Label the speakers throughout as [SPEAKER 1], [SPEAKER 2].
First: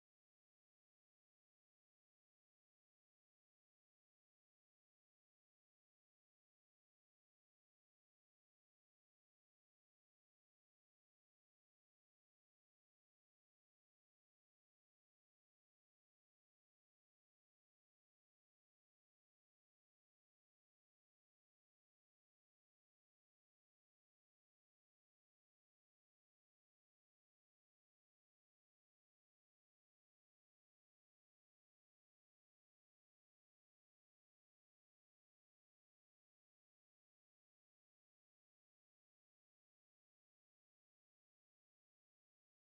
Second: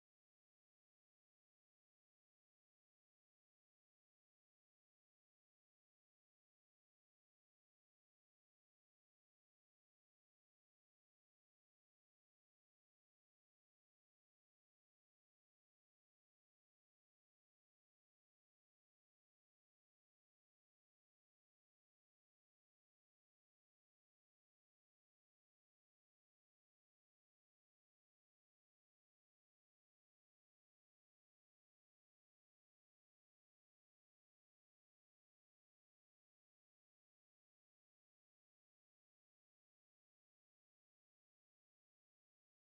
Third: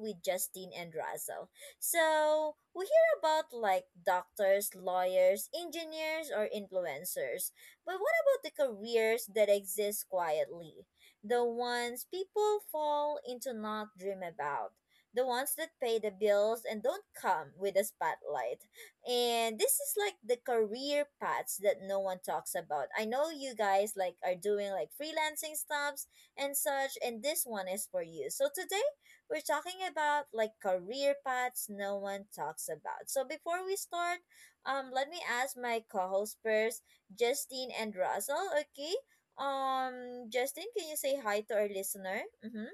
[SPEAKER 1] with Justine and Russell. So, we hear about like doctors, lawyers, engineers, or influencers. But what about the careers that exist quietly? The ones people fall into not dream about. The ones that pay the bills and don't come with a spotlight. And this is like the career paths that no one talks about. I know you guys like are doing like freelancing stops and such, and this one is for you. So today we're talking about like career paths no one talks about. So before we start, let me ask my co-host first, Justine and Russell. Okay, Justin, can you say hi to our listener? Mm-hmm.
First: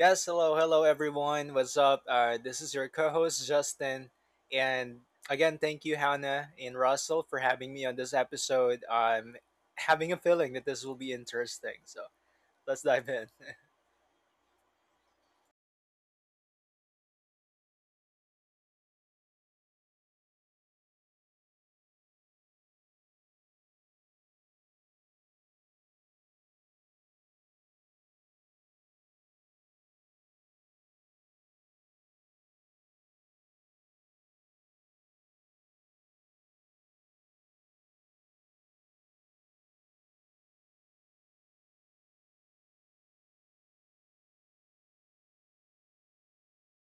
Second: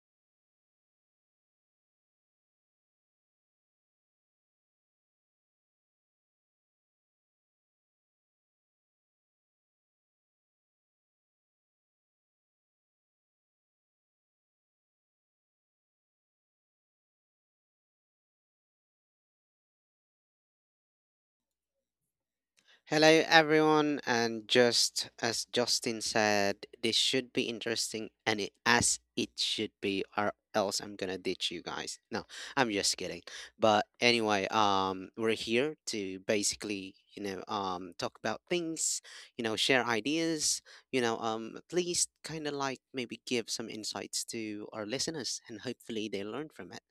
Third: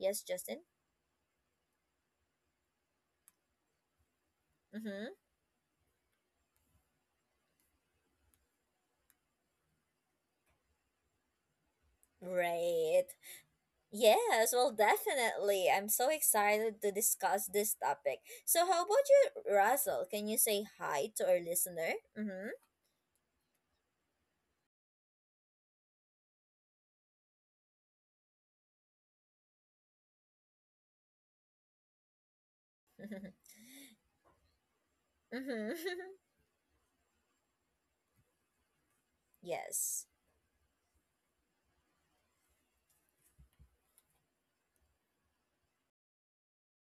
[SPEAKER 1] Yes,
[SPEAKER 2] hello,
[SPEAKER 1] Justin.
[SPEAKER 2] hello everyone. What's up? This is your co-host Justin, and
[SPEAKER 1] Mm-hmm.
[SPEAKER 2] again, thank you Hannah and Russell for having me on this episode. I'm having a feeling that this will be interesting, so let's dive
[SPEAKER 1] Right.
[SPEAKER 2] in.
[SPEAKER 1] Yes, well, definitely. I'm so excited to discuss this topic. So, how about you, Russell? Can you say hi to our listener? Mm-hmm.
[SPEAKER 3] Hello, everyone, and just as Justin said, this should be interesting, and it, as it should be, or else I'm gonna ditch you guys. No, I'm just kidding. But anyway, we're here
[SPEAKER 1] mm-hmm.
[SPEAKER 3] to basically, talk about things, share
[SPEAKER 1] yes.
[SPEAKER 3] ideas, at least kind of like maybe give some insights to our listeners, and hopefully they learn from it.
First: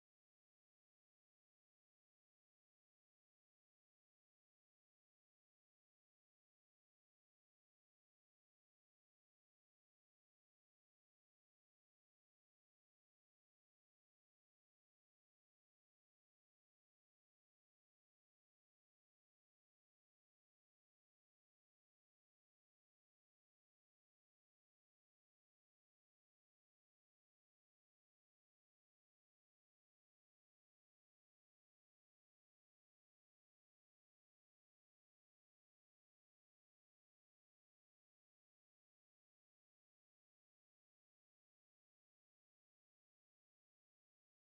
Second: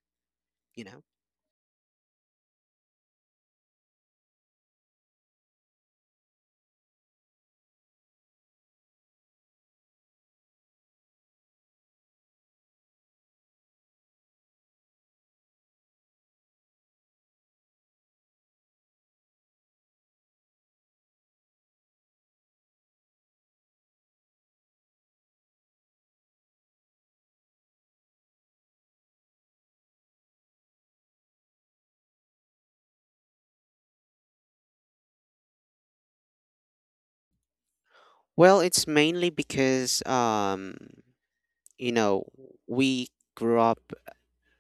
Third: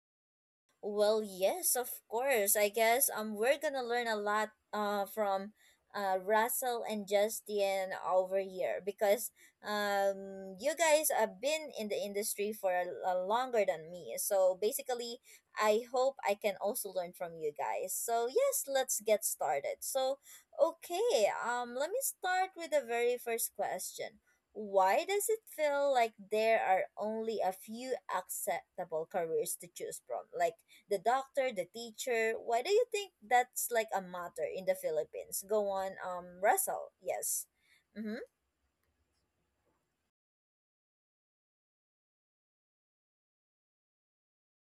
[SPEAKER 3] You know,
[SPEAKER 1] Well, yes, of course. I guess we're gonna learn a lot from Russell and Justin over here because you guys have been in the industry for a longer than me. So basically, I hope I can also learn from you guys. So yes, let's get started. So okay, let me start with the very first question. Why does it feel like there are only a few acceptable careers to choose from? Like the doctor, the teacher. Why do you think that's like a matter in the Philippines? Go on, Russell. Yes. Mm-hmm.
[SPEAKER 3] well, it's mainly because, you know, we grew up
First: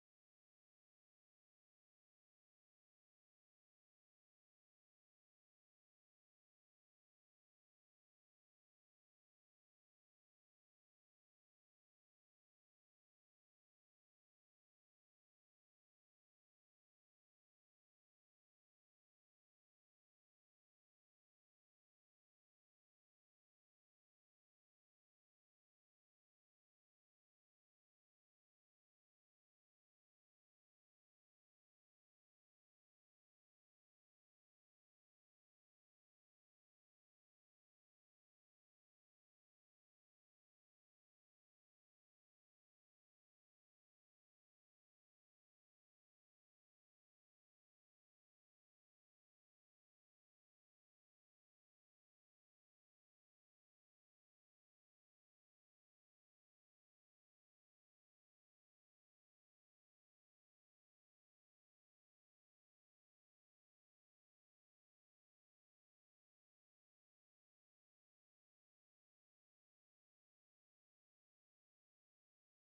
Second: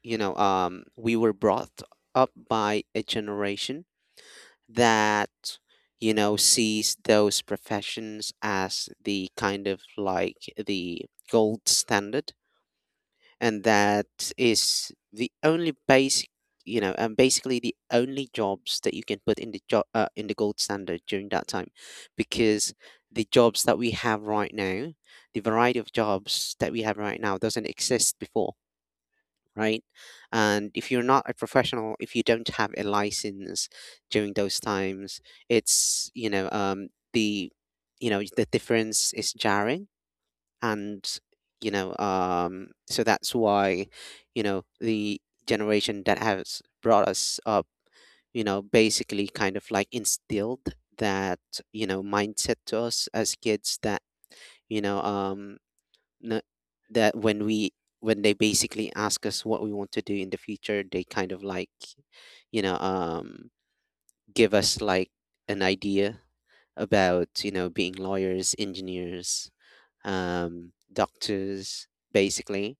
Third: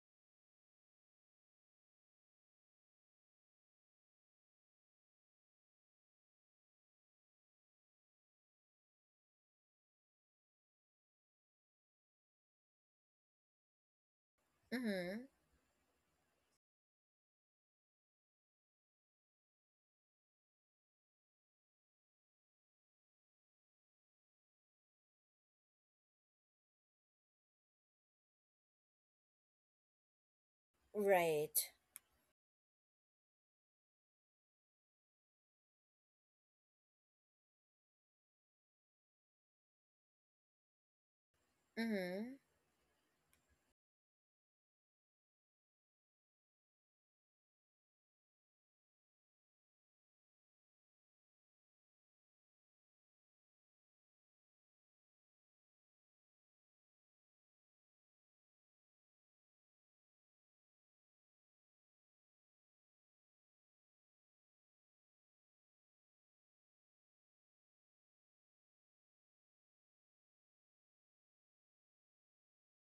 [SPEAKER 3] we were brought up by a generation that sees those professions as the kind of like the gold standard, and that is
[SPEAKER 1] Mm-hmm.
[SPEAKER 3] the only basic and basically the only jobs that you can put in the job in the gold standard during that time, because the jobs that we have right now, the variety of jobs that we have right now doesn't exist before, right? And if you're not a
[SPEAKER 1] Right.
[SPEAKER 3] professional, if you don't have a license during those times, it's you know the you know the difference is jarring, and you know
[SPEAKER 1] Mm-hmm.
[SPEAKER 3] um, so that's why the generation that has brought us up, basically kind of like instilled that mindset to us as kids, that you know um n- that when we when they basically ask us what we want to do in the future, they kind of like you know um give us like an idea about being lawyers, engineers, doctors, basically,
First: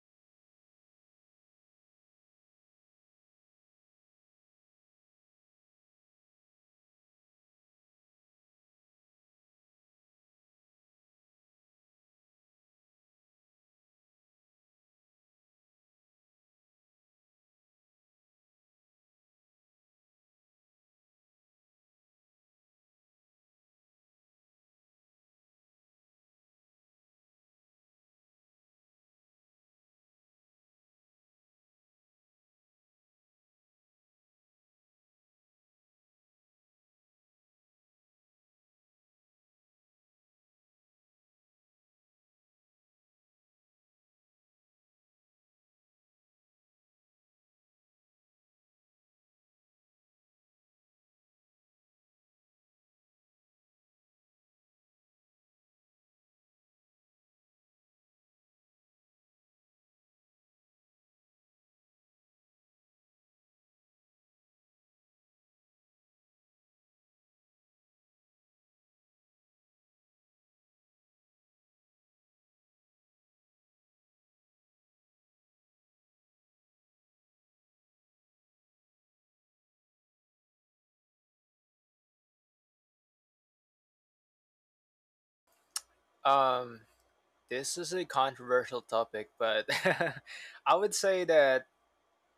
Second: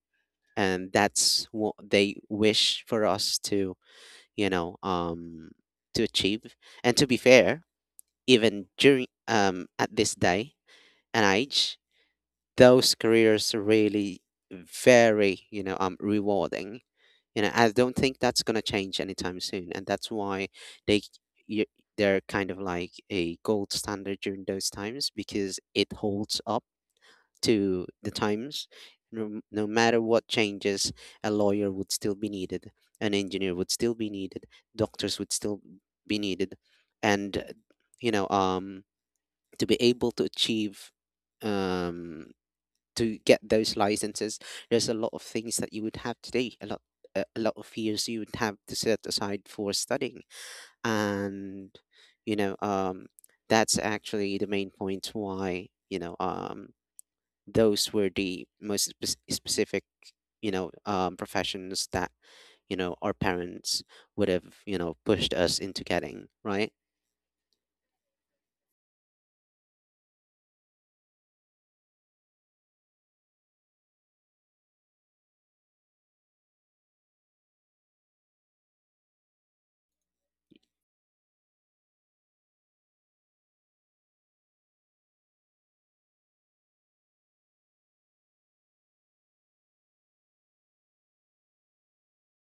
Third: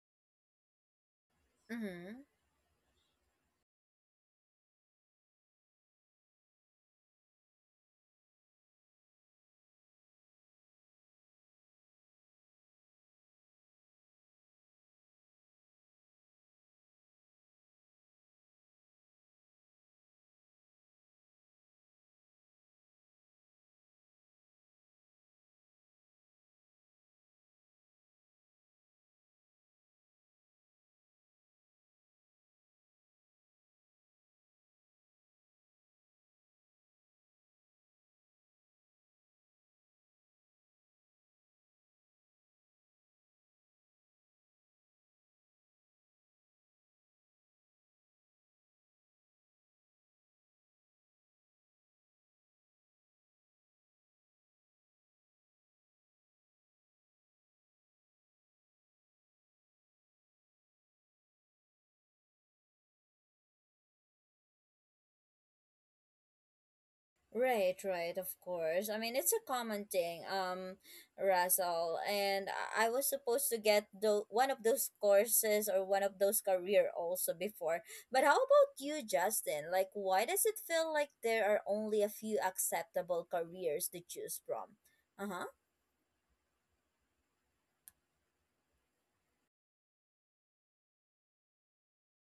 [SPEAKER 3] and that's what they
[SPEAKER 1] Mm-hmm.
[SPEAKER 3] wish for us to you know to achieve. And to be fair, even during at this day and age, those careers are really very, rewarding. I don't think that's gonna change anytime soon, and that's why they y- they're kind of like a gold standard during those times because it holds up to the times. No, no matter what changes, a lawyer would still be needed, an engineer would still be needed, doctors would still be needed, and you know, um, to be able to achieve um to get those licenses, there's a lot of things that you would have to do, a lot, a lot of years you would have to set aside for studying, and you know, um, that's actually the main point why those were the specific, professions that our parents would have pushed us into getting, right?
[SPEAKER 1] Right, right, of course. I mean, it's a common thing, Russell. And I was supposed to get one of those courses or one of those career also before. But how about you, Justin? Like, why does it feel like there are only a few acceptable careers to choose from? Uh huh.
[SPEAKER 2] Um, this is a controversial topic, but I would say that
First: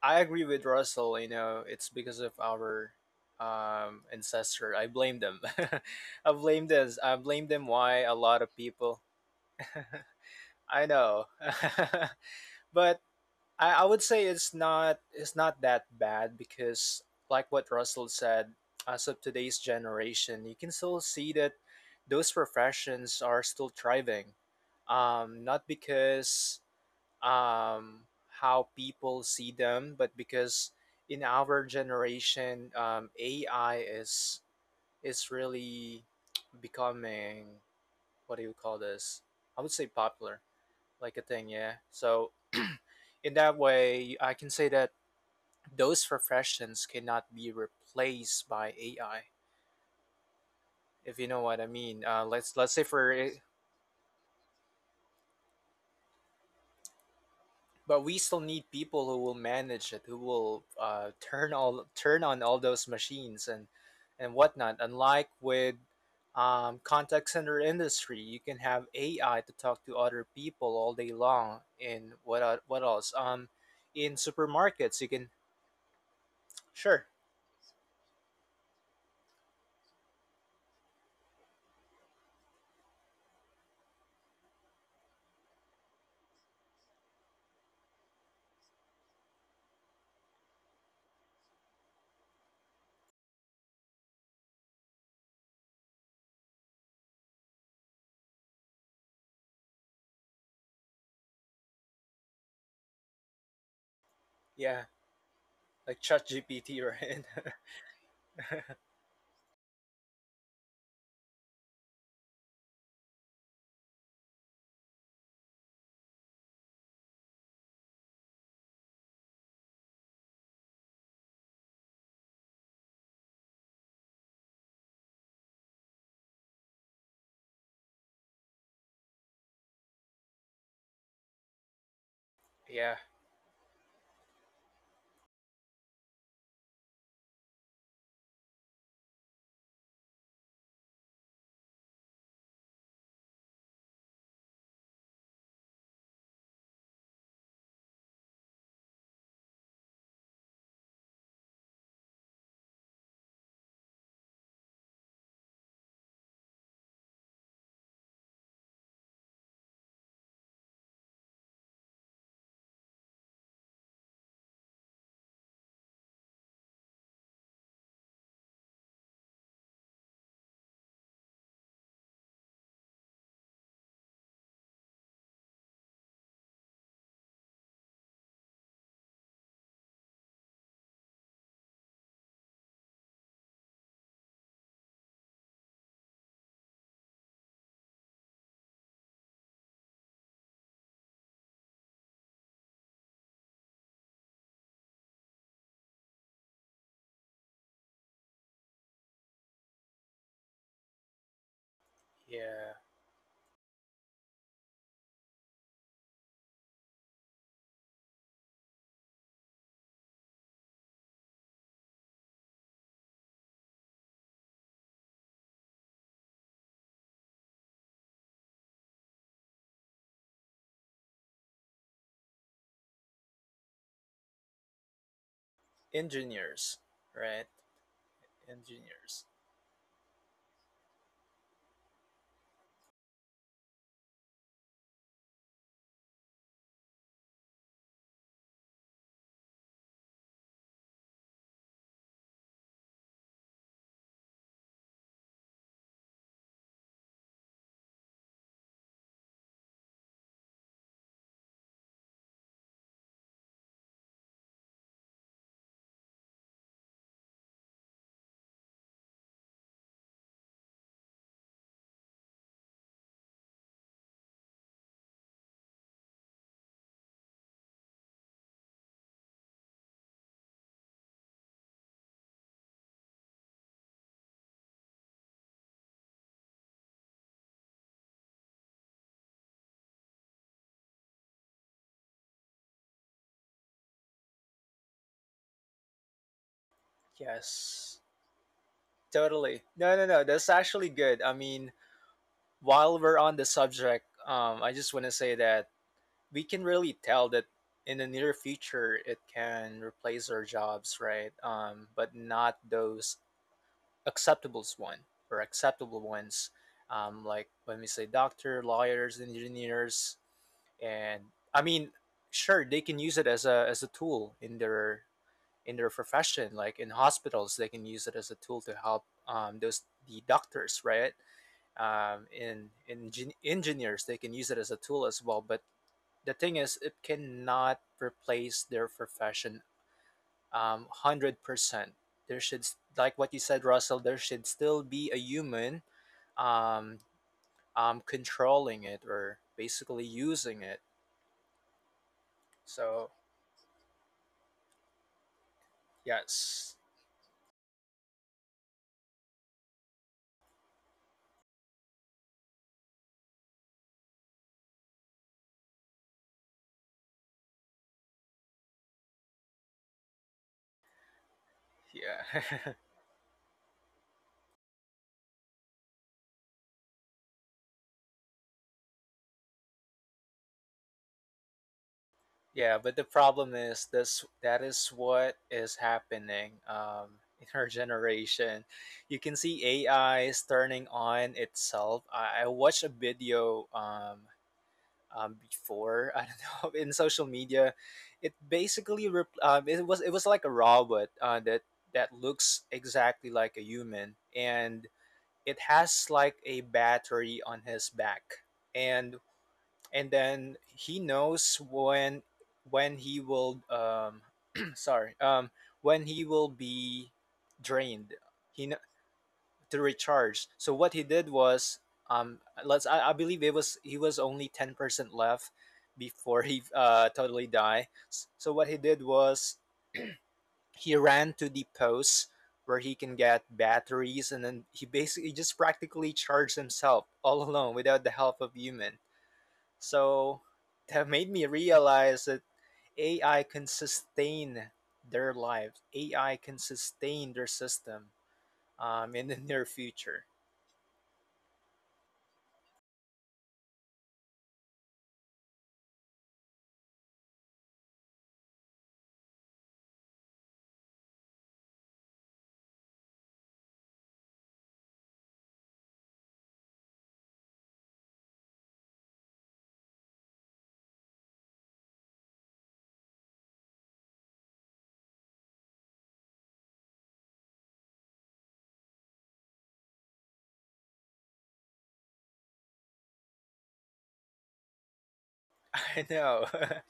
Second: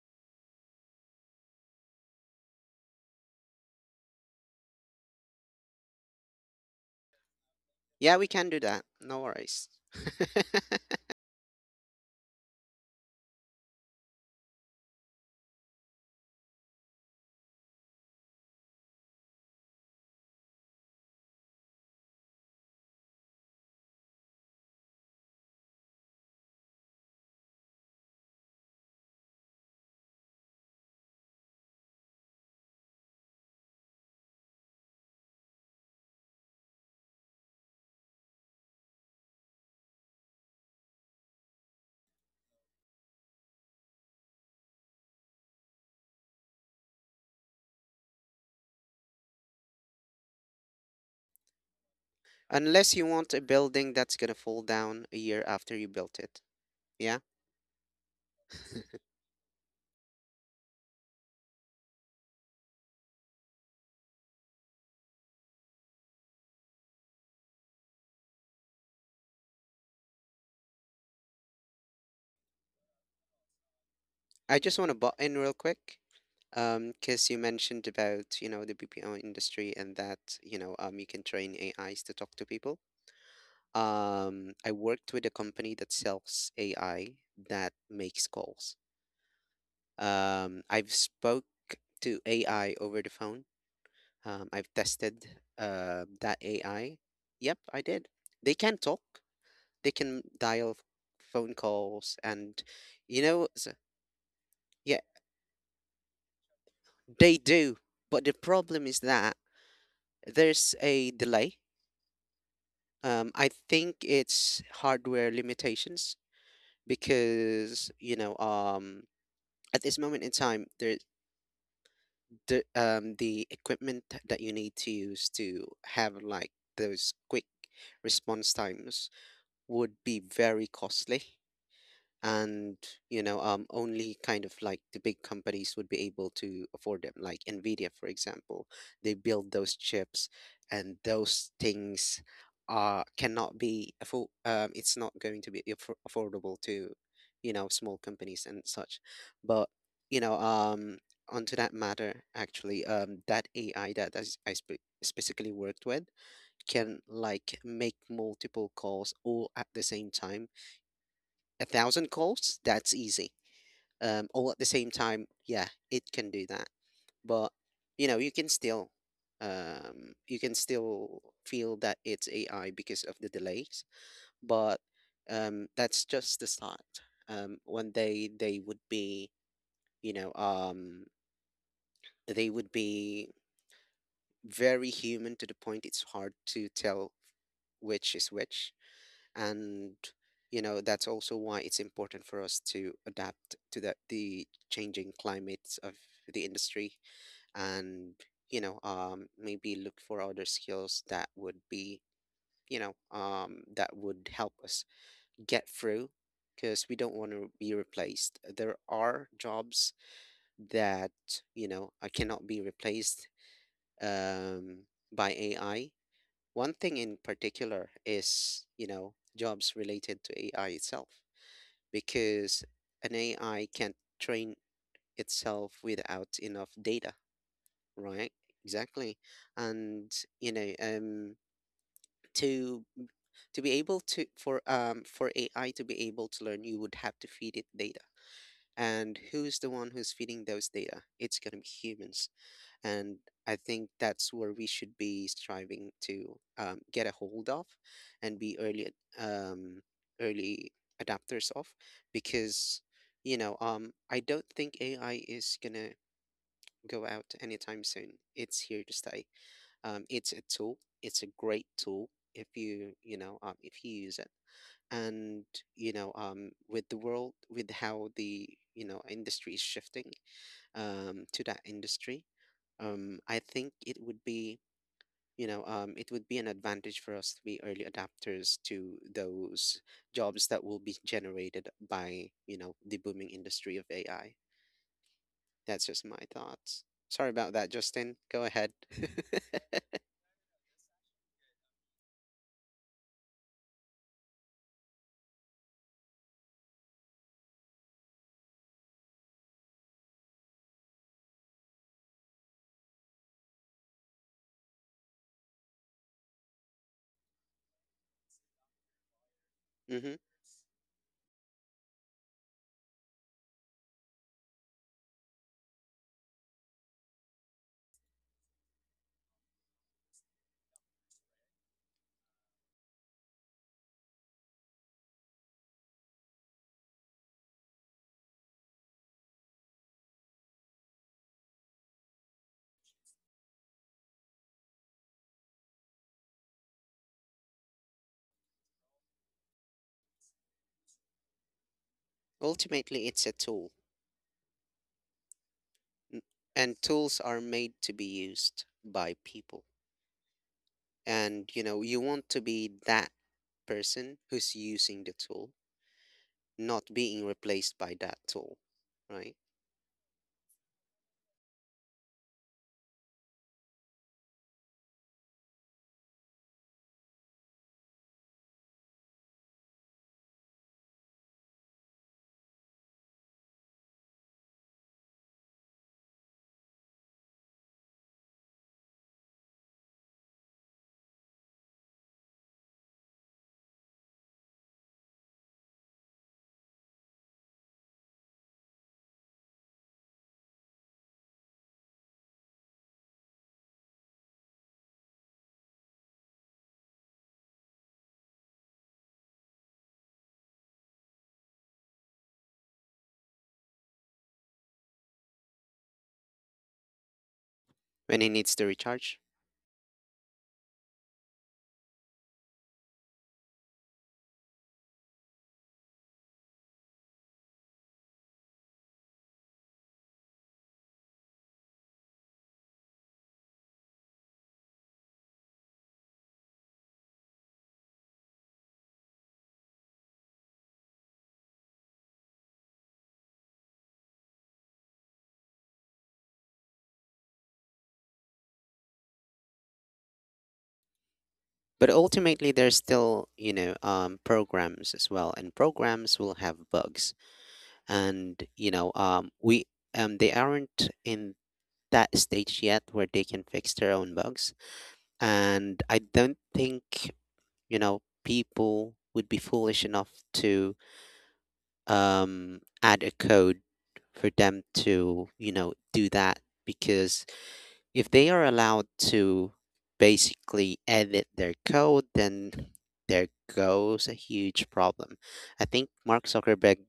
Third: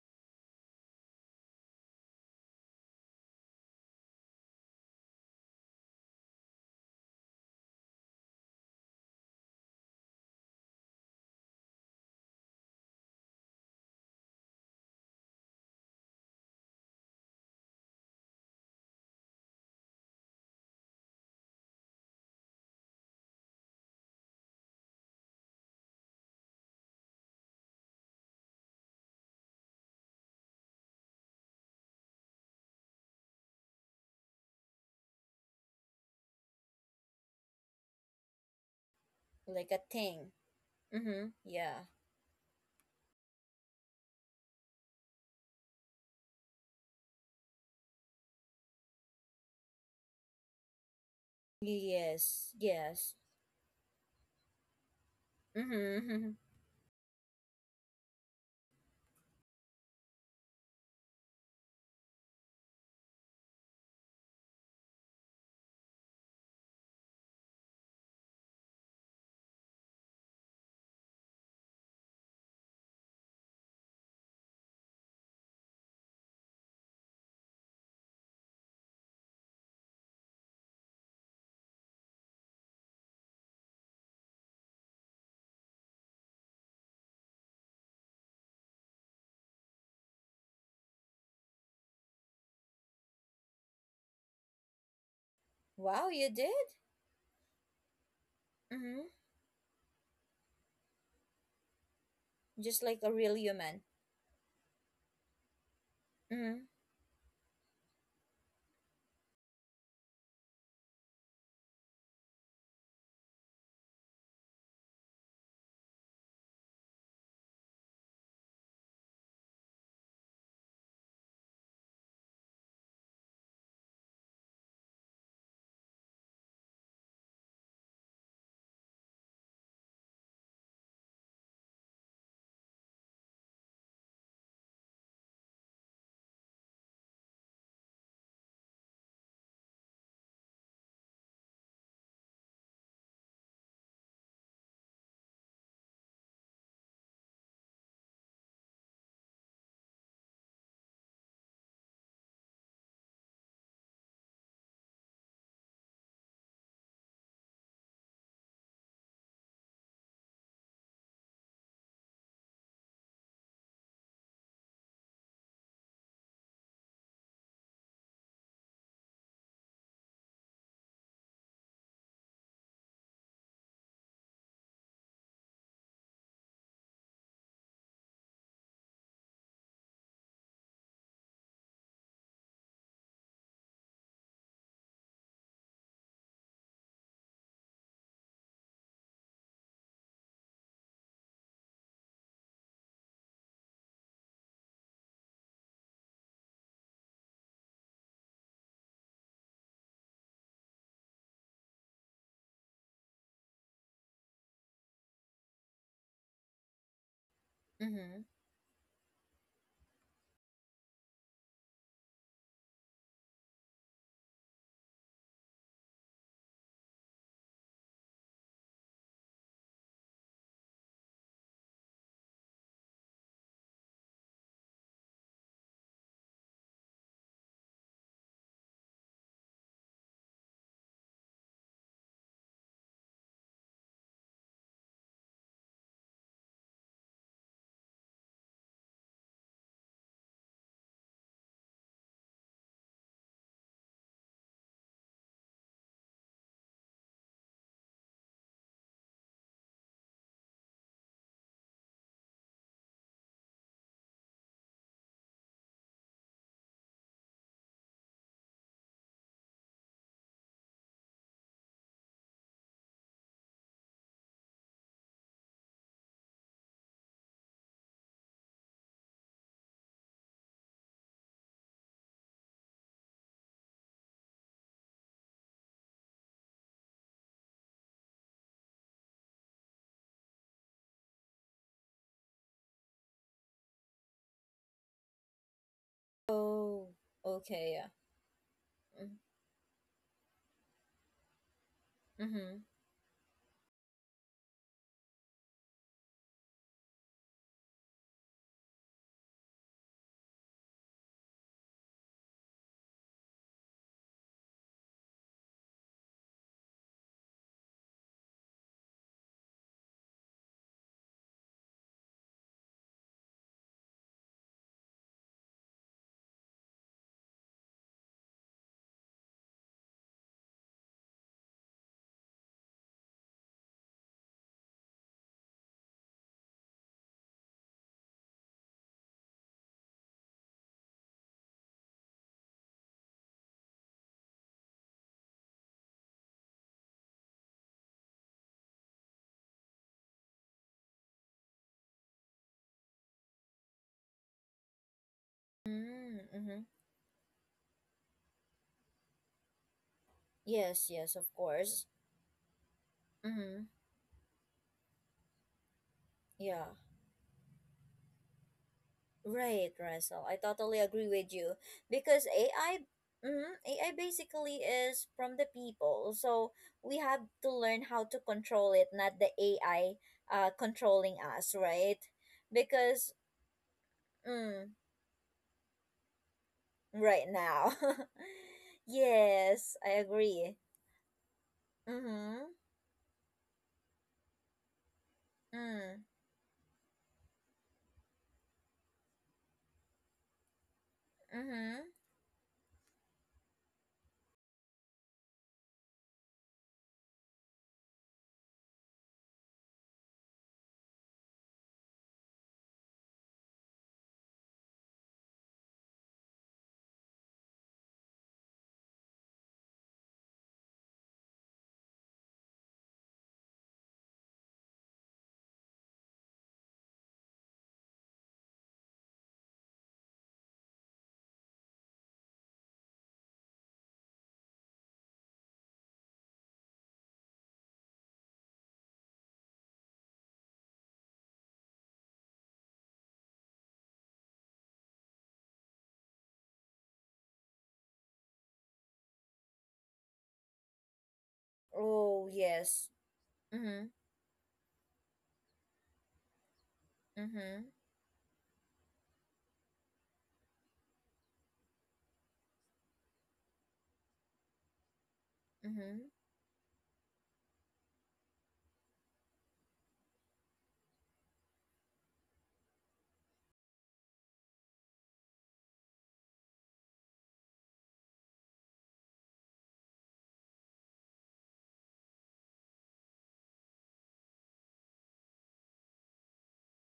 [SPEAKER 2] I agree with Russell. You know, it's because of our ancestor. I blame them. I blame this. I blame them. Why a
[SPEAKER 3] Yeah, we
[SPEAKER 2] lot
[SPEAKER 3] can
[SPEAKER 2] of
[SPEAKER 3] do that.
[SPEAKER 2] people.
[SPEAKER 3] No worries.
[SPEAKER 2] I know. But I would say it's not that bad because like what Russell said, as of today's generation, you can still see that those professions are still thriving. Not because um, how people see them, but because in our generation, AI is really becoming. What do you call this? I
[SPEAKER 1] Like
[SPEAKER 2] would
[SPEAKER 1] a
[SPEAKER 2] say
[SPEAKER 1] thing.
[SPEAKER 2] popular, like a
[SPEAKER 1] Mm-hmm.
[SPEAKER 2] thing, yeah.
[SPEAKER 1] Yeah.
[SPEAKER 2] So in that way I can say that those professions cannot be replaced by AI, if you know what I mean. uh, let's
[SPEAKER 1] Yes.
[SPEAKER 2] let's say
[SPEAKER 3] Unless you
[SPEAKER 1] Yes.
[SPEAKER 2] for,
[SPEAKER 3] want a building that's gonna fall down a year after you built
[SPEAKER 1] Mm-hmm.
[SPEAKER 3] it. Yeah.
[SPEAKER 2] but we still need people who will manage it, who will turn on all those machines and whatnot, unlike with contact center industry. You can have AI to talk to other people all day long. And what else? In
[SPEAKER 3] I just want to
[SPEAKER 2] supermarkets
[SPEAKER 3] butt
[SPEAKER 2] you can.
[SPEAKER 3] in real quick.
[SPEAKER 2] Sure.
[SPEAKER 3] Because you mentioned about, the BPO industry and that, you can train AIs to talk to people. I worked with a company that sells AI that makes calls. I've spoke to AI over the phone. I've tested
[SPEAKER 1] Wow, you
[SPEAKER 3] that
[SPEAKER 1] did?
[SPEAKER 3] AI. Yep, I did. They can talk.
[SPEAKER 1] Mm-hmm.
[SPEAKER 3] They can dial phone calls, and
[SPEAKER 1] Just like a
[SPEAKER 3] you
[SPEAKER 1] real
[SPEAKER 3] know, so,
[SPEAKER 1] human.
[SPEAKER 2] Yeah,
[SPEAKER 3] yeah,
[SPEAKER 2] like
[SPEAKER 1] Mm-hmm.
[SPEAKER 2] ChatGPT, right?
[SPEAKER 3] they do. But the problem is that there's a delay. I think it's hardware limitations because at this moment in time, the equipment that you need to use to have like those quick response times would be very costly, and
[SPEAKER 2] Yeah,
[SPEAKER 3] only kind of like the big companies would be able to afford them, like Nvidia for example. They build those chips, and those things are cannot be afford it's not going to be affordable to small companies and such. But you know um onto that matter, actually that AI that I specifically worked with can like make multiple calls all at the same time. A thousand calls, that's easy. All at the same time, yeah, it can do that. But you know, you can still, you can still feel that it's AI because of the delays. But that's just the start. One day you know, um, they would be very human to the point it's hard to tell which is which. And that's also why it's important for us to adapt to the changing climates of the industry, and maybe look for other skills that would be
[SPEAKER 2] yeah.
[SPEAKER 3] you know that would help us get through, because we don't want to be
[SPEAKER 1] Mm-hmm.
[SPEAKER 3] replaced. There are jobs that cannot be replaced um, by AI. One thing in particular is jobs related to AI itself, because an AI can't train itself without enough
[SPEAKER 2] Engineers,
[SPEAKER 3] data,
[SPEAKER 2] right?
[SPEAKER 3] right? Exactly.
[SPEAKER 2] Engineers.
[SPEAKER 3] And you know, um, to to be able to for AI to be able to learn, you would have to feed it data. And who's the one who's feeding those data? It's gonna be humans, and I think that's where we should be striving to get a hold of, and be um, early adapters of, because I don't think AI is gonna go out anytime soon. It's here to stay. It's a tool. It's a great tool if you use it. And you know with the world with how the industry is shifting to that industry I think it would be an advantage for us to be early adapters to those jobs that will be generated by, the booming industry of AI. That's just my thoughts.
[SPEAKER 1] Oh,
[SPEAKER 3] Sorry about that,
[SPEAKER 1] okay.
[SPEAKER 2] Yes,
[SPEAKER 3] Justin. Go ahead.
[SPEAKER 1] Yeah.
[SPEAKER 2] totally. No, no, no. That's actually good. I mean,
[SPEAKER 1] Mm-hmm.
[SPEAKER 2] while we're on the subject, I just want to say that we can really tell that in the near future it can replace our jobs, right? But not those acceptable one or acceptable ones. Like when we say doctor, lawyers, engineers,
[SPEAKER 3] hmm
[SPEAKER 2] and I mean, sure they can use it as a tool in their profession. Like in hospitals they can use it as a tool to help those the doctors, right? Engineers, they can use it as a tool as well. But the thing is, it cannot replace their profession, 100%. Like what you said, Russell, there should still be a human um, controlling it or basically using it, so
[SPEAKER 3] Ultimately, it's a tool, n-
[SPEAKER 1] Mm-hmm. Mm-hmm.
[SPEAKER 2] yes.
[SPEAKER 3] and tools are made to be used by people.
[SPEAKER 1] Yes. Yes. Of
[SPEAKER 3] And,
[SPEAKER 1] course.
[SPEAKER 3] you want to be that
[SPEAKER 1] Mm-hmm.
[SPEAKER 3] person who's using the tool,
[SPEAKER 1] Yeah.
[SPEAKER 3] not being replaced by that tool, right?
[SPEAKER 1] Right, Russell. I totally agree with you because
[SPEAKER 2] Yeah.
[SPEAKER 1] AI, AI basically is from the people. So we have to learn how to control it, not the AI controlling us, right?
[SPEAKER 2] Yeah, but the
[SPEAKER 1] Because
[SPEAKER 2] problem is this, that
[SPEAKER 1] mm,
[SPEAKER 2] is what is happening
[SPEAKER 1] right
[SPEAKER 2] in our
[SPEAKER 1] now,
[SPEAKER 2] generation. You can see
[SPEAKER 1] yes, I
[SPEAKER 2] AI
[SPEAKER 1] agree.
[SPEAKER 2] is turning on itself. I
[SPEAKER 1] Mm-hmm.
[SPEAKER 2] watched a video
[SPEAKER 1] Mm,
[SPEAKER 2] before, I don't know, in social media. It basically it was like a robot that
[SPEAKER 1] mm-hmm.
[SPEAKER 2] that looks exactly like a human, and it has like a battery on his back. And and then he knows when he will sorry when he will be drained.
[SPEAKER 3] When it needs to
[SPEAKER 2] he kn-
[SPEAKER 3] recharge.
[SPEAKER 2] to recharge. So what he did was, um let's, I believe it was, he was only 10% left before he totally die. So what he did was, he ran to the post where he can get batteries, and then he basically just practically charged himself all alone without the help of human. So that made me realize that AI can sustain their lives. AI can sustain their system in the near future.
[SPEAKER 3] But
[SPEAKER 1] Oh
[SPEAKER 3] ultimately, there's
[SPEAKER 1] yes.
[SPEAKER 3] still,
[SPEAKER 1] Mm-hmm.
[SPEAKER 3] programs as well, and programs will have bugs,
[SPEAKER 1] Mm-hmm.
[SPEAKER 3] and you know, we they aren't in that stage yet where they can fix their own bugs. And I
[SPEAKER 1] Mm-hmm.
[SPEAKER 3] don't think, people would be foolish enough to add a code for them to, do that, because if they are allowed to basically edit their code, then there goes a huge problem. I think
[SPEAKER 2] I
[SPEAKER 3] Mark
[SPEAKER 2] know,
[SPEAKER 3] Zuckerberg —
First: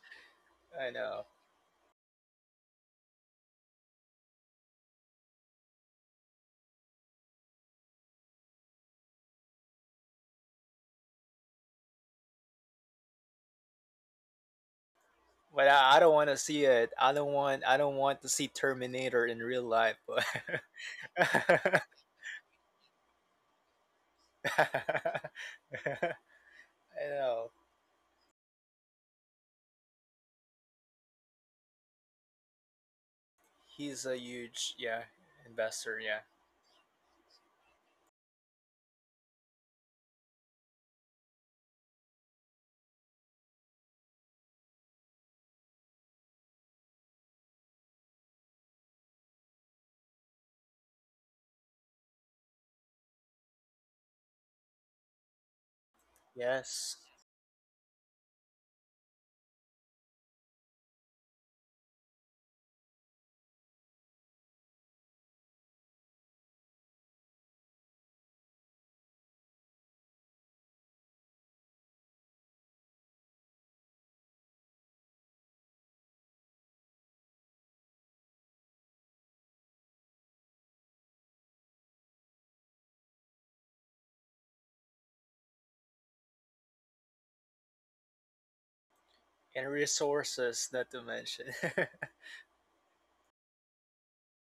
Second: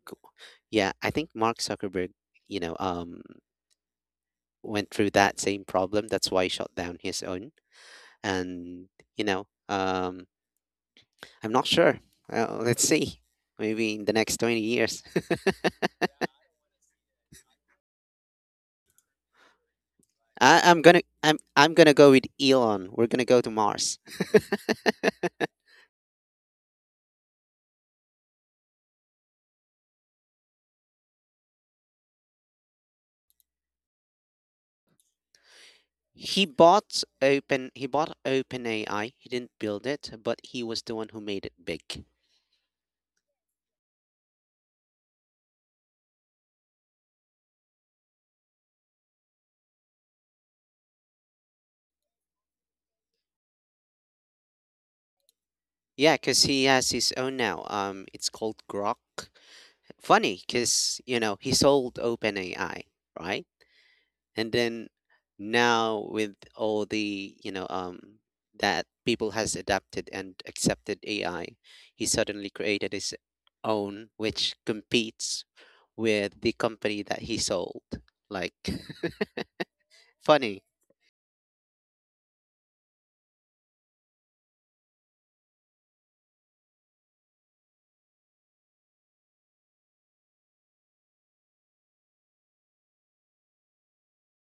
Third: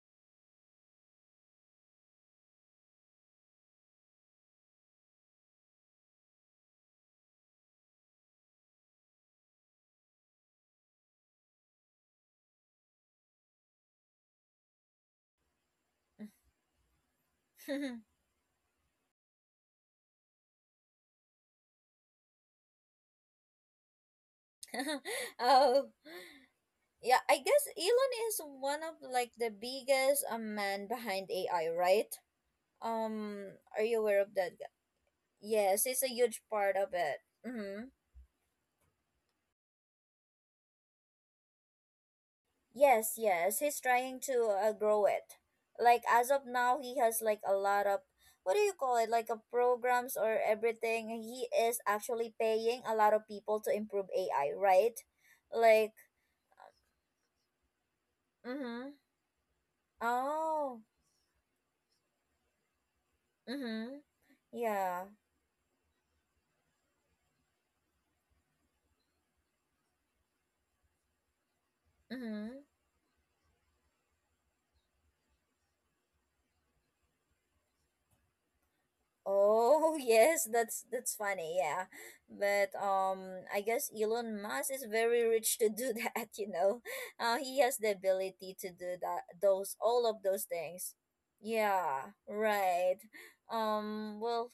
[SPEAKER 2] I
[SPEAKER 3] yeah, I
[SPEAKER 2] know.
[SPEAKER 3] think Mark Zuckerberg, you know, um, went through that same problem. That's why he shut down his own. And you know um I'm not sure, let's see, maybe in the next 20 years.
[SPEAKER 2] But I don't want to see it. I don't want. I don't want to see Terminator in real life. But
[SPEAKER 3] I, i'm gonna i'm i'm gonna go with Elon. We're gonna go to Mars.
[SPEAKER 2] I
[SPEAKER 1] Oh yeah. I
[SPEAKER 2] know,
[SPEAKER 1] guess Elon is one of like the biggest man behind AI, right? Are you
[SPEAKER 2] he's a
[SPEAKER 1] aware of that guy?
[SPEAKER 2] huge, yeah,
[SPEAKER 1] Yes,
[SPEAKER 2] investor.
[SPEAKER 1] it's a
[SPEAKER 2] Yeah.
[SPEAKER 3] he
[SPEAKER 1] huge part of
[SPEAKER 3] bought
[SPEAKER 1] it.
[SPEAKER 3] open he
[SPEAKER 1] Mm-hmm.
[SPEAKER 3] bought OpenAI. He didn't build it, but he was the one who made it big.
[SPEAKER 1] Yes, yes, he's trying to grow it. Like as of now, he has like a lot of what do you call it? Like a programs or everything. He is actually paying a lot of people to improve AI, right? Like,
[SPEAKER 3] Yeah, because he has
[SPEAKER 2] Yes.
[SPEAKER 3] his own now it's called
[SPEAKER 1] mm-hmm.
[SPEAKER 3] Grok. Funny,
[SPEAKER 1] Oh,
[SPEAKER 3] because he sold OpenAI, right?
[SPEAKER 1] mm-hmm.
[SPEAKER 3] And then
[SPEAKER 1] Yeah,
[SPEAKER 3] now, with all the that people has adapted and accepted AI, he suddenly
[SPEAKER 1] mm-hmm.
[SPEAKER 3] created his own which competes with the company that he sold. Like,
[SPEAKER 1] Oh yes,
[SPEAKER 3] funny,
[SPEAKER 1] that's funny, yeah. But I guess Elon Musk is very rich to do that. He has the ability to do that
[SPEAKER 2] And
[SPEAKER 1] those all of those
[SPEAKER 2] resources, not
[SPEAKER 1] things.
[SPEAKER 2] to mention. Yeah.
[SPEAKER 1] Yeah, right. Well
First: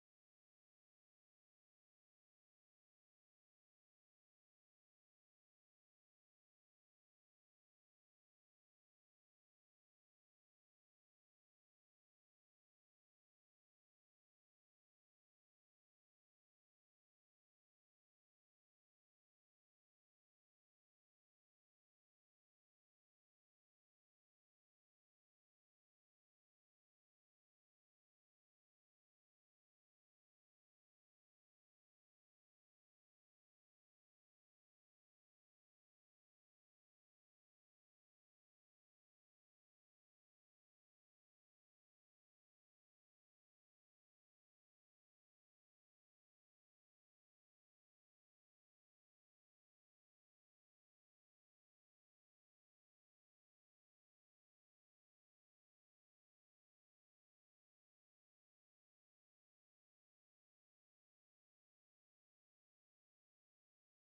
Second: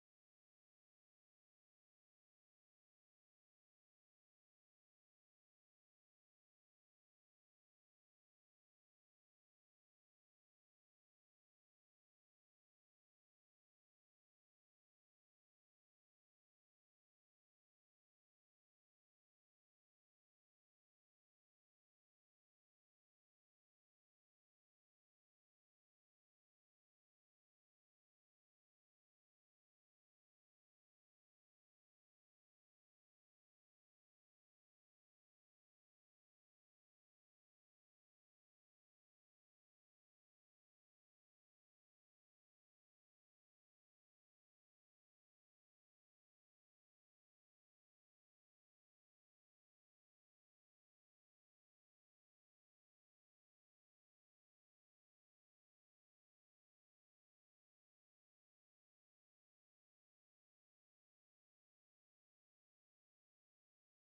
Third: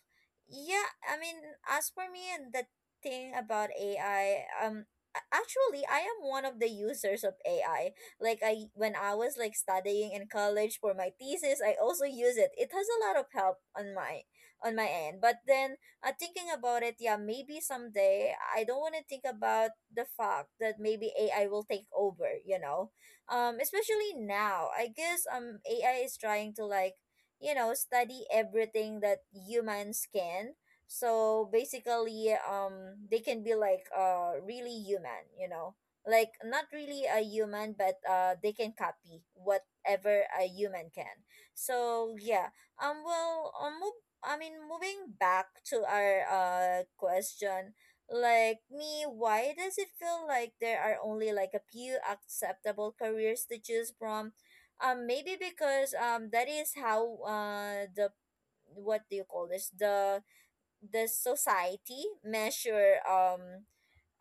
[SPEAKER 1] yeah, I mean as for me and the thing about AI, actually I am one of the users of AI. Like I when I was like studying in college for my thesis, I also use it. It has a lot of help on my end. But then thinking about it, yeah, maybe someday I don't want to think about the fact that maybe AI will take over. Especially now. I guess AI is trying to like, study everything that humans can. So basically they can be like really human. Like not really a human but they can copy whatever a human can. So yeah. Well, I mean, moving back to our question, like me, why does it feel like there are only like a few acceptable careers to choose from? Maybe because that is how the, what do you call this, the society measure,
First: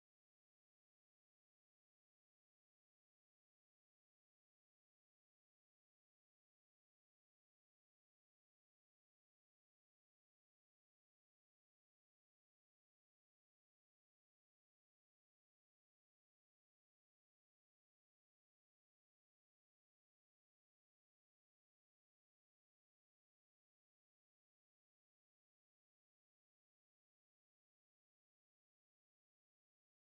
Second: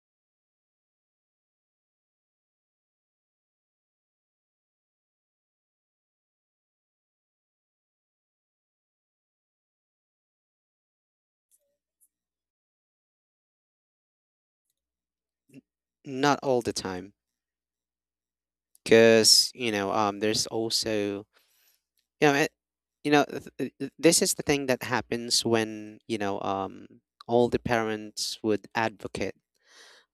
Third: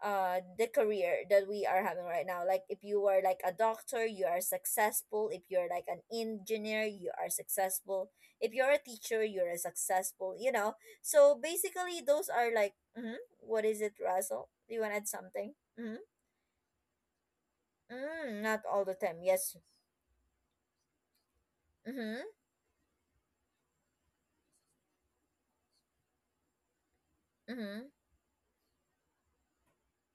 [SPEAKER 1] the career that we are having right now. Like if you are like a doctor, you are successful. If you're like an engineer, you are successful. If you're a teacher, you're a successful, you know. So basically those are like what is it, Russell? Do you want to add something? Mm-hmm.
[SPEAKER 3] not all the time,
[SPEAKER 1] Mm, not all the time,
[SPEAKER 3] because
[SPEAKER 1] yes.
[SPEAKER 3] there's also
[SPEAKER 1] Mm-hmm.
[SPEAKER 3] you know it, you know th- th- th- this is the thing that happens when all the
[SPEAKER 1] Mm-hmm.
[SPEAKER 3] parents would advocate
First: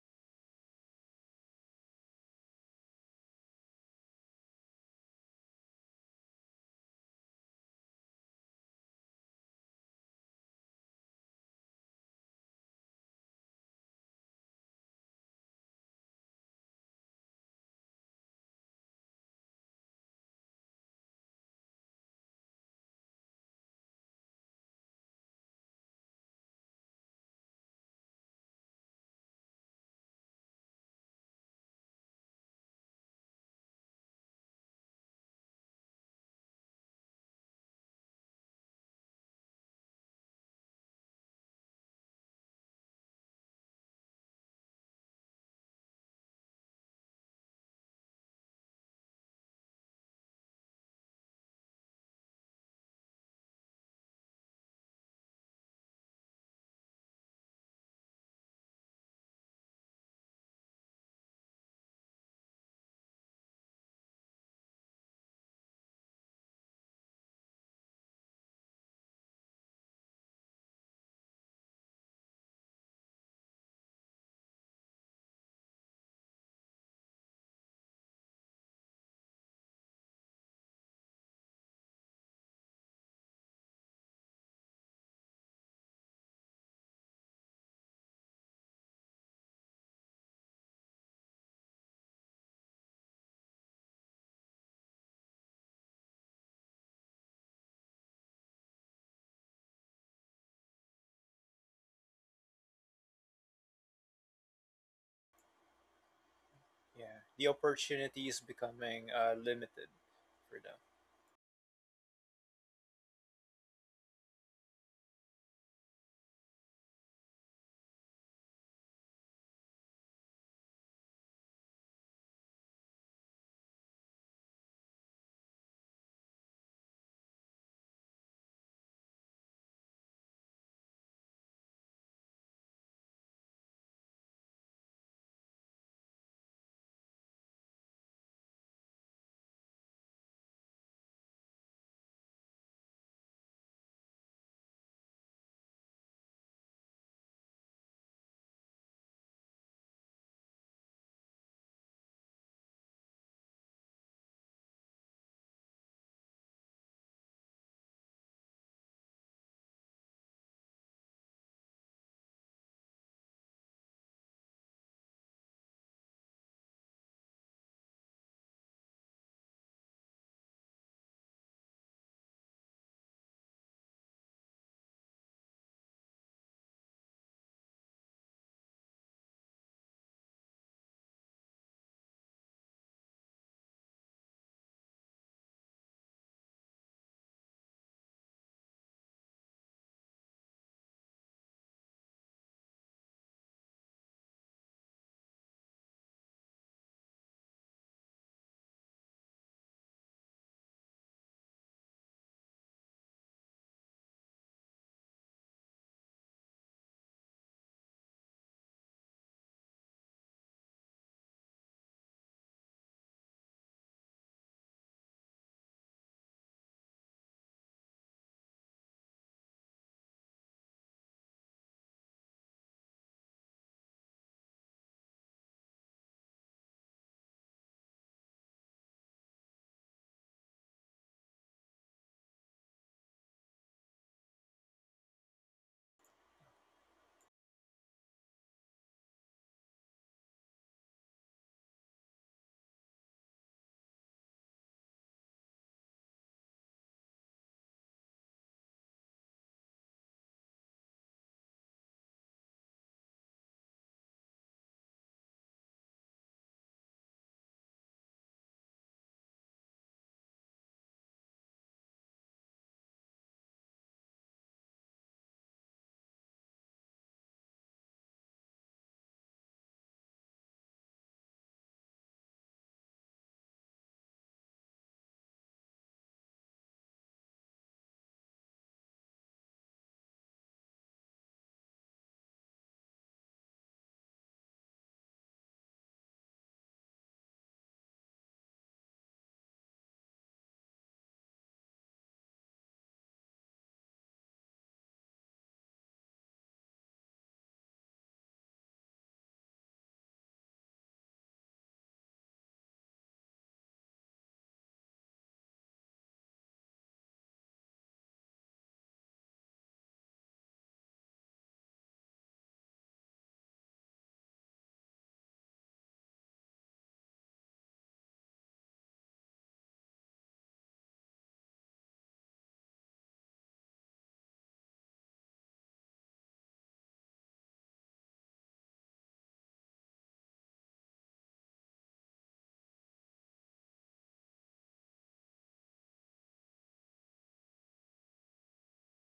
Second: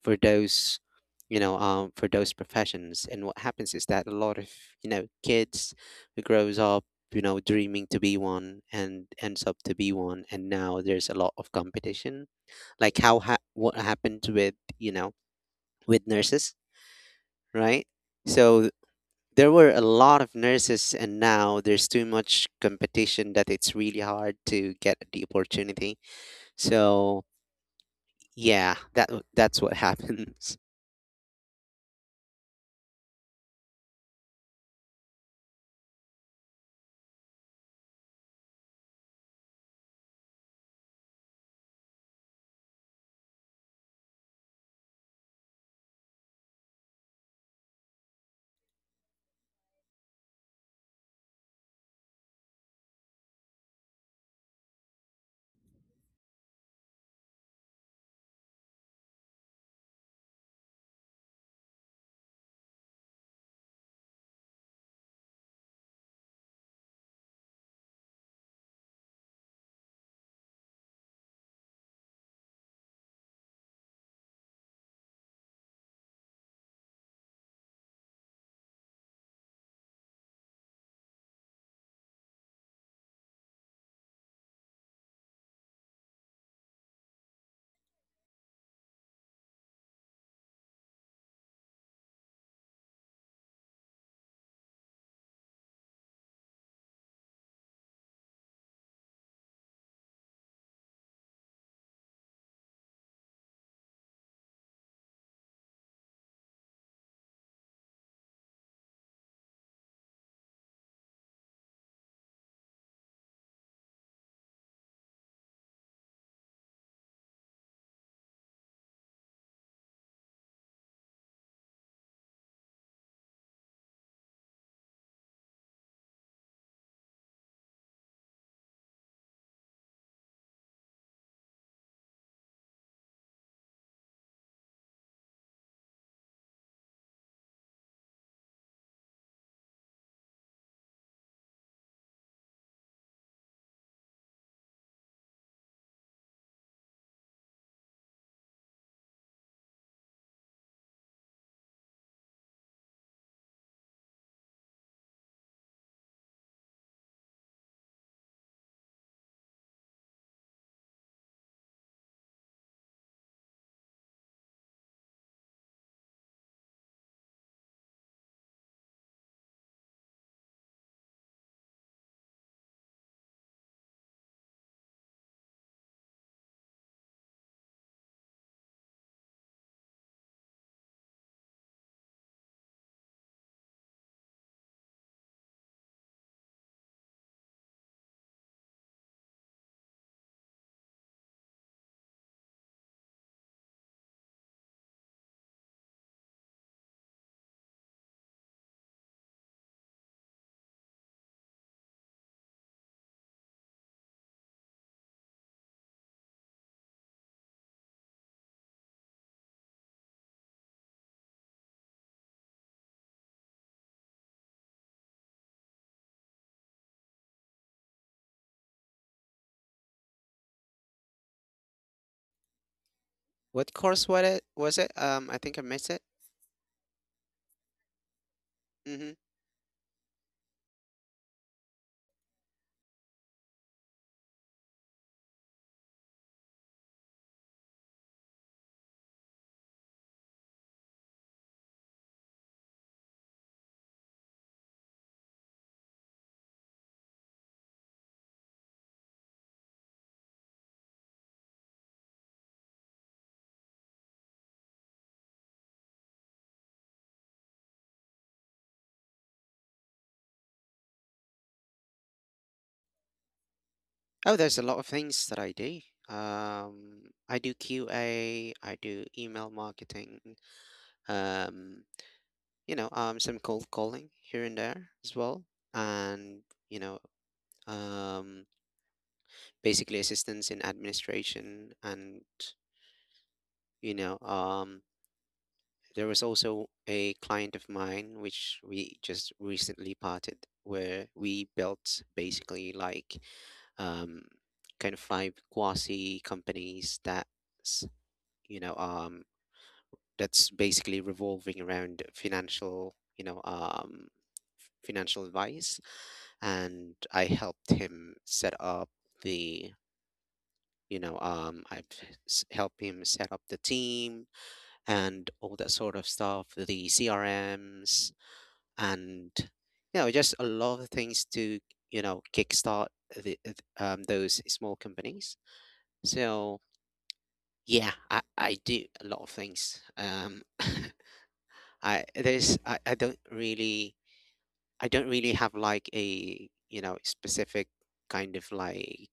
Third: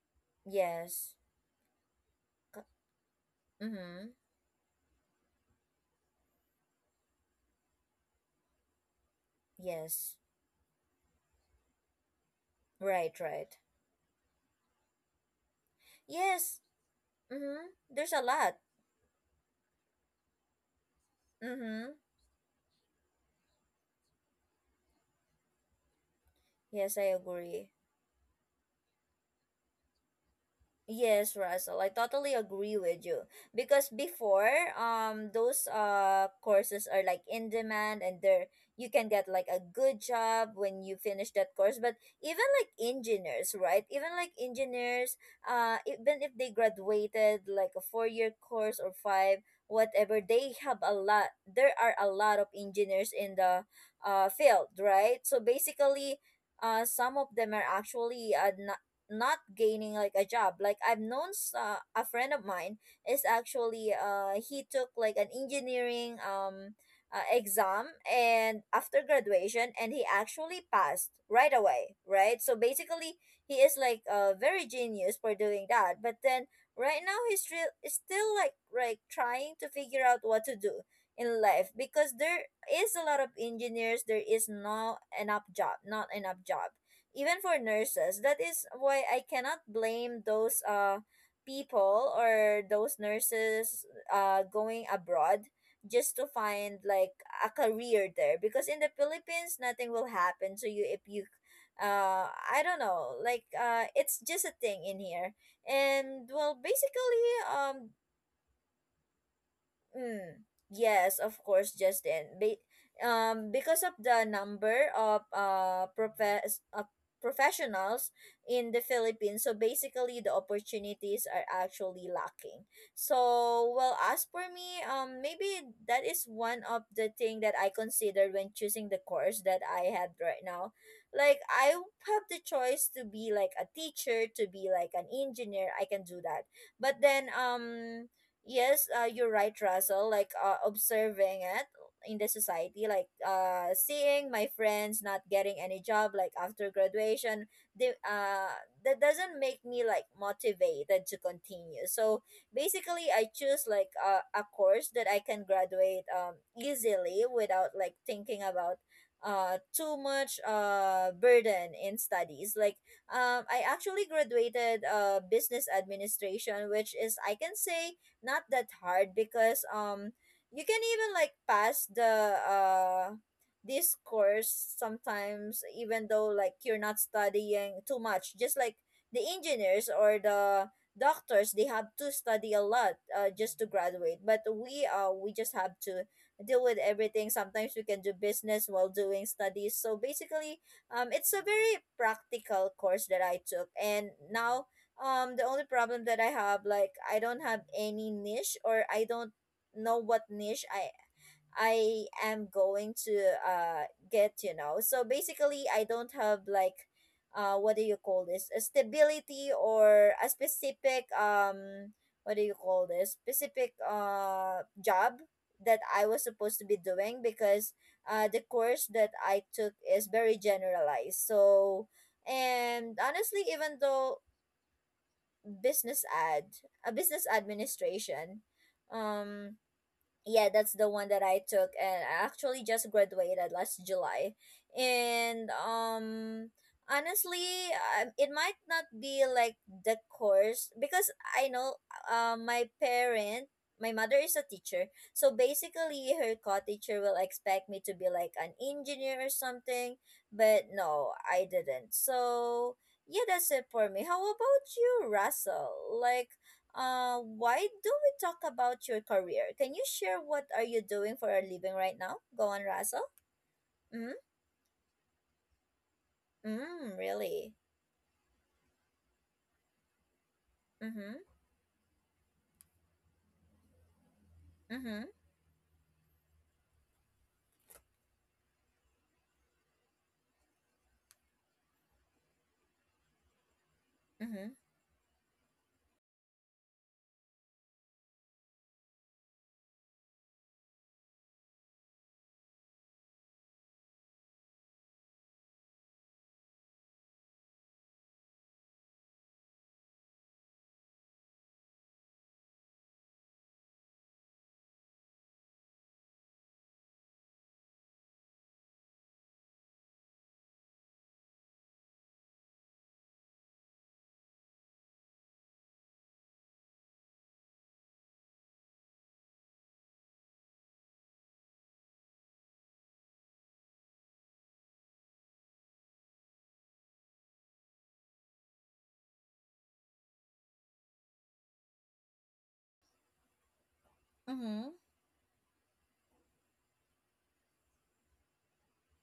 [SPEAKER 3] for those
[SPEAKER 1] Yes.
[SPEAKER 3] you know for those
[SPEAKER 1] Co-
[SPEAKER 3] professions. And what happens is that
[SPEAKER 1] mm-hmm.
[SPEAKER 3] a lot of kids who grows up dreaming to be one and ends up to be
[SPEAKER 1] Yes,
[SPEAKER 3] one, and now there's a lot of competition, like
[SPEAKER 1] right, right.
[SPEAKER 3] what happened with you know with nurses,
[SPEAKER 1] Yes. Mm-hmm.
[SPEAKER 3] right?
[SPEAKER 1] There's a lot.
[SPEAKER 3] So there were a lot of nurses, and now there's
[SPEAKER 1] Mm-hmm.
[SPEAKER 3] too much competition that it's really hard to get the opportunity.
[SPEAKER 1] Yes, I
[SPEAKER 3] So
[SPEAKER 1] agree.
[SPEAKER 3] yeah, that's what happens.
[SPEAKER 1] Yes, Russell, I totally agree with you. Because before, those courses are like in demand and there you can get like a good job when you finish that course. But even like engineers, right? Even like engineers, even if they graduated like a 4-year course or five, whatever, they have a lot. There are a lot of engineers in the field, right? So basically, some of them are actually not gaining like a job. Like I've known a friend of mine is actually, he took like an engineering exam and after graduation, and he actually passed right away, right? So basically, he is like very genius for doing that, but then right now he's real is still like trying to figure out what to do in life, because there is a lot of engineers. There is not enough job, not enough job, even for nurses. That is why I cannot blame those people or those nurses going abroad just to find like a career there, because in the Philippines nothing will happen to you if you, I don't know, like, it's just a thing in here. And well basically
[SPEAKER 2] The opportunity is becoming limited.
[SPEAKER 1] Mm,
[SPEAKER 2] Freedom.
[SPEAKER 1] yes, of course, Justin. Because of the number of professionals in the Philippines, so basically the opportunities are actually lacking. So, well, as for me, maybe that is one of the thing that I consider when choosing the course that I had right now. Like, I have the choice to be like a teacher, to be like an engineer. I can do that, but then yes, you're right, Russell. Like observing it in the society, like seeing my friends not getting any job, like after graduation, the that doesn't make me like motivated to continue. So basically, I choose like a course that I can graduate easily without like thinking about too much burden in studies. Like I actually graduated business administration, which is I can say not that hard because you can even like pass the this course sometimes, even though like you're not studying too much. Just like the engineers or the doctors, they have to study a lot just to graduate, but we just have to deal with everything. Sometimes we can do business while doing studies, so basically it's a very practical course that I took. And now, the only problem that I have, like, I don't have any niche, or I don't know what niche I am going to get. You know, so basically, I don't have like, what do you call this? A stability or a specific what do you call this? Specific job that I was supposed to be doing, because the course that I took is very generalized. So and honestly
[SPEAKER 3] What
[SPEAKER 1] even
[SPEAKER 3] course was
[SPEAKER 1] though
[SPEAKER 3] it? I think I missed it.
[SPEAKER 1] business ad, a business administration.
[SPEAKER 3] Mm-hmm.
[SPEAKER 1] Um, yeah, that's the one that I took, and I actually just graduated last July. And honestly, it might not be like the course because I know my parent, my mother is a teacher, so basically her co-teacher will expect me to be like an engineer or something. But no, I didn't. So yeah, that's it for me. How about you, Russell? Like why do we talk about your career? Can you share what are you doing for a living right now? Go on, Russell. Mm-hmm.
[SPEAKER 3] Oh, there's a lot of things that I do. Um,
[SPEAKER 1] Mm,
[SPEAKER 3] I do
[SPEAKER 1] really?
[SPEAKER 3] QA. I do email marketing.
[SPEAKER 1] Mm-hmm.
[SPEAKER 3] Um, some cold calling here and there
[SPEAKER 1] Mm-hmm.
[SPEAKER 3] as well, and you know, um, basically assistance in administration, and you know,
[SPEAKER 1] Mm-hmm.
[SPEAKER 3] um, there was also a client of mine which we just recently parted, where we built basically like um, kind of five quasi companies that's you know um, that's basically revolving around financial you know financial advice, and I helped him set up the you know I've s- helped him set up the team and all that sort of stuff, the CRMs, and just a lot of things to kickstart those small companies. So yeah, I do a lot of things. I don't really
[SPEAKER 1] Mm-hmm.
[SPEAKER 3] have like a specific kind of like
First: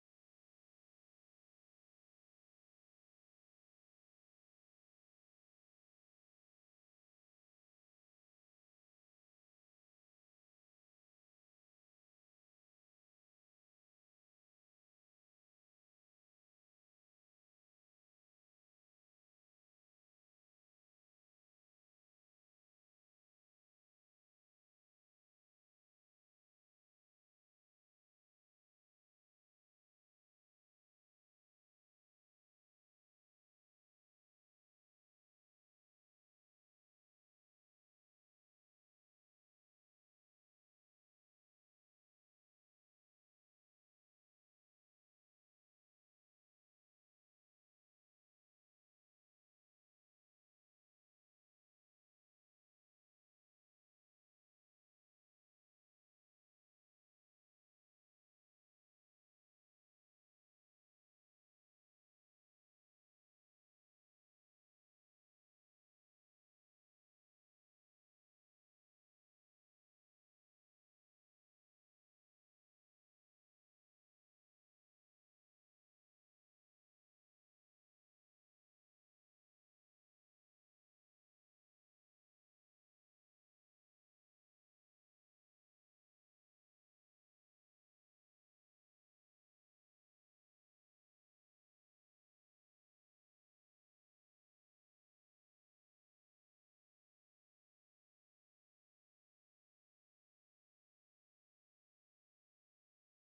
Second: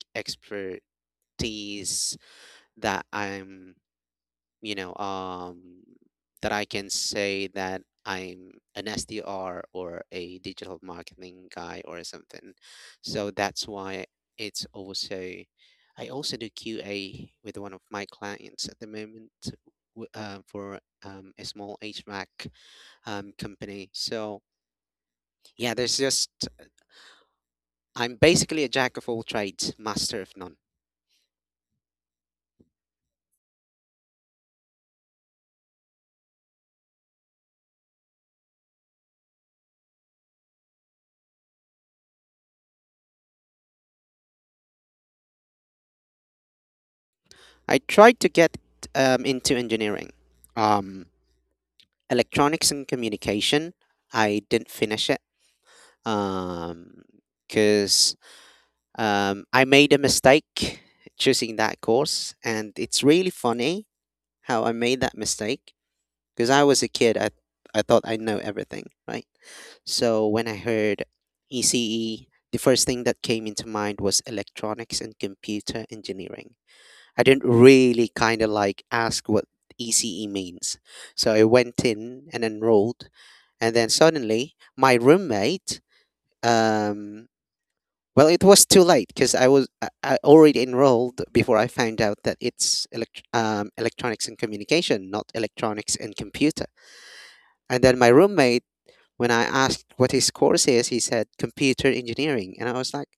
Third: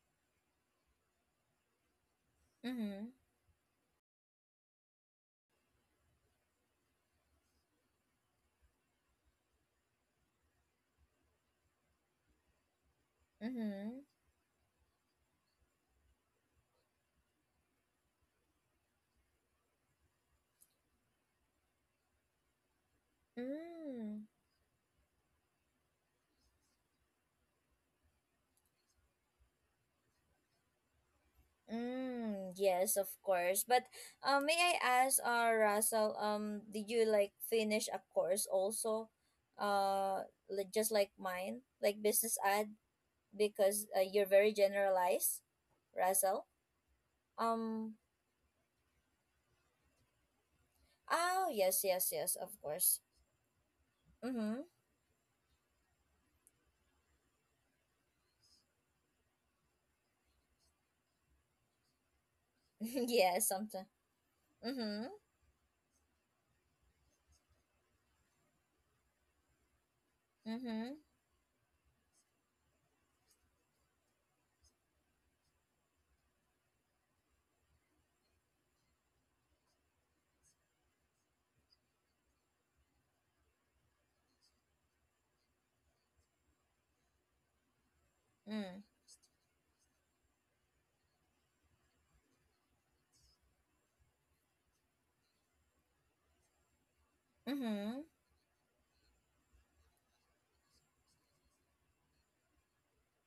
[SPEAKER 3] expertise
[SPEAKER 1] Mm-hmm.
[SPEAKER 3] that I'm you know, um, that I can say that I'm an SDR or a digital marketing guy or something. So that's
[SPEAKER 1] Mm-hmm.
[SPEAKER 3] why it's also, I also do QA with one of my clients at the moment, for a small HVAC company.
[SPEAKER 1] Mm.
[SPEAKER 3] So yeah, I'm basically a jack of all trades, master of none.
[SPEAKER 1] Mm. Yes, of course. But may I ask, Russell, did you like finish a course also? Uh, just like mine, like business ad, because you're very generalized, Russell.
[SPEAKER 3] I
[SPEAKER 1] Um,
[SPEAKER 3] tried to get into engineering, um,
[SPEAKER 1] Oh, yes, yes, yes, of
[SPEAKER 3] electronics and
[SPEAKER 1] course.
[SPEAKER 3] communication. I
[SPEAKER 1] Mm-hmm.
[SPEAKER 3] didn't finish it because 'cause, I made a mistake choosing that course, and it's really
[SPEAKER 1] yeah, something.
[SPEAKER 3] funny how I
[SPEAKER 1] Mm-hmm.
[SPEAKER 3] made that mistake. Because I was a kid, I thought I know everything, right? So when I
[SPEAKER 1] Mm-hmm.
[SPEAKER 3] heard ECE, the first thing that came into mind was electronics and computer engineering. I didn't really kind of like ask what ECE means. So I went in and enrolled, and then suddenly my um, well, it was
[SPEAKER 1] Mm.
[SPEAKER 3] too late because I already enrolled before I found out that it's electronics and communication, not electronics and computer. And
[SPEAKER 1] Mm-hmm.
[SPEAKER 3] then my roommate, when I asked what his course is, he said computer engineering. And I was like,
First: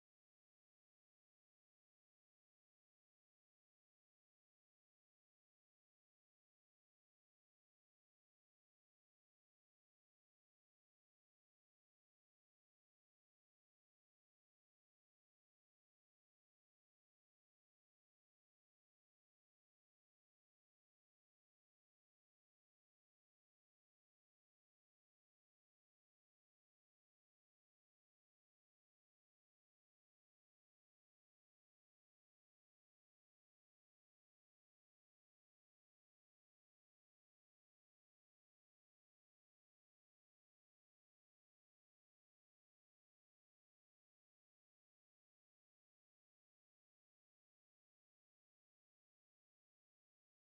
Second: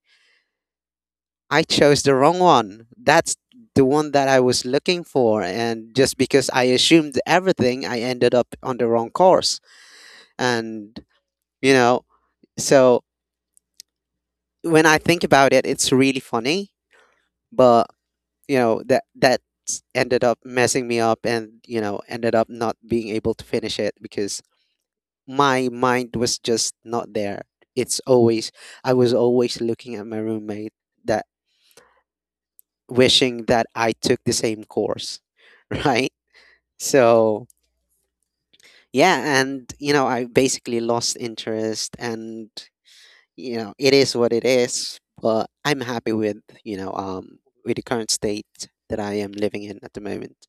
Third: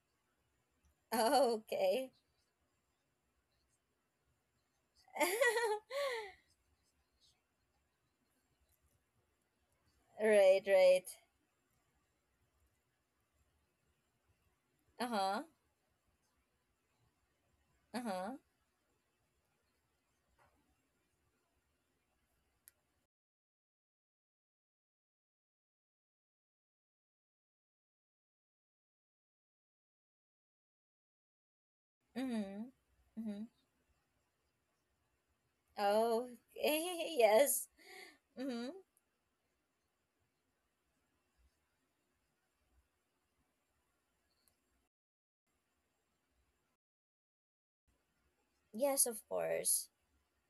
[SPEAKER 1] Oh,
[SPEAKER 3] I chose
[SPEAKER 1] okay.
[SPEAKER 3] the wrong one. That's the one that I was looking for. And just because I assumed everything, I ended up on the wrong course.
[SPEAKER 1] right,
[SPEAKER 3] And,
[SPEAKER 1] right.
[SPEAKER 3] you know, so when I think
[SPEAKER 1] Uh-huh.
[SPEAKER 3] about it, it's really funny. But,
[SPEAKER 1] Uh-huh.
[SPEAKER 3] that ended up messing me up and, you know, ended up not being able to finish it because my mind was just not there. It's always I was always looking at my roommate that
[SPEAKER 1] Mm-hmm. Mm-hmm.
[SPEAKER 3] wishing that I took the same course, right?
[SPEAKER 1] Okay,
[SPEAKER 3] So
[SPEAKER 1] yes. Mm-hmm.
[SPEAKER 3] yeah, and you know I basically lost interest, and you know it is what it is. But I'm happy with you know um with the current state that
[SPEAKER 1] Yes,
[SPEAKER 3] I
[SPEAKER 1] of
[SPEAKER 3] am living in
[SPEAKER 1] course.
[SPEAKER 3] at the moment.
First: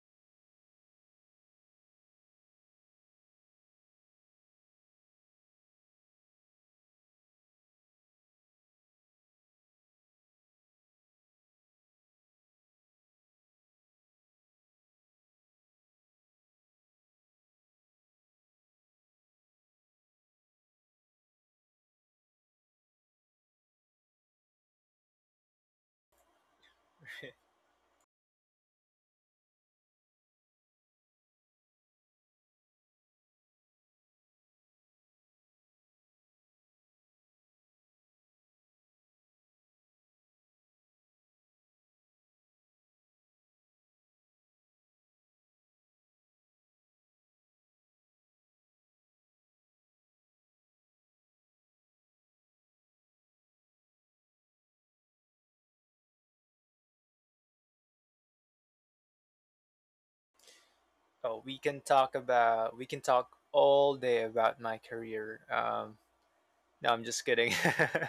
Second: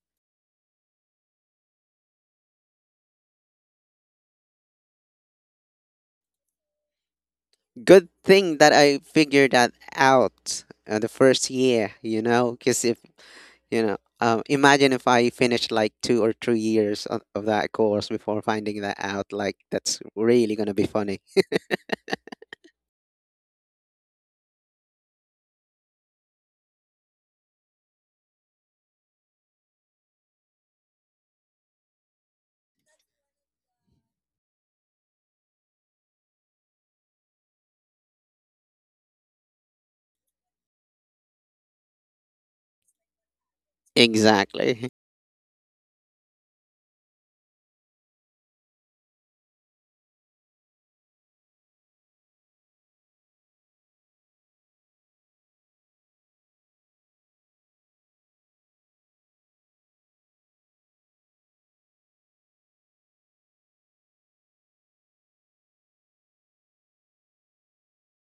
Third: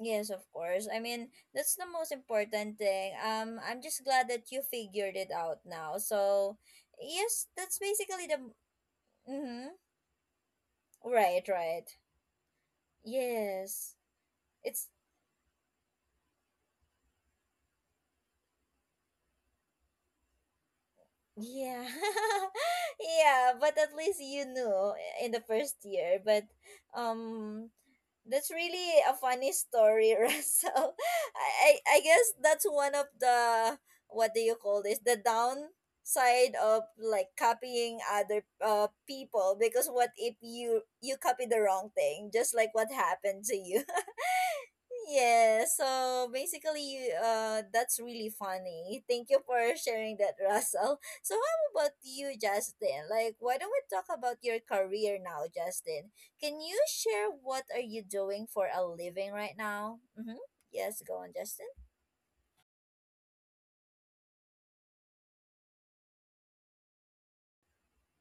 [SPEAKER 1] Yes, of course. I mean, that's the most important thing. I'm just glad that you figured it out now. So, yes, that's
[SPEAKER 3] Good
[SPEAKER 1] basically the.
[SPEAKER 3] thing that I figured
[SPEAKER 1] Mm-hmm.
[SPEAKER 3] that out the
[SPEAKER 1] Right,
[SPEAKER 3] first year,
[SPEAKER 1] right.
[SPEAKER 3] you know, because if you
[SPEAKER 1] Yes.
[SPEAKER 3] know,
[SPEAKER 1] It's
[SPEAKER 3] imagine if I finished like 2 or 3 years of that course before finding that out. Like that's really gonna be funny.
[SPEAKER 1] yeah. Yeah, but at least you knew in the first year. But um that's really a funny story, Russell. I guess that's one of the, what do you call this? The downside of like copying other people because what if you copy the wrong thing, just like what happened to you.
[SPEAKER 3] Exactly.
[SPEAKER 1] Yeah, so basically, that's really funny. Thank you for sharing that, Russell. So, how about you, Justin? Like, why don't we talk about your career now, Justin? Can you share what are you doing for a living right now? Mm-hmm. Yes, go on,
[SPEAKER 2] Oh,
[SPEAKER 1] Justin.
[SPEAKER 2] we can talk all day about my career. No, I'm just kidding.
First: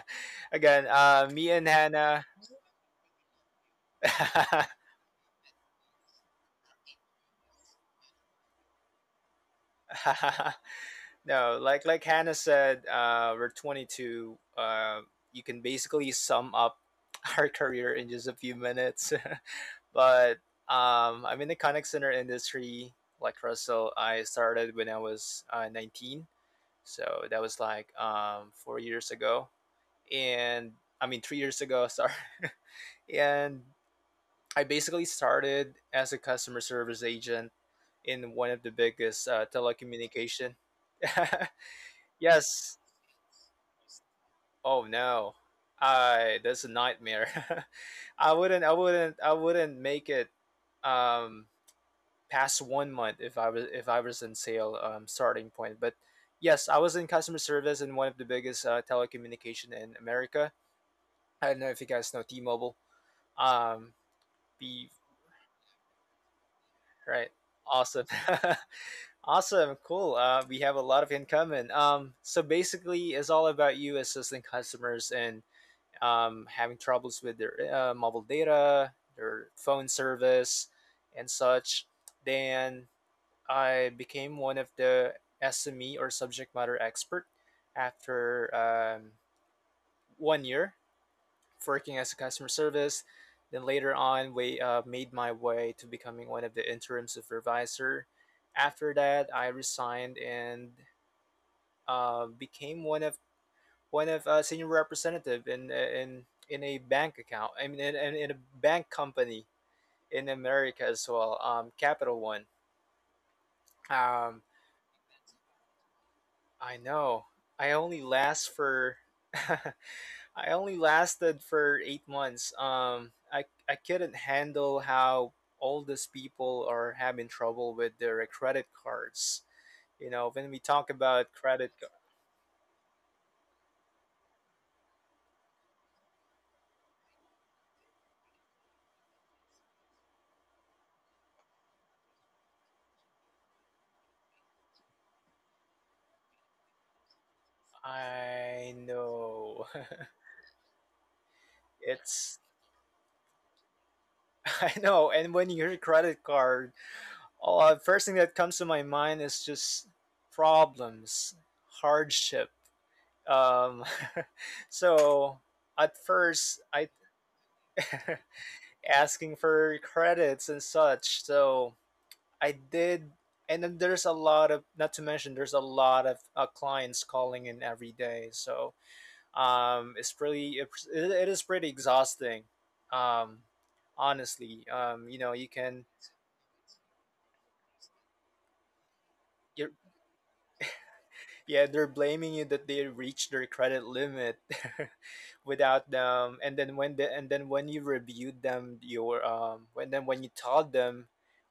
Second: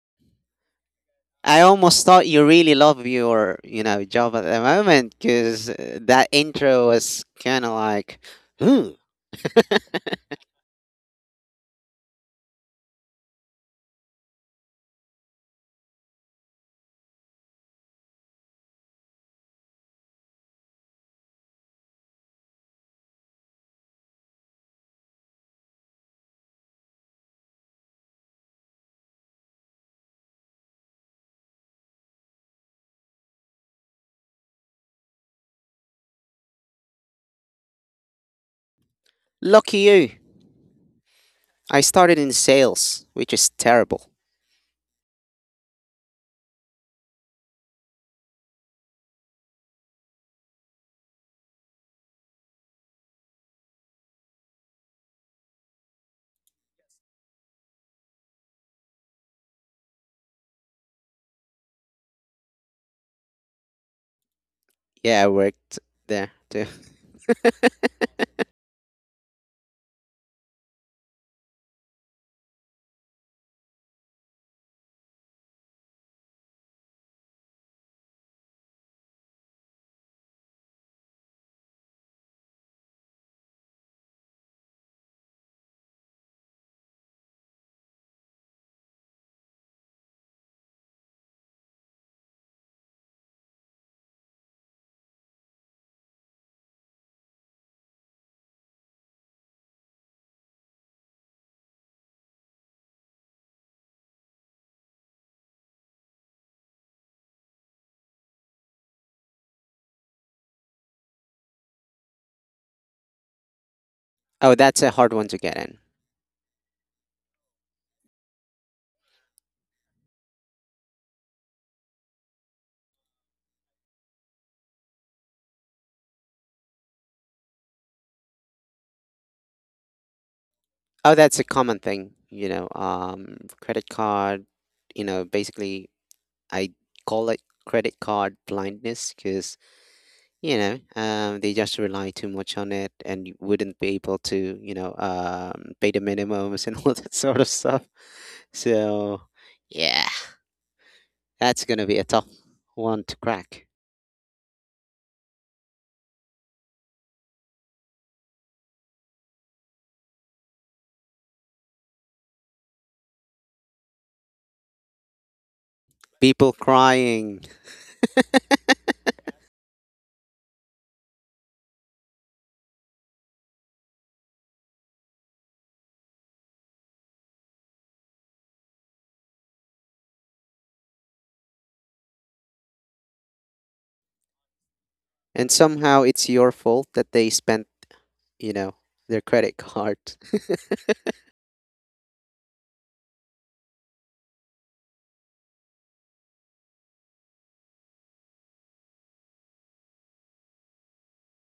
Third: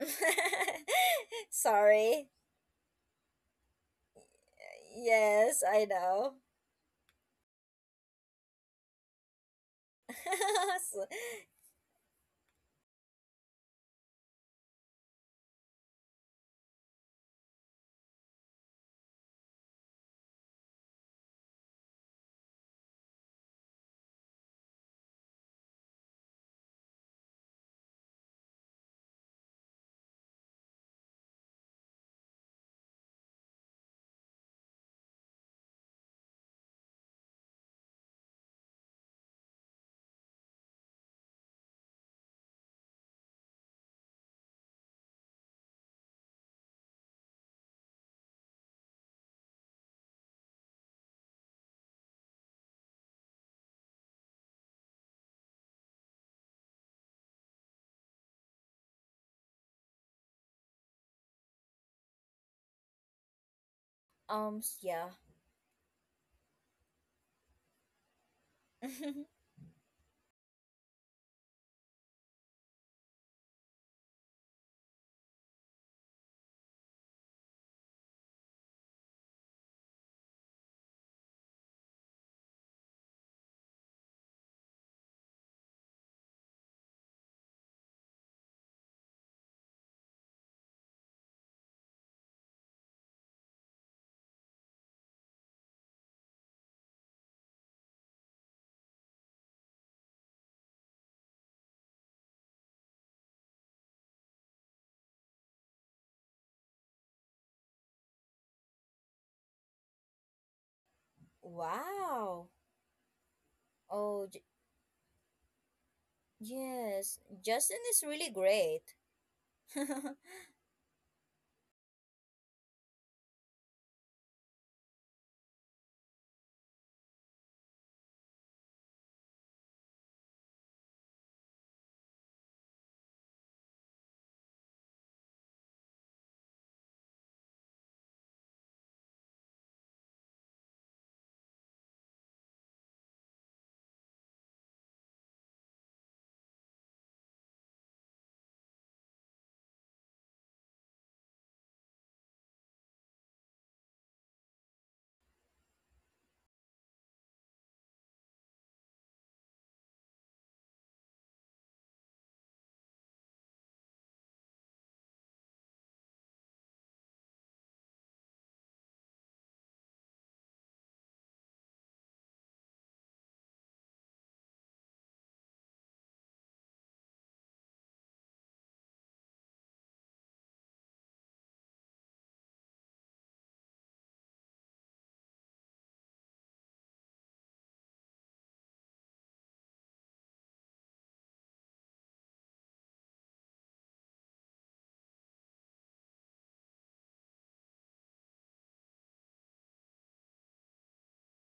[SPEAKER 2] Again, me
[SPEAKER 3] I
[SPEAKER 2] and
[SPEAKER 3] almost
[SPEAKER 2] Hannah.
[SPEAKER 3] thought
[SPEAKER 1] Sorry.
[SPEAKER 3] you really love your, you know, job at the moment
[SPEAKER 1] Yes,
[SPEAKER 3] because
[SPEAKER 1] I
[SPEAKER 3] that
[SPEAKER 1] know.
[SPEAKER 3] intro was kind of like, hmm,
[SPEAKER 1] So-
[SPEAKER 2] No, like Hannah said, we're 22. You can basically sum up our career in just a few minutes. But I'm in the contact center industry. Like Russell, I started when I was 19, so that was like 4 years ago. And I mean 3 years ago, sorry. And I basically started as a customer service agent in one of the biggest
[SPEAKER 3] lucky you.
[SPEAKER 2] telecommunication.
[SPEAKER 3] I started in
[SPEAKER 2] Yes.
[SPEAKER 3] sales, which is terrible.
[SPEAKER 2] Oh no. I that's a nightmare. I wouldn't. I wouldn't. I wouldn't make it um past 1 month if I was in sale starting point. But yes, I was in customer service in one of the biggest telecommunication in America. I don't know if you guys know T-Mobile. Um, Beef.
[SPEAKER 1] yeah.
[SPEAKER 3] Yeah, I worked there too.
[SPEAKER 2] Right. Awesome. Awesome. Cool. We have a lot of in common. So basically, it's all about you assisting customers and having troubles with their mobile data, their phone service, and such. Then I became one of the SME, or subject matter expert, after 1 year working as a customer service. Then later on, we made my way to becoming one of the interim supervisor. After that, I resigned and became one of senior representative in a bank account. I mean, in a bank company in America as well. Capital One.
[SPEAKER 1] Wow. Oh,
[SPEAKER 2] Um,
[SPEAKER 1] j-
[SPEAKER 3] Oh, that's a hard one to get in.
[SPEAKER 2] I know.
[SPEAKER 1] yes.
[SPEAKER 2] I
[SPEAKER 1] Justin
[SPEAKER 2] only
[SPEAKER 1] is really
[SPEAKER 2] last
[SPEAKER 1] great.
[SPEAKER 2] for I only lasted for 8 months. I couldn't handle how all these people are having trouble with their credit cards. You know, when we talk
[SPEAKER 3] Oh,
[SPEAKER 2] about
[SPEAKER 3] that's a
[SPEAKER 2] credit,
[SPEAKER 3] common thing, you know, credit card, you know, basically I call it credit card blindness because, you know, they just rely too much on it and you wouldn't be able to, you know, pay the minimums and all that sort of stuff.
[SPEAKER 2] I
[SPEAKER 3] So,
[SPEAKER 2] know.
[SPEAKER 3] yeah, that's gonna be a tough
[SPEAKER 2] It's
[SPEAKER 3] one to crack.
[SPEAKER 2] I know. And when you hear credit card, first thing that comes to my mind is just problems, hardship. Um, so at
[SPEAKER 3] People
[SPEAKER 2] first, I
[SPEAKER 3] crying,
[SPEAKER 2] asking for credits and such. So I did, and then there's a lot of, not to mention, there's a lot of clients calling in every day. So it's pretty, it is pretty exhausting. Um, honestly, you know, you
[SPEAKER 3] and
[SPEAKER 2] can.
[SPEAKER 3] somehow it's your fault that they spent, you know, their credit
[SPEAKER 2] You're,
[SPEAKER 3] card.
[SPEAKER 2] yeah, they're blaming you that they reached their credit limit without them, and then when the and then when you reviewed them, your when you told them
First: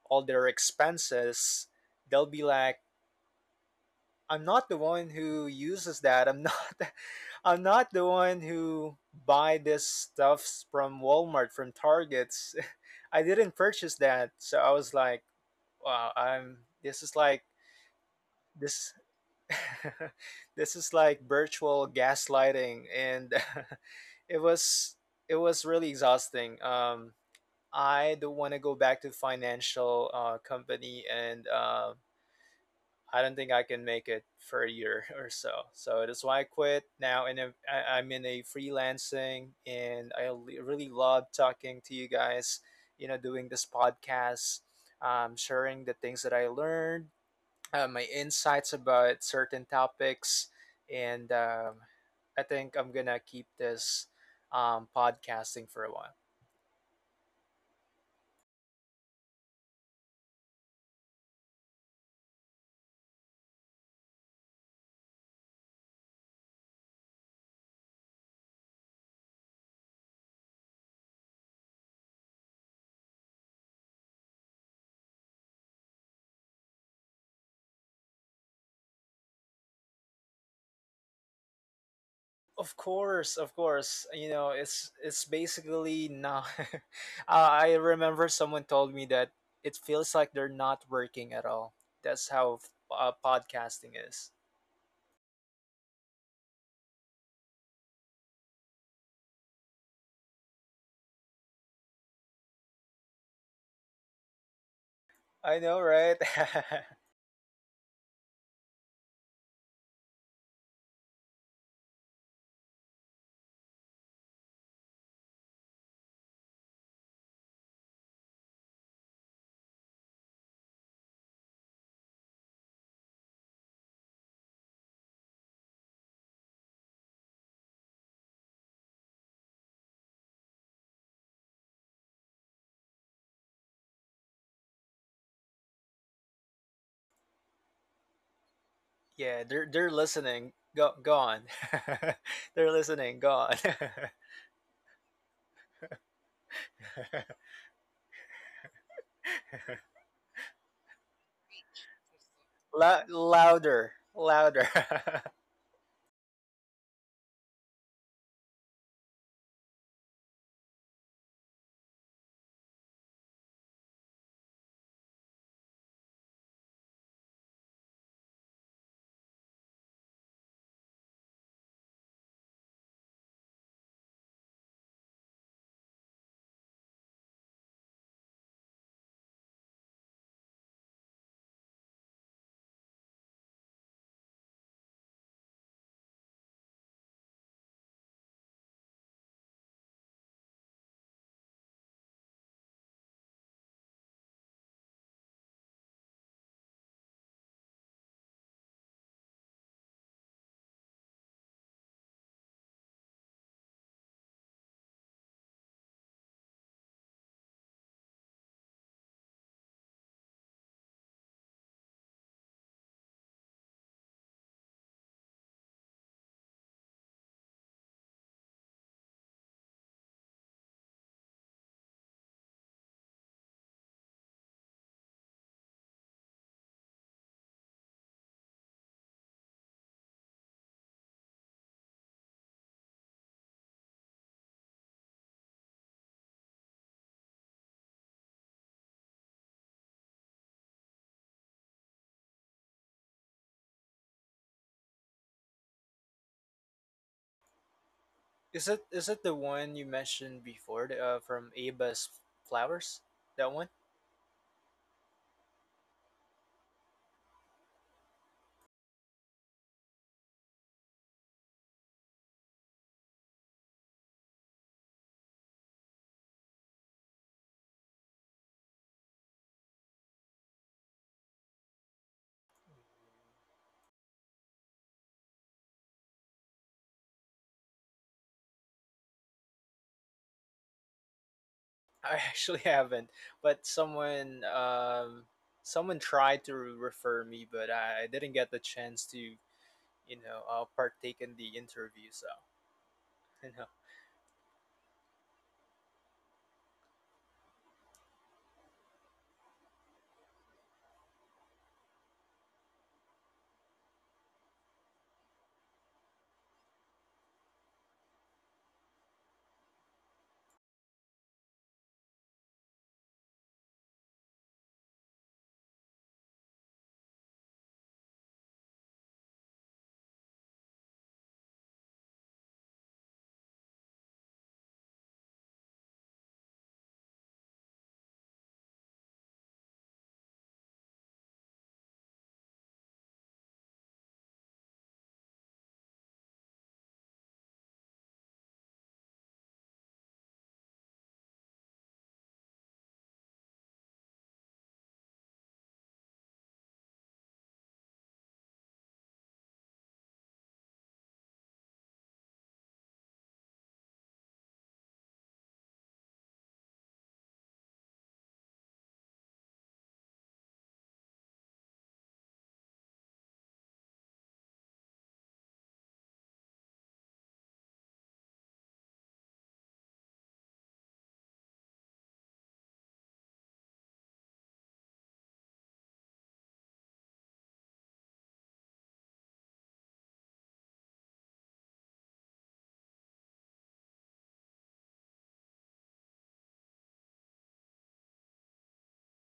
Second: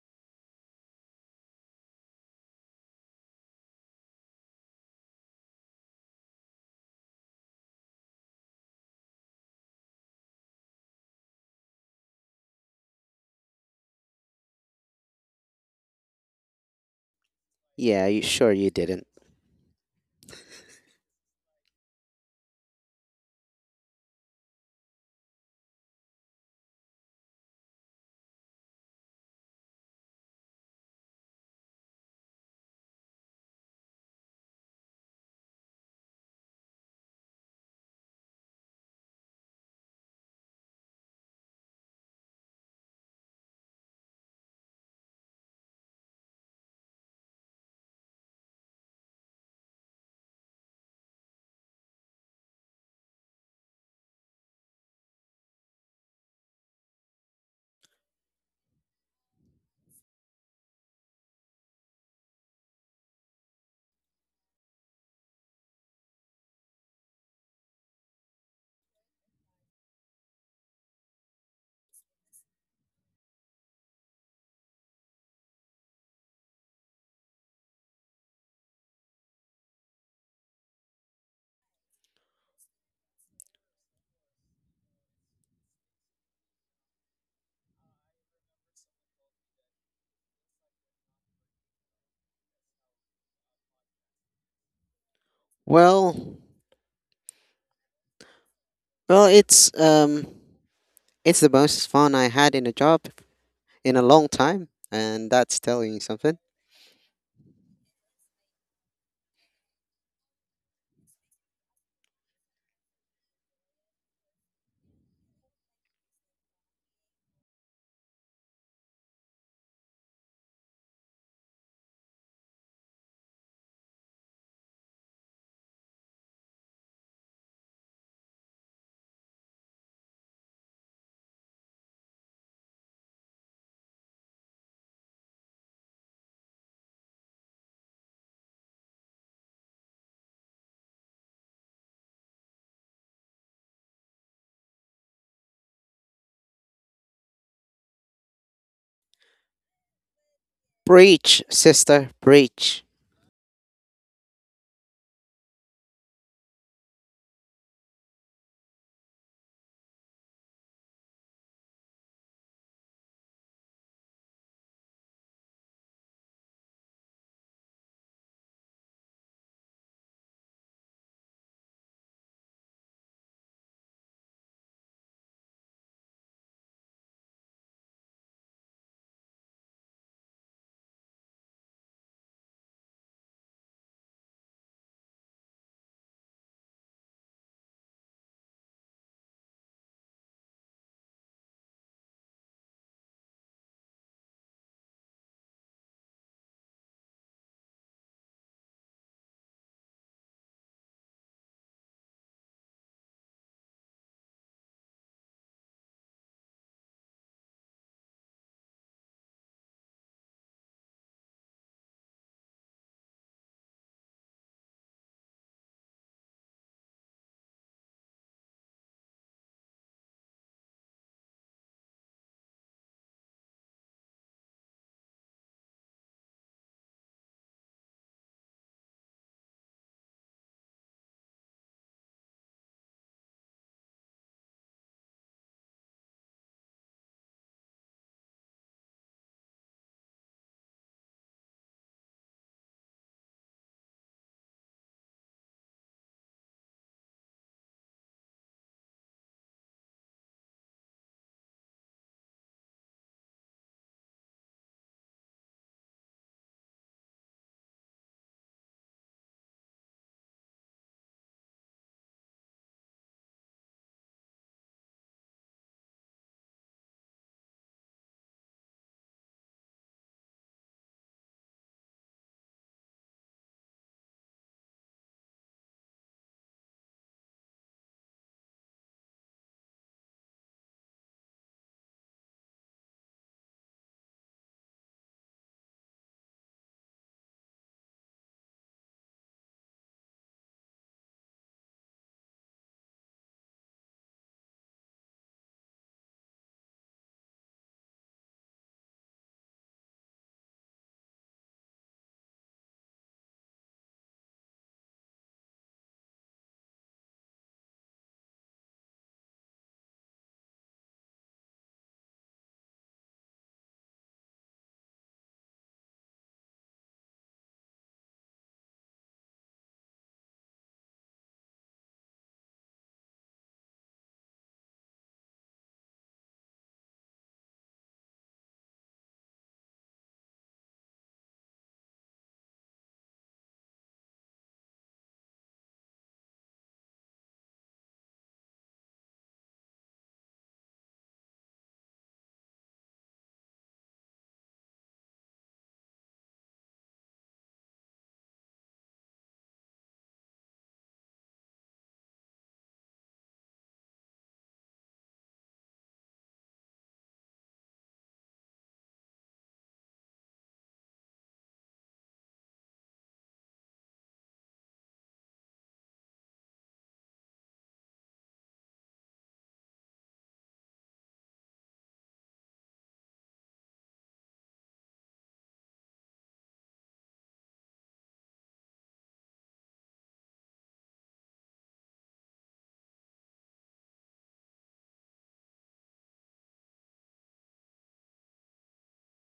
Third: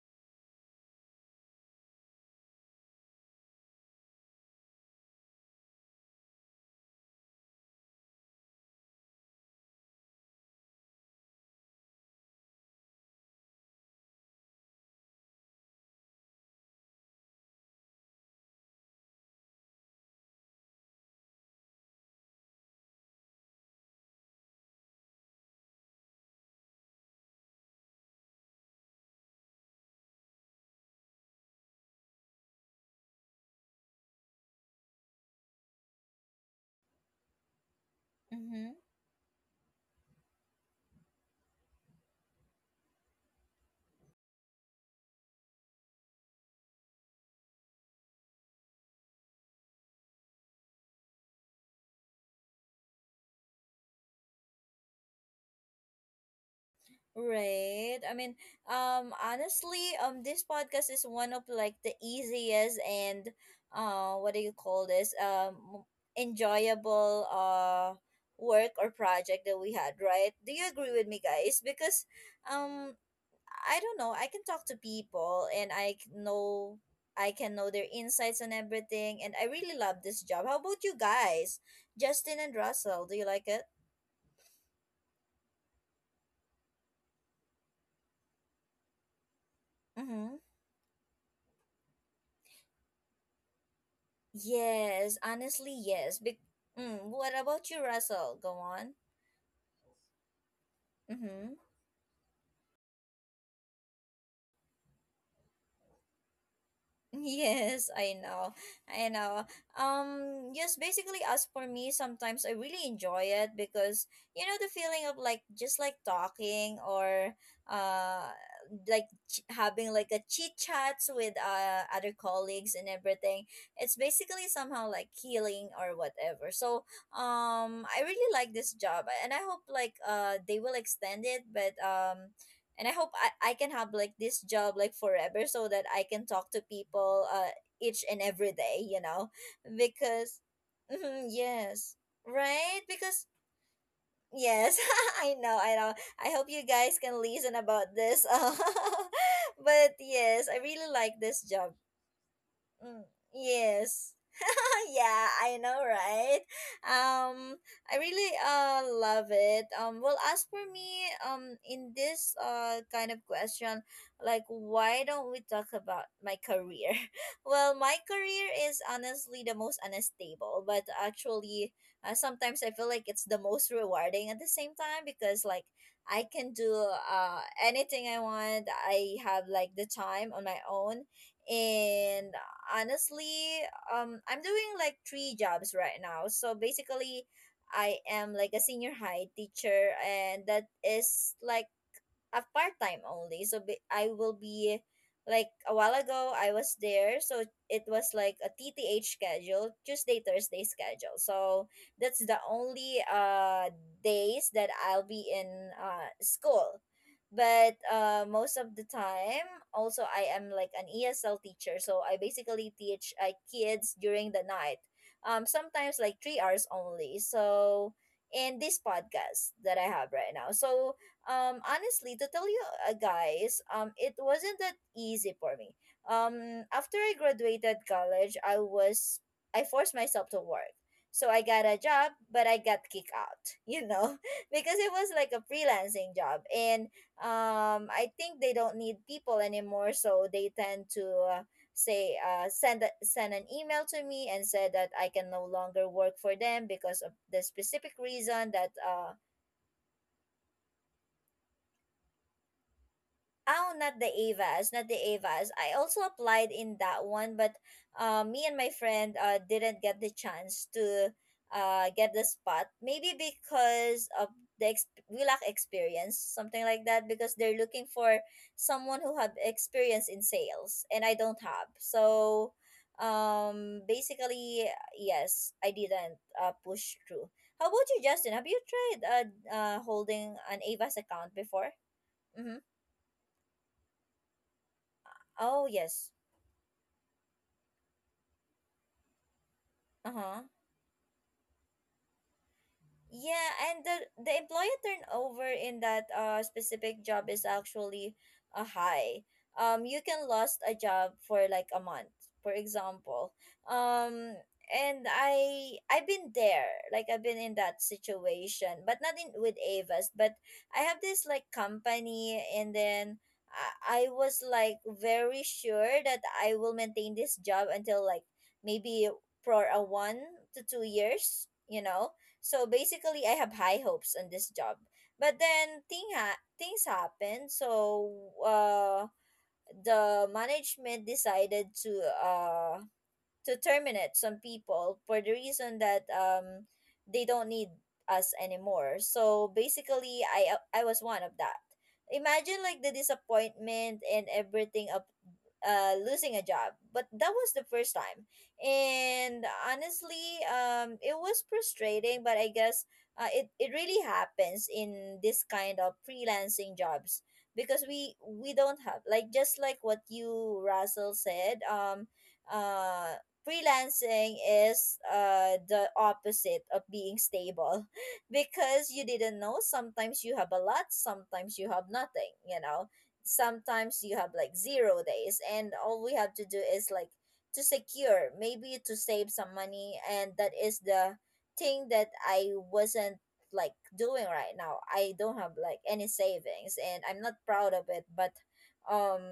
[SPEAKER 2] all their expenses, they'll be like, I'm not the one who uses that. I'm not. I'm not the one who buy this stuffs from Walmart, from Targets. I didn't purchase that. So I was like, wow, I'm this is like
[SPEAKER 3] Yeah, you, sure you
[SPEAKER 2] this.
[SPEAKER 3] didn't.
[SPEAKER 2] This is like virtual gaslighting, and it was it was really exhausting. I don't want to go back to financial company, and I don't think I can make it for a year or so. So that's why I quit now. And I'm- I am in a
[SPEAKER 1] Mm-hmm.
[SPEAKER 2] freelancing, and I really love talking to you guys. You know, doing this podcast, sharing the things that I learned, my insights about certain topics, and I think I'm gonna keep this podcasting for a while.
[SPEAKER 1] Right. I mean, honestly, this podcast is one of like the easiest and what do you call this? Enjoyable work or project that we had, right? Do you agree with me, guys? Because um, I don't know. I can talk to people and know I can know their insights and everything, and I really love this job. How about you guys, Justin and
[SPEAKER 2] Of
[SPEAKER 1] Russell? Do you
[SPEAKER 2] course,
[SPEAKER 1] like
[SPEAKER 2] of
[SPEAKER 1] it?
[SPEAKER 2] course. You know, it's basically not. I remember someone told me that it feels like
[SPEAKER 1] Mm-hmm.
[SPEAKER 2] they're not working at all. That's how podcasting is.
[SPEAKER 1] Yes, honestly, yes.
[SPEAKER 3] Well,
[SPEAKER 1] What about you, Russell? Go on.
[SPEAKER 3] well, it's the
[SPEAKER 1] Mm-hmm.
[SPEAKER 3] most fun I had in a job in a long time, and
[SPEAKER 2] I
[SPEAKER 3] that's
[SPEAKER 2] know,
[SPEAKER 3] telling you
[SPEAKER 2] right?
[SPEAKER 3] something.
[SPEAKER 1] Yes, I know. I know. Yes, basically as for me, sometimes I really enjoy it because you know the feeling of like just like talking or uh having like a chit chats with other colleagues and everything. It's basically somehow like healing or whatever. So, I really like this job and I hope like they will extend it, but and I can have like this job like forever so that I can talk to people each and every day, you know,
[SPEAKER 2] Yeah, they're
[SPEAKER 1] because
[SPEAKER 2] listening. Go
[SPEAKER 1] mhm,
[SPEAKER 2] on.
[SPEAKER 1] yes,
[SPEAKER 2] They're
[SPEAKER 1] right,
[SPEAKER 2] listening. Go
[SPEAKER 1] because
[SPEAKER 2] on.
[SPEAKER 1] yes. I know, I know. I hope you guys can listen about this. But yes, I really like
[SPEAKER 3] Preach,
[SPEAKER 1] this job.
[SPEAKER 3] sister, preach.
[SPEAKER 2] Louder, louder.
[SPEAKER 1] Yeah, I know, right? Um, I really love it. Well, as for me, in this kind of question, like, why don't we talk about my career? Well, my career is honestly the most unstable, but actually, sometimes I feel like it's the most rewarding at the same time because like I can do anything I want. I have like the time on my own and honestly, I'm doing like three jobs right now. So basically, I am like a senior high teacher, and that is like a part time only. I will be like a while ago I was there, so it was like a TTH schedule, Tuesday Thursday schedule. So that's the only days that I'll be in school. But most of the time, also I am like an ESL teacher, so I basically teach kids during the night. Sometimes like 3 hours only. So in this podcast that I have right now. So honestly to tell you guys, it wasn't that easy for me. Um, after I graduated college, I forced myself to work, so I got a job but I got kicked out you know because it was like a freelancing job and I think they don't need people anymore so they tend to say send an email to me and said that I can no longer work for them because of the specific reason
[SPEAKER 2] Is
[SPEAKER 1] that
[SPEAKER 2] it is it the one you mentioned before, the, from Aba's Flowers? That one?
[SPEAKER 1] Oh, not the Avas, not the Avas. I also applied in that one, but me and my friend didn't get the chance to get the spot. Maybe because of we lack experience, something like that. Because they're looking for someone who have experience in sales, and I don't have. So, basically, yes, I didn't push through. How about you, Justin? Have you tried holding an Avas account before?
[SPEAKER 2] I actually
[SPEAKER 1] Mm-hmm.
[SPEAKER 2] haven't, but
[SPEAKER 1] Oh
[SPEAKER 2] someone
[SPEAKER 1] yes.
[SPEAKER 2] tried to refer me, but I didn't get the chance to, you know,
[SPEAKER 1] Uh-huh.
[SPEAKER 2] partake in the interview. So, you
[SPEAKER 1] Yeah,
[SPEAKER 2] know,
[SPEAKER 1] and the employee turnover in that specific job is actually a high. You can lost a job for like a month, for example. Um, and I've been there, like I've been in that situation, but not in with Avis, but I have this like company, and then I was like very sure that I will maintain this job until like maybe for a 1 to 2 years, you know, so basically, I have high hopes on this job. But then things happened. So uh, the management decided uh, to terminate some people for the reason that they don't need us anymore. So basically, I was one of that. Imagine like the disappointment and everything of losing a job, but that was the first time. And honestly, it was frustrating, but I guess it it really happens in this kind of freelancing jobs because we don't have like just like what you Russell said uh freelancing is the opposite of being stable. Because you didn't know, sometimes you have a lot, sometimes you have nothing, you know, sometimes you have like 0 days, and all we have to do is like to secure maybe to save some money, and that is the thing that I wasn't like doing right now. I don't have like any savings and I'm not proud of it, but um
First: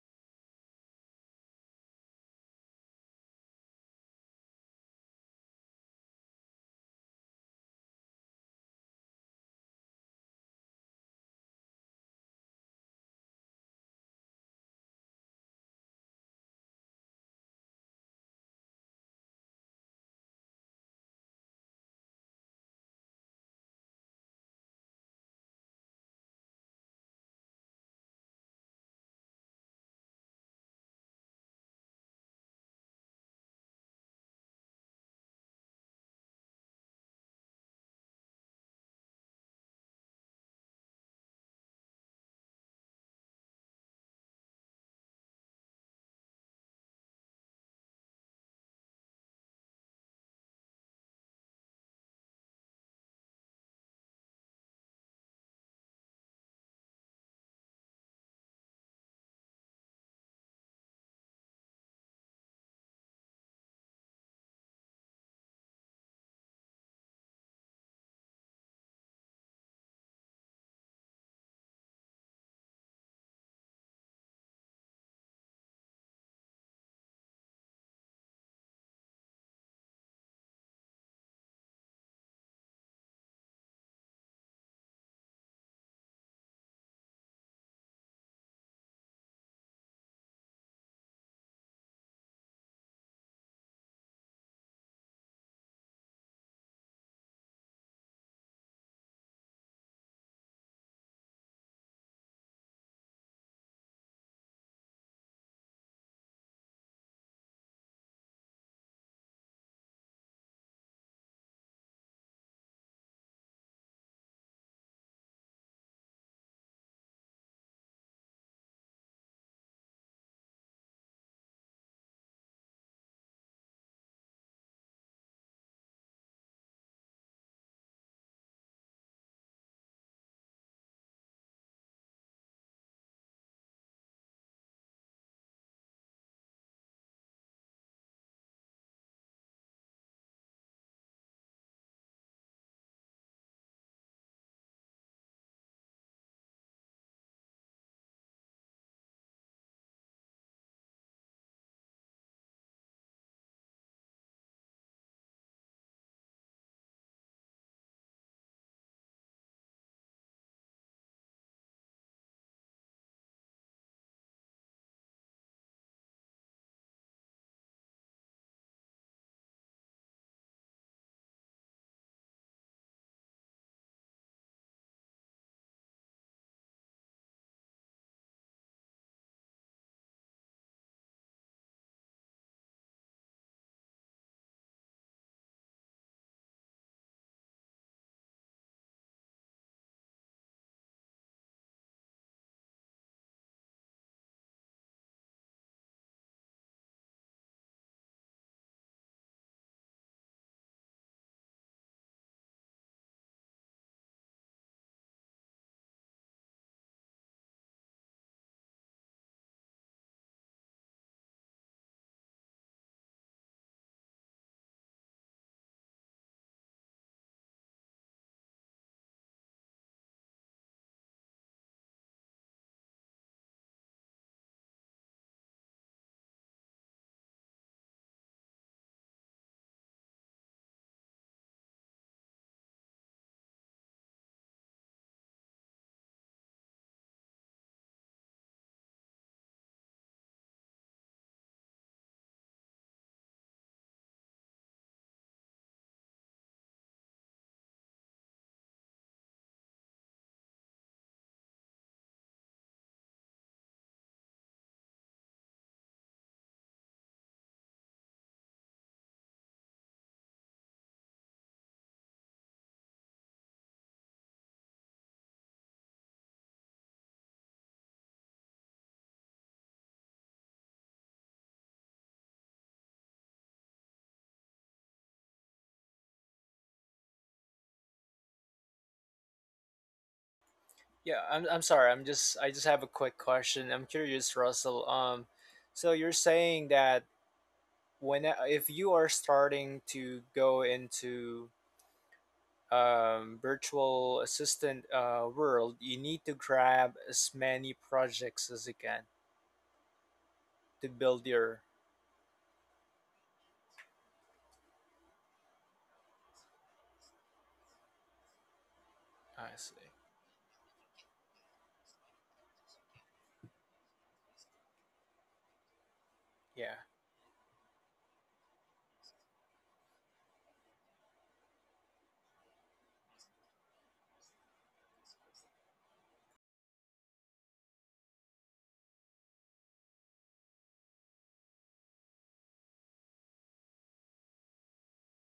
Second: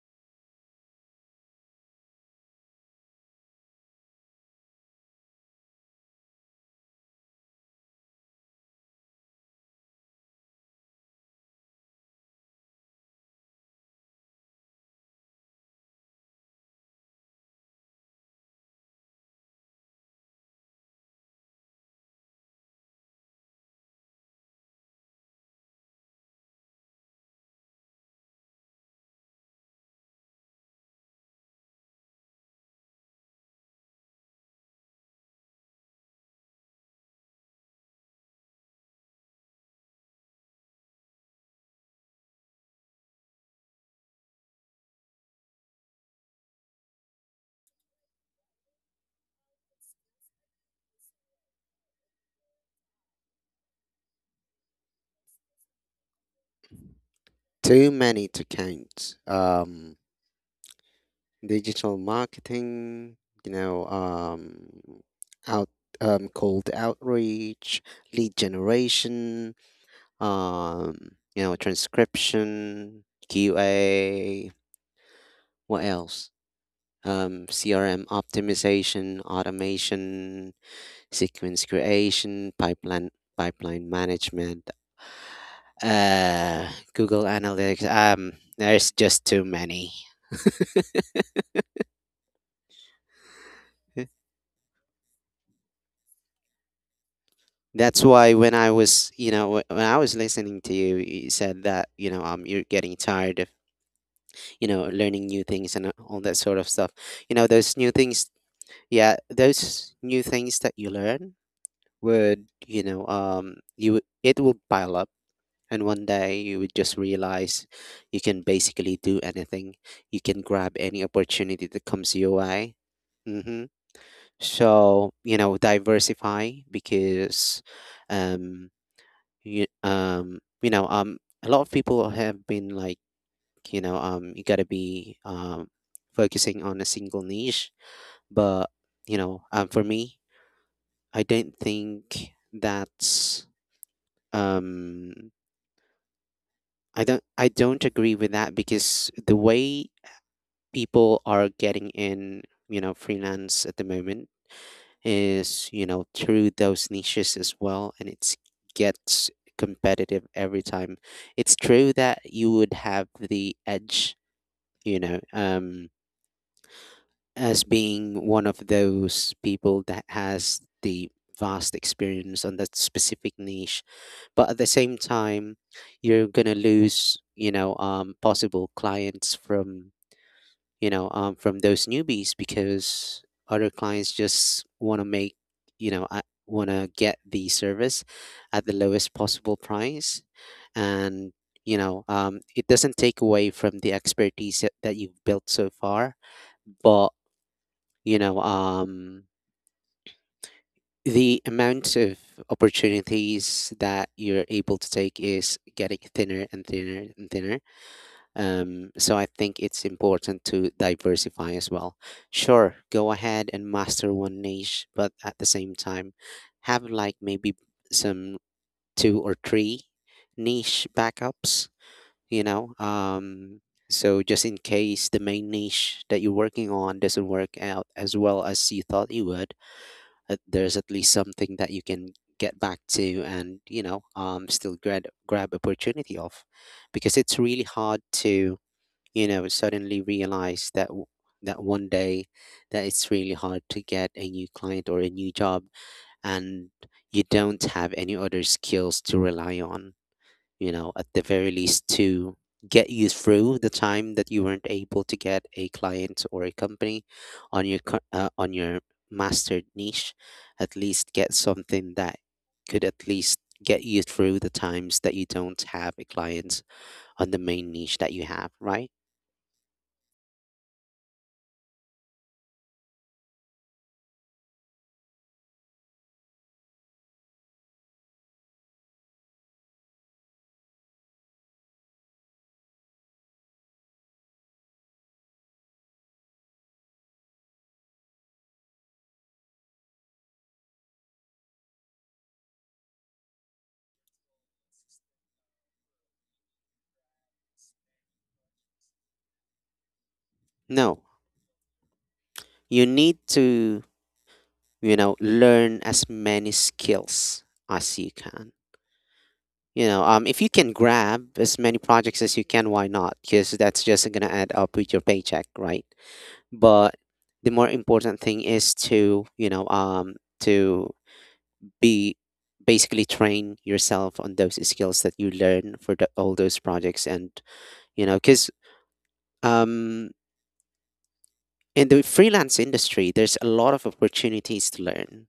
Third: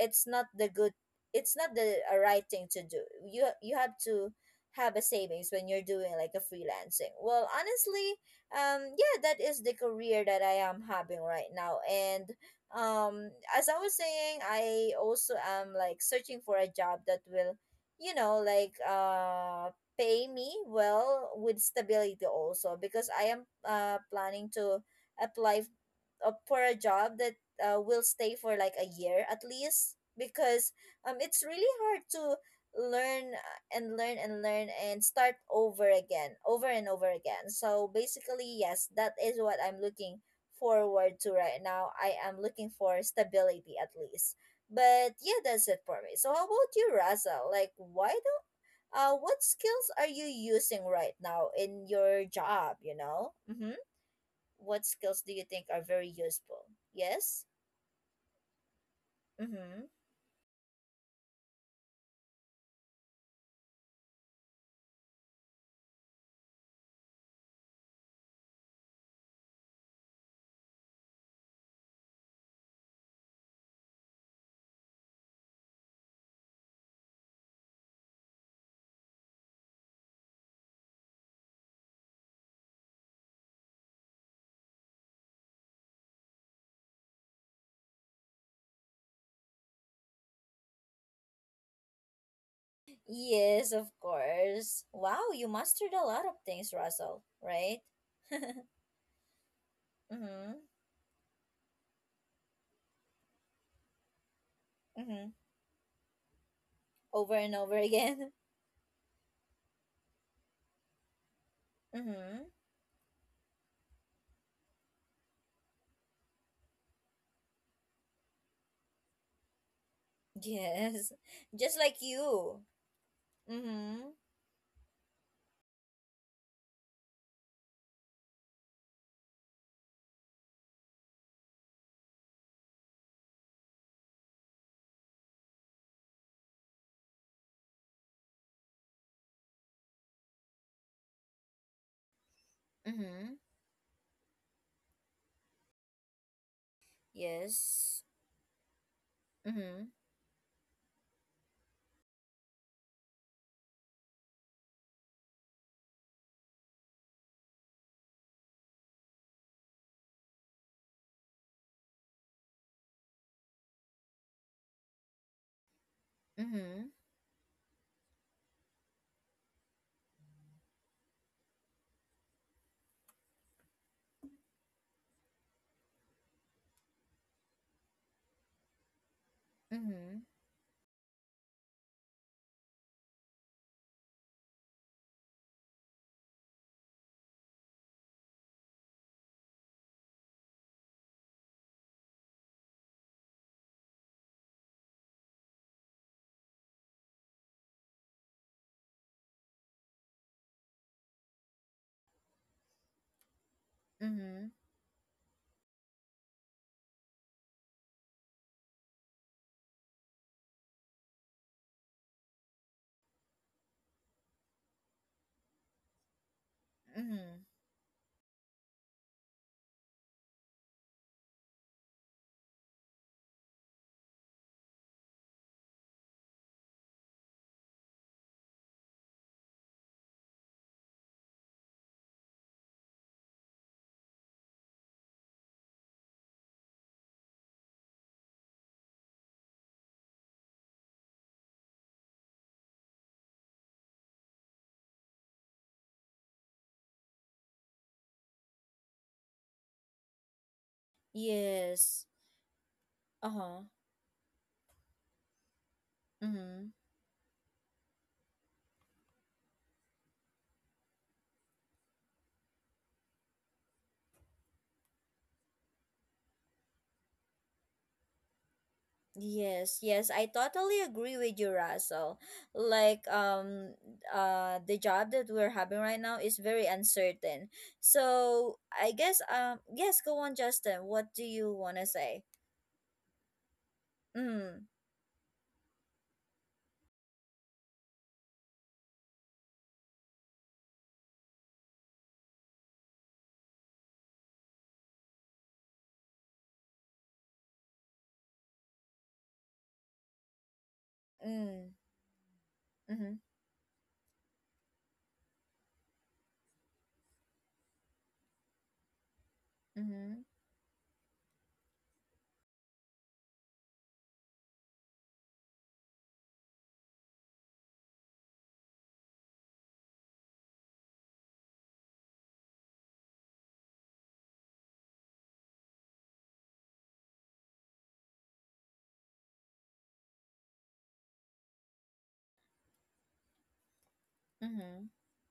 [SPEAKER 1] it's not the good, it's not the a right thing to do. You have to have a savings when you're doing like a freelancing. Well, honestly, yeah, that is the career that I am having right now, and um, as I was saying, I also am like searching for a job that will, you know, like pay me well with stability also because I am planning to apply up for a job that will stay for like a year at least because it's really hard to learn and learn and learn and start over again over and over again. So basically yes that is what I'm looking forward to right now. I am looking for stability at least, but yeah that's it for me. So how about you, Raza, like why do what skills are you using right now in your job, you know, mhm, what skills do you think are very useful? Yes?
[SPEAKER 3] Too many to count.
[SPEAKER 1] Mm-hmm.
[SPEAKER 3] Digital marketing, you know, out, cold outreach, lead generation, transcription, QA. What else? CRM optimization, automation, sequence creation, pipeline management, Google Analytics. There's just too many.
[SPEAKER 1] Yes, of course. Wow, you mastered a lot of things, Russell, right?
[SPEAKER 3] That's why when I was, you know, when I was
[SPEAKER 1] Mm-hmm.
[SPEAKER 3] listening to you, you said that, you know, you're getting tired of, you know, learning
[SPEAKER 1] Mm-hmm.
[SPEAKER 3] new things and all that sort of stuff.
[SPEAKER 1] Over
[SPEAKER 3] You know,
[SPEAKER 1] and over
[SPEAKER 3] those new things,
[SPEAKER 1] again.
[SPEAKER 3] yeah, those new things that you learn
[SPEAKER 1] Mm-hmm.
[SPEAKER 3] would, you know, you it will pile up. And one day you would just realize you can basically do anything. You can grab any
[SPEAKER 1] Yes.
[SPEAKER 3] opportunity
[SPEAKER 1] Just
[SPEAKER 3] that
[SPEAKER 1] like
[SPEAKER 3] comes your
[SPEAKER 1] you.
[SPEAKER 3] way. Mm-hmm.
[SPEAKER 1] Mm-hmm.
[SPEAKER 3] So, you know, diversify because, um, a lot of people have been like, you know, you gotta be focusing on a single niche. But, you know, for me, I don't think
[SPEAKER 1] Mm-hmm.
[SPEAKER 3] that's um I don't
[SPEAKER 1] Yes.
[SPEAKER 3] agree with that because the
[SPEAKER 1] Mm-hmm.
[SPEAKER 3] way people are getting in, you know, freelance at the moment is, you know, through those niches as well and it gets competitive every time. It's true that you would have the edge, you know,
[SPEAKER 1] Mm-hmm.
[SPEAKER 3] as being one of those people that has the vast experience on that specific niche, but at the same time you're gonna lose, you know, possible clients from,
[SPEAKER 1] Mm-hmm.
[SPEAKER 3] you know, from those newbies because other clients just want to make, you know, I want to get the service at the lowest possible price, and you know, it doesn't take away from the expertise that you've built so far, but you know, the amount of opportunities that
[SPEAKER 1] Mm-hmm.
[SPEAKER 3] you're able to take is getting thinner and thinner and thinner. So I think it's important to diversify as well. Sure, go ahead and master one niche, but at the same time, have like
[SPEAKER 1] Mm-hmm.
[SPEAKER 3] maybe some two or three niche backups, you know? So just in case the main niche that you're working on doesn't work out as well as you thought it would, there's at least something that you can get back to and you know, still grab opportunity of, because it's really hard to, you know, suddenly realize that that one day, that it's really hard to get a new client or a new job, and you don't have any other skills to rely on, you know, at the very least
[SPEAKER 1] Yes.
[SPEAKER 3] to get you through
[SPEAKER 1] Uh-huh.
[SPEAKER 3] the time that you weren't able to get a client or a
[SPEAKER 1] Mm-hmm.
[SPEAKER 3] company on your on your mastered niche. At least get something that could at least get you through the times that you don't have a client on the main niche that you have, right?
[SPEAKER 1] Yes, yes, I totally agree with you, Russell. Like, the job that we're having right now is very uncertain. So I guess, yes, go on, Justin. What
[SPEAKER 2] yeah,
[SPEAKER 1] do you
[SPEAKER 2] I'm
[SPEAKER 1] want?
[SPEAKER 2] sorry. I just have a quick question. I'm curious,
[SPEAKER 1] Mm,
[SPEAKER 2] Russell. So you're saying that when if you are starting to go into virtual assistant world, you need to grab as many projects as you can to
[SPEAKER 3] No,
[SPEAKER 2] build your.
[SPEAKER 3] you
[SPEAKER 1] mm-hmm,
[SPEAKER 3] need to, you know, learn as many skills as you can.
[SPEAKER 2] I see.
[SPEAKER 3] You know,
[SPEAKER 1] mm-hmm,
[SPEAKER 3] if you can grab as many projects as you can, why not? Because that's just gonna add up with your paycheck, right?
[SPEAKER 2] Yeah,
[SPEAKER 3] But the more important thing is to, you know, to be basically train yourself on those skills that you learn for the, all those projects, and you know, because um, in the freelance industry, there's a lot of opportunities
[SPEAKER 1] mm-hmm.
[SPEAKER 3] to learn.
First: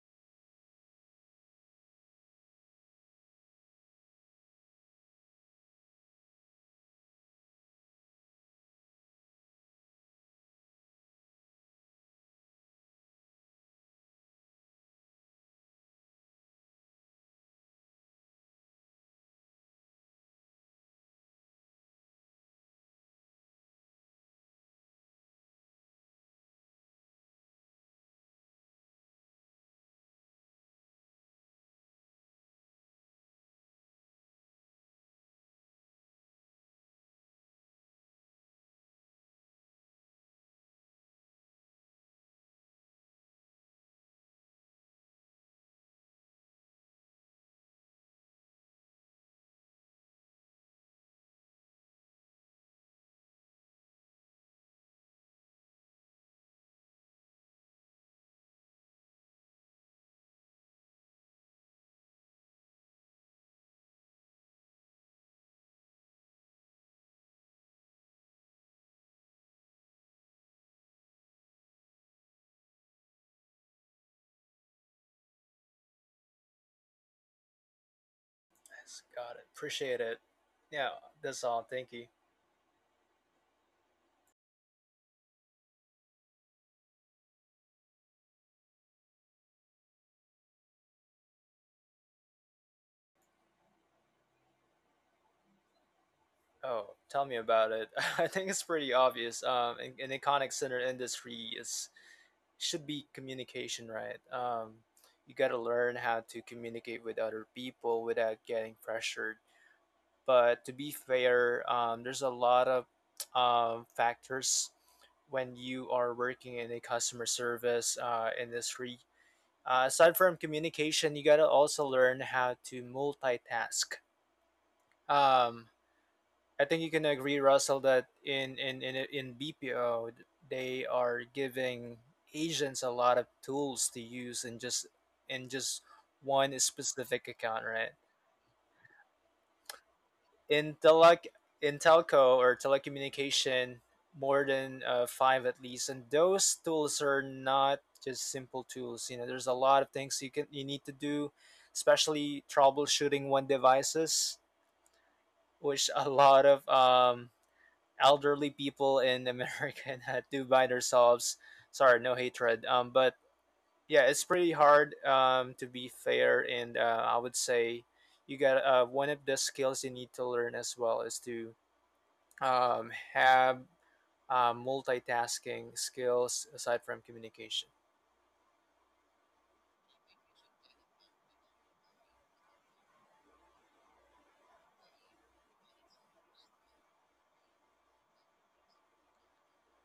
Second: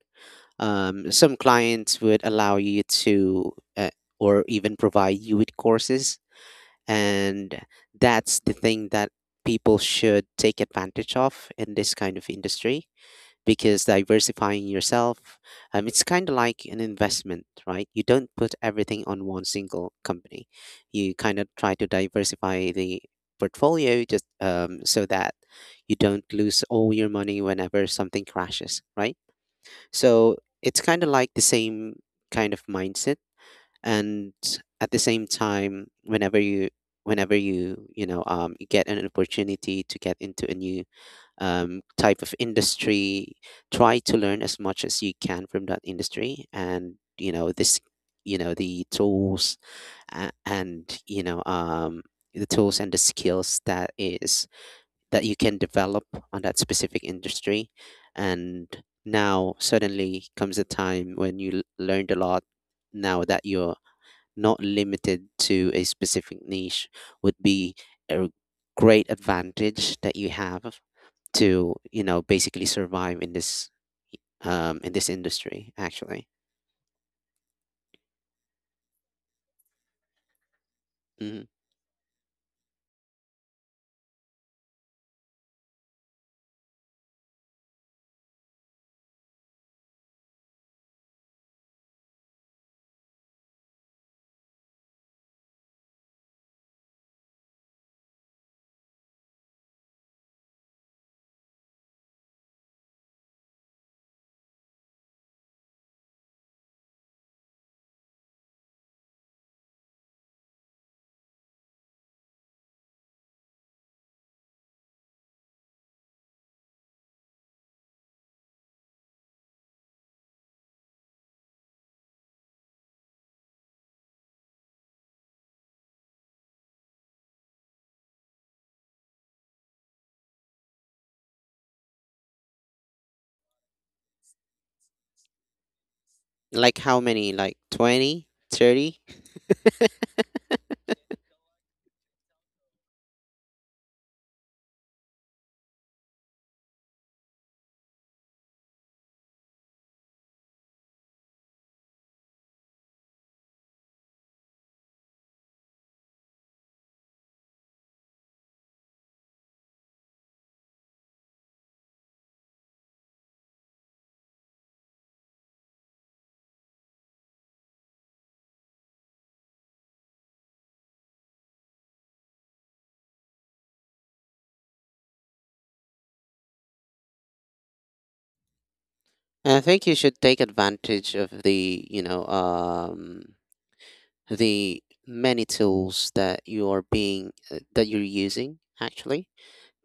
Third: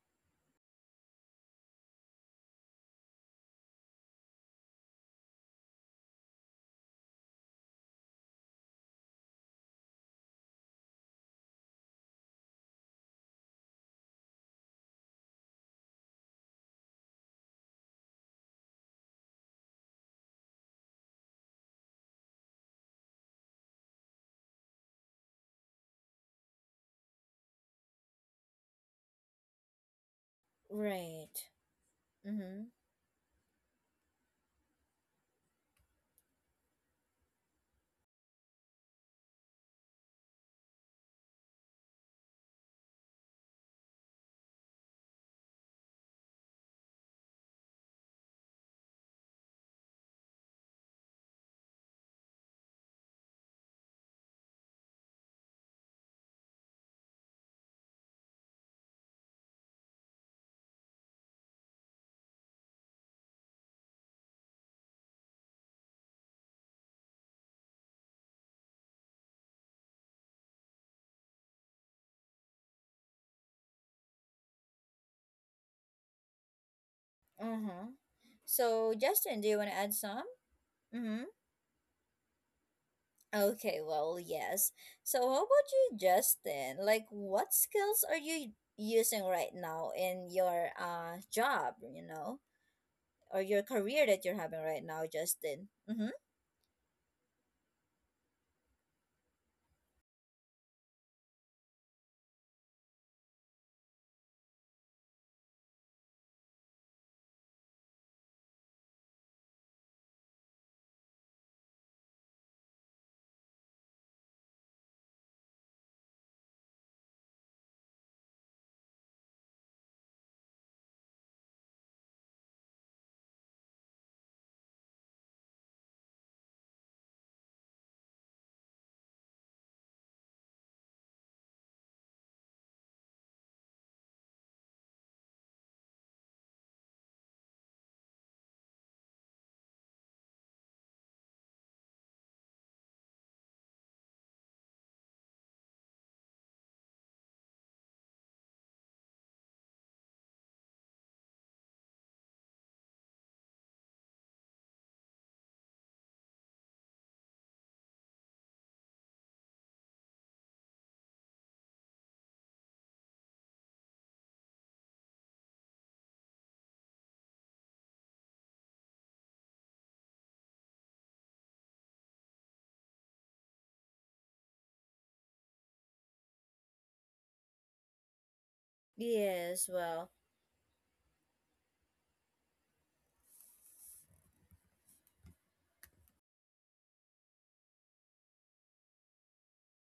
[SPEAKER 3] Some clients would allow you to, uh, or even provide you with courses. And that's the thing that people should take advantage of in this kind of industry, because diversifying yourself, it's kind of like an investment, right? You don't put everything on one single company. You kind of try to diversify the portfolio just so that you don't lose all your money whenever something crashes, right? So it's kind of like
[SPEAKER 1] Right.
[SPEAKER 3] the same kind of
[SPEAKER 1] Mm-hmm.
[SPEAKER 3] mindset. And at the same time, whenever you, you know, you get an opportunity to get into a new type of industry, try to learn as much as you can from that industry and you know, the tools and the tools and the skills that is that you can develop on that specific industry. And now suddenly comes a time when you learned a lot, now that you're not limited to a specific niche, would be a great advantage that you have to, you know, basically survive in this in this industry actually.
[SPEAKER 1] Uh-huh. So,
[SPEAKER 2] that's got
[SPEAKER 1] Justin,
[SPEAKER 2] it.
[SPEAKER 1] do you want to add?
[SPEAKER 2] Appreciate it. Yeah,
[SPEAKER 1] Mm-hmm.
[SPEAKER 2] that's
[SPEAKER 3] Hmm,
[SPEAKER 2] all. Thank you.
[SPEAKER 1] Okay, well, yes. So, how about you, Justin? Like, what skills are you using right now in your job? You know. Or your career that you're having right now, Justin. Mm-hmm.
[SPEAKER 2] Oh, tell me about it. I think it's pretty obvious. An iconic center industry is should be communication, right? You got to learn how to communicate with other people without getting pressured. But to be fair, there's a lot of factors when you are working in a customer service industry. Aside from communication, you gotta also learn how to multitask. Um, I think you can agree, Russell, that in BPO, they are giving agents a lot of tools to use in just in just one
[SPEAKER 3] like how
[SPEAKER 2] specific
[SPEAKER 3] many, like
[SPEAKER 2] account, right?
[SPEAKER 3] 20, 30?
[SPEAKER 2] in telec in telco or telecommunication, more than five at least, and those tools are not just simple tools. You know, there's a lot of things you need to do, especially troubleshooting one devices, which a lot of elderly people in America had to by themselves. Sorry, no hatred, but yeah, it's pretty hard, to be fair. And I would say, you got one of the skills you need to learn as well is to have multitasking skills aside from communication.
[SPEAKER 3] I
[SPEAKER 1] Yes,
[SPEAKER 3] think you
[SPEAKER 1] well.
[SPEAKER 3] should take advantage of the, you know, the many tools that you are being, that you're using actually.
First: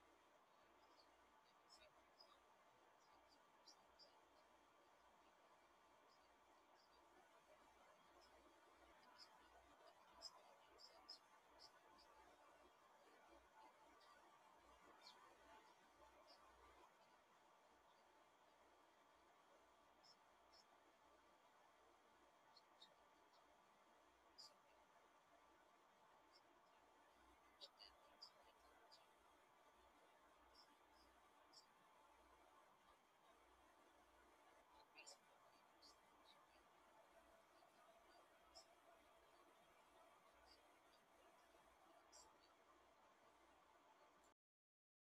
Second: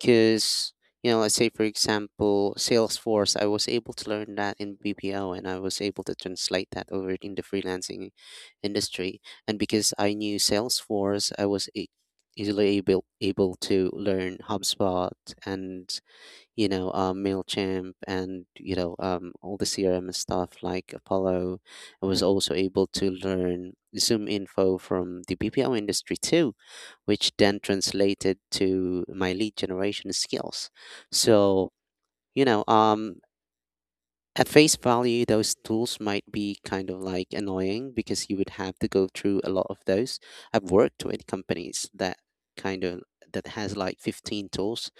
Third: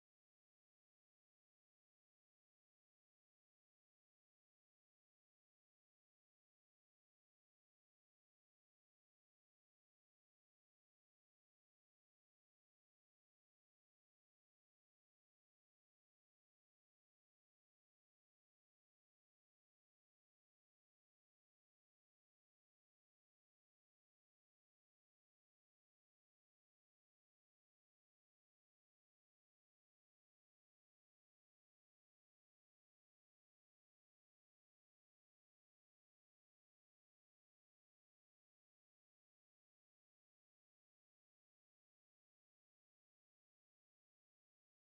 [SPEAKER 3] Because, you know, let's say, for example, Salesforce, I was able to learn that in BPO and I was able to translate that over in the freelancing industry. And because I knew Salesforce, I was easily able to learn HubSpot and you know, MailChimp and, you know, all the CRM stuff like Apollo. I was also able to learn Zoom info from the BPO industry too, which then translated to my lead generation skills. So, you know, at face value, those tools might be kind of like annoying because you would have to go through a lot of those. I've worked with companies that kind of has like 15 tools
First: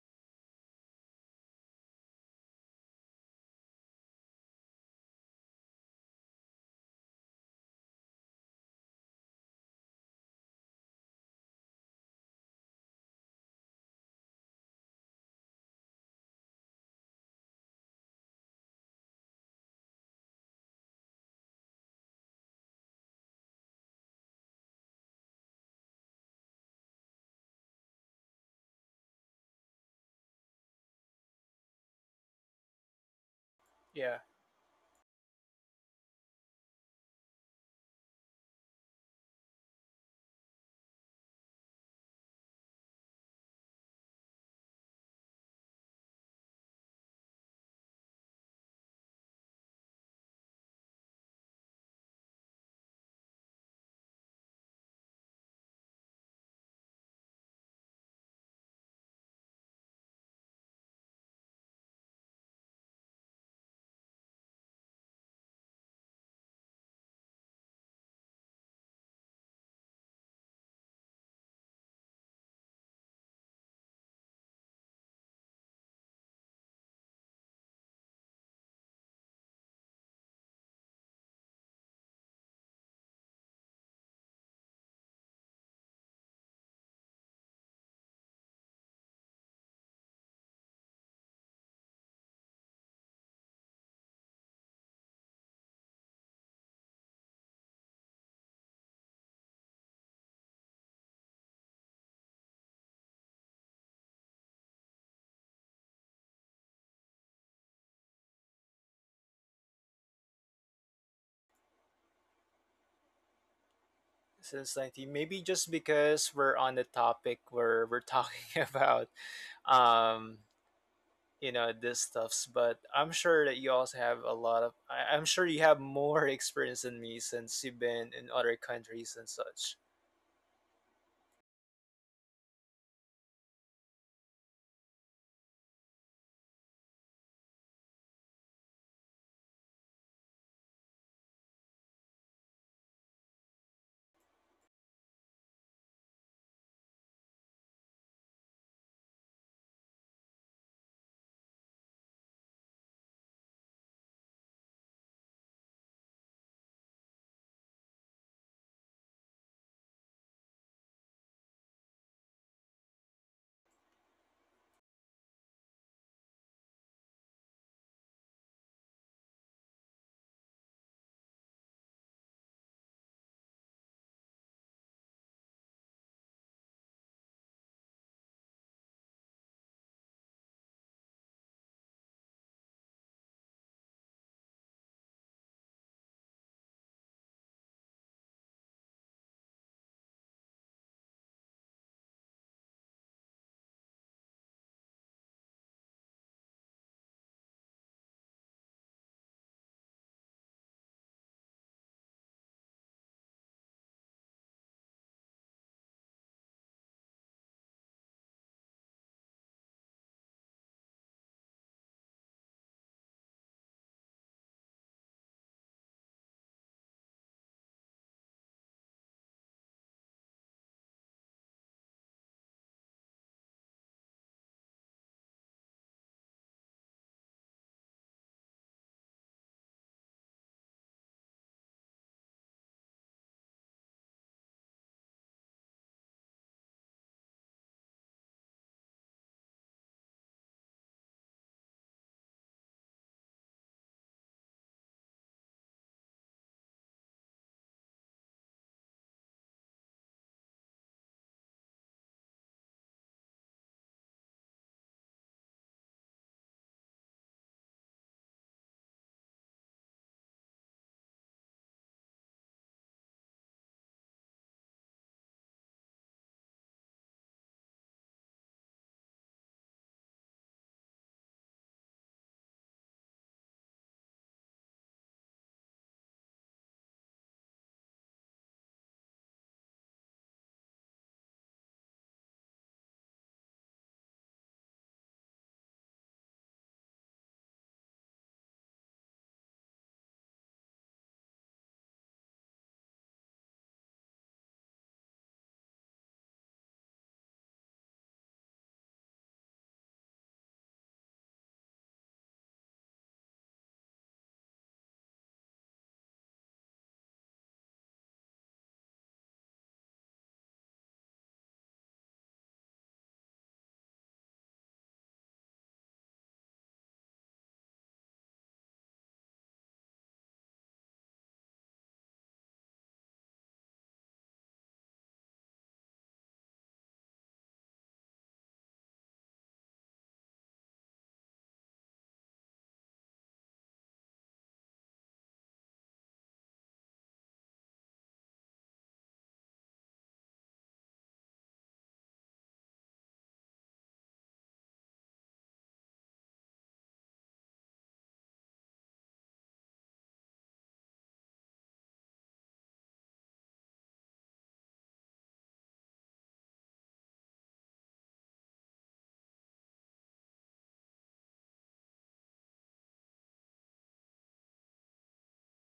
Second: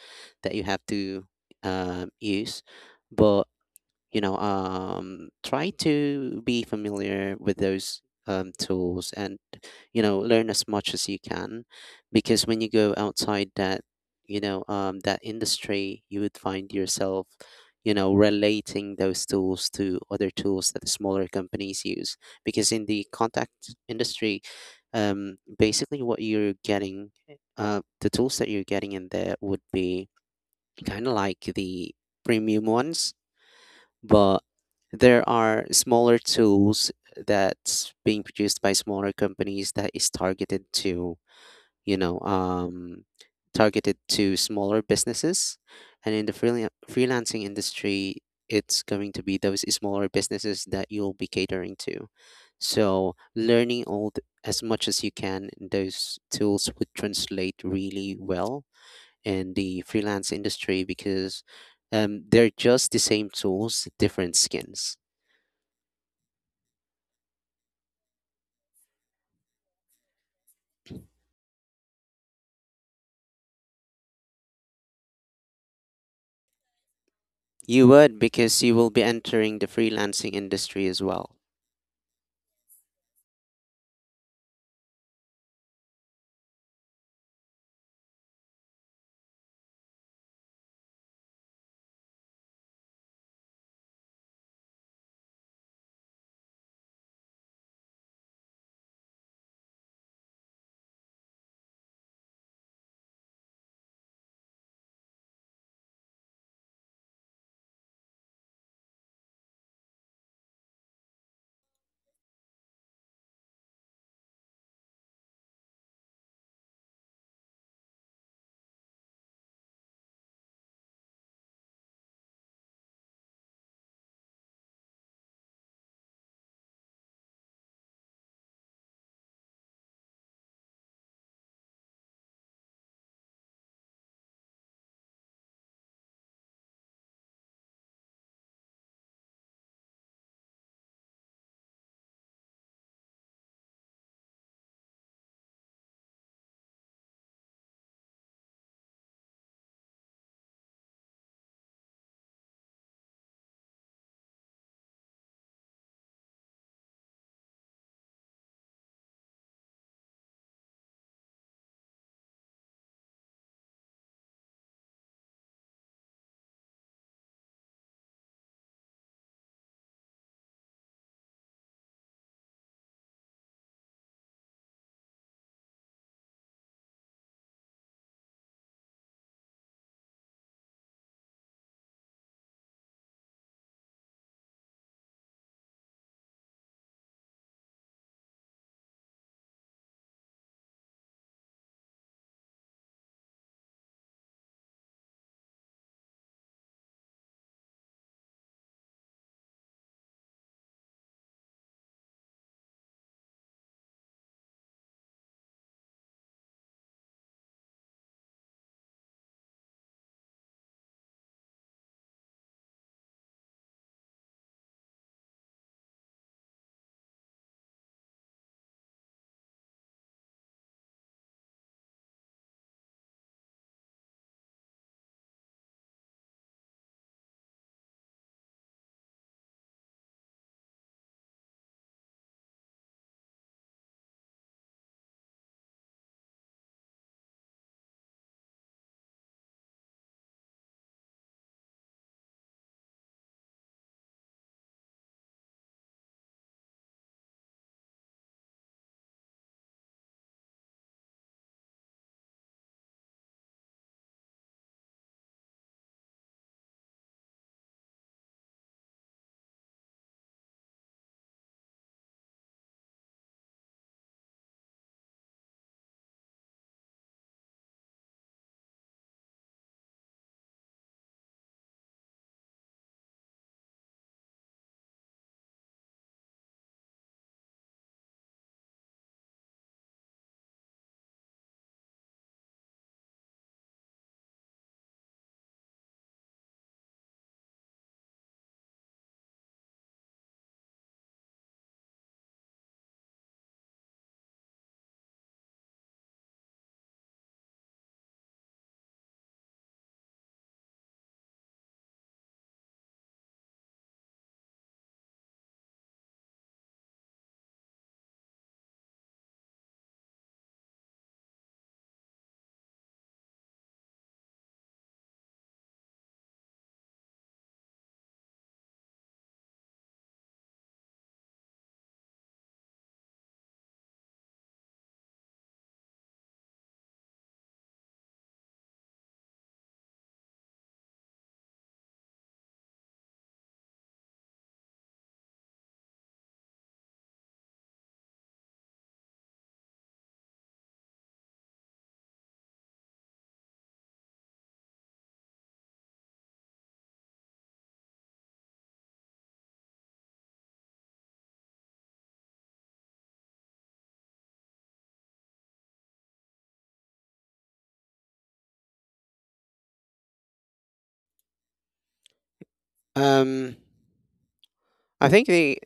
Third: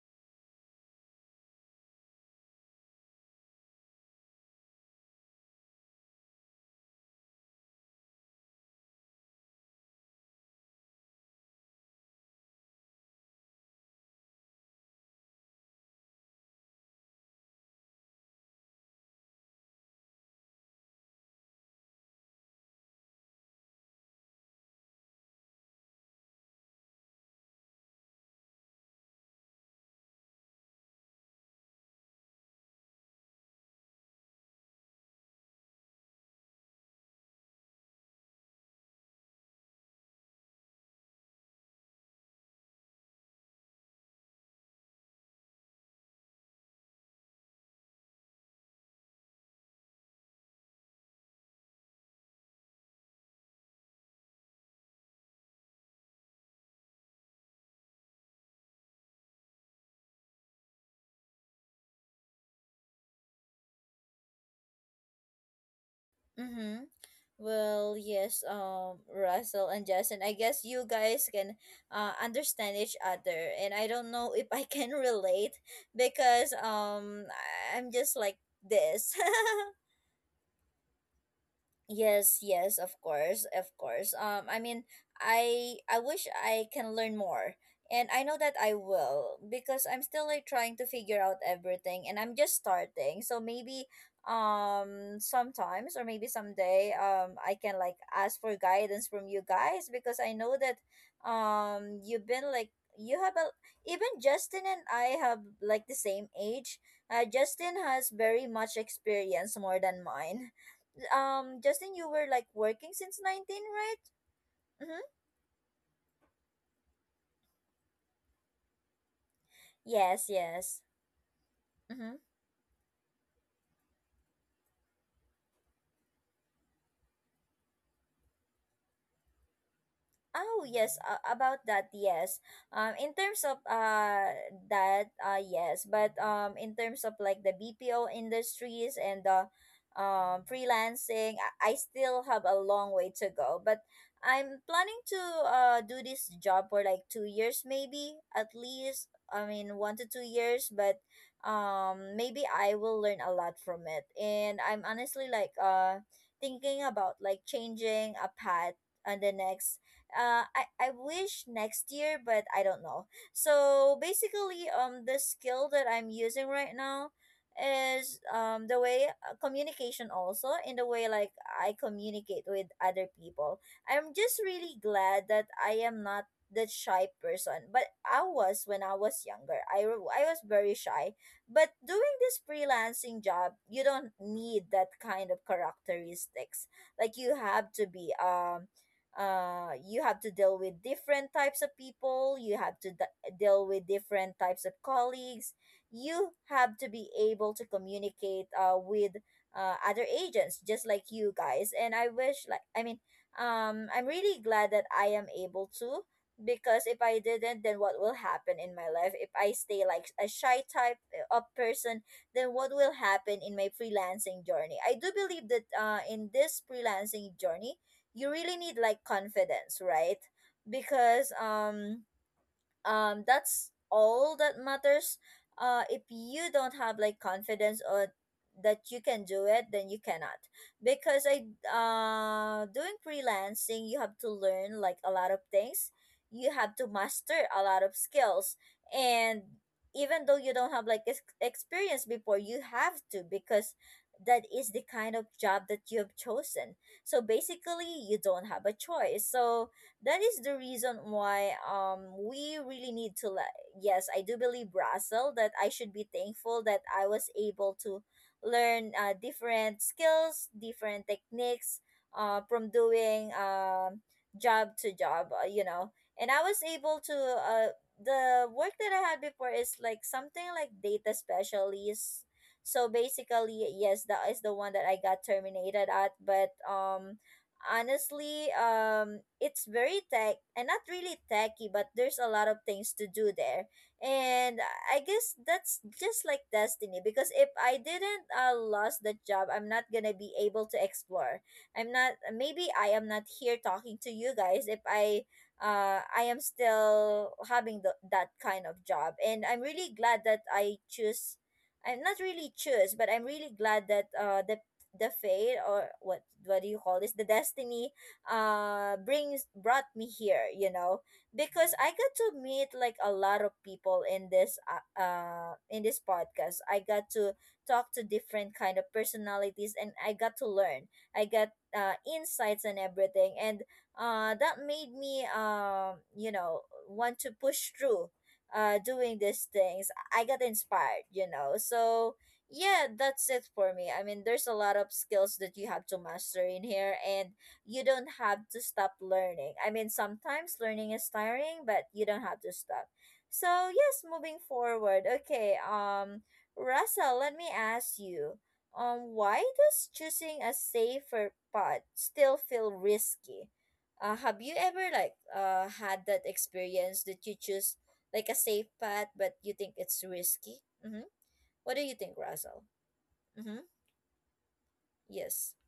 [SPEAKER 3] that you have to use, but you know try to be familiar with those tools and you know learn as much as you can because when you go outside that, you know, that industry, you would find yourself, you know, relating those tools to other tools that the smaller companies use, because in the contact industry, basically what you're getting, the tools that you're getting in there would be kind of like the premium ones.
[SPEAKER 2] Yeah,
[SPEAKER 3] But there are smaller tools that's being produced by smaller companies that is targeted to, you know, targeted to smaller businesses, and in the freelancing industry, it's going to be those smaller businesses that you'll be catering to. So learning all as much as you can in those tools would translate really well in the freelance industry because they're just the same tools, different skins.
[SPEAKER 1] Mm-hmm. Well, yes, Russell and Justin, I guess you guys can understand each other. And I don't know if I can relate because
[SPEAKER 3] You
[SPEAKER 1] I'm just
[SPEAKER 3] would
[SPEAKER 1] like
[SPEAKER 3] because you will be
[SPEAKER 1] this.
[SPEAKER 3] entering the freelancing industry as well.
[SPEAKER 1] Yes, yes, of course, of course. I mean, I wish I can learn more, and I know that I will because I'm still like trying to figure out everything, and I'm just starting. So maybe, sometimes or maybe someday, I can like ask for guidance from you guys because I know that, you've been like you have a even Justin and I have like the same age. Justin has very much experience more than mine. Justin, you were like working since 19, right?
[SPEAKER 2] since
[SPEAKER 1] Mm-hmm.
[SPEAKER 2] 19, maybe just because we're on the topic where we're talking about,
[SPEAKER 1] Yes,
[SPEAKER 2] um,
[SPEAKER 1] yes.
[SPEAKER 2] you know, this stuffs, but I'm sure that you also have a lot of, I'm sure you have more experience than me since you've been in other countries and such.
[SPEAKER 1] Oh yes, about that yes. In terms of that yes, but in terms of like the BPO industries and the freelancing, I still have a long way to go. But I'm planning to do this job for like 2 years maybe at least. I mean 1 to 2 years, but maybe I will learn a lot from it. And I'm honestly like thinking about like changing a path on the next I wish next year, but I don't know. So basically, the skill that I'm using right now is the way communication also in the way like I communicate with other people. I'm just really glad that I am not the shy person, but I was when I was younger. I was very shy, but doing this freelancing job you don't need that kind of characteristics. Like, you have to be you have to deal with different types of people. You have to deal with different types of colleagues. You have to be able to communicate with other agents just like you guys. And I wish, like, I mean, I'm really glad that I am able to, because if I didn't, then what will happen in my life if I stay like a shy type of person? Then what will happen in my freelancing journey? I do believe that in this freelancing journey you really need like confidence, right? Because that's all that matters. Uh, if you don't have like confidence or that you can do it, then you cannot, because I doing freelancing, you have to learn like a lot of things. You have to master a lot of skills, and even though you don't have like experience before, you have to, because that is the kind of job that you have chosen. So basically you don't have a choice. So that is the reason why, we really need to, like, yes, I do believe, Russell, that I should be thankful that I was able to learn different skills, different techniques, from doing job to job, you know. And I was able to the work that I had before is like something like data specialist. So basically, yes, that is the one that I got terminated at. But honestly, it's very tech and not really techy, but there's a lot of things to do there. And I guess that's just like destiny, because if I didn't lost the job, I'm not gonna be able to explore. I'm not. Maybe I am not here talking to you guys if I. I am still having the, that kind of job. And I'm really glad that I choose. I'm not really choose, but I'm really glad that, the fate, or what do you call this, the destiny, brings brought me here, you know, because I got to meet like a lot of people in this podcast. I got to talk to different kind of personalities, and I got to learn. I got insights and everything. And that made me, you know, want to push through doing these things. I got inspired, you know. So yeah, that's it for me. I mean, there's a lot of skills that you have to master in here, and you don't have to stop learning. I mean, sometimes learning is tiring, but you don't have to stop. So yes, moving forward. Okay, Russell, let me ask you, why does choosing a safer path still feel risky? Have you ever like had that experience that you choose like a safe path, but you think it's risky? Mm-hmm. What do you think, Russell?
[SPEAKER 3] Um,
[SPEAKER 1] Mm-hmm.
[SPEAKER 3] I think
[SPEAKER 1] Yes.
[SPEAKER 3] the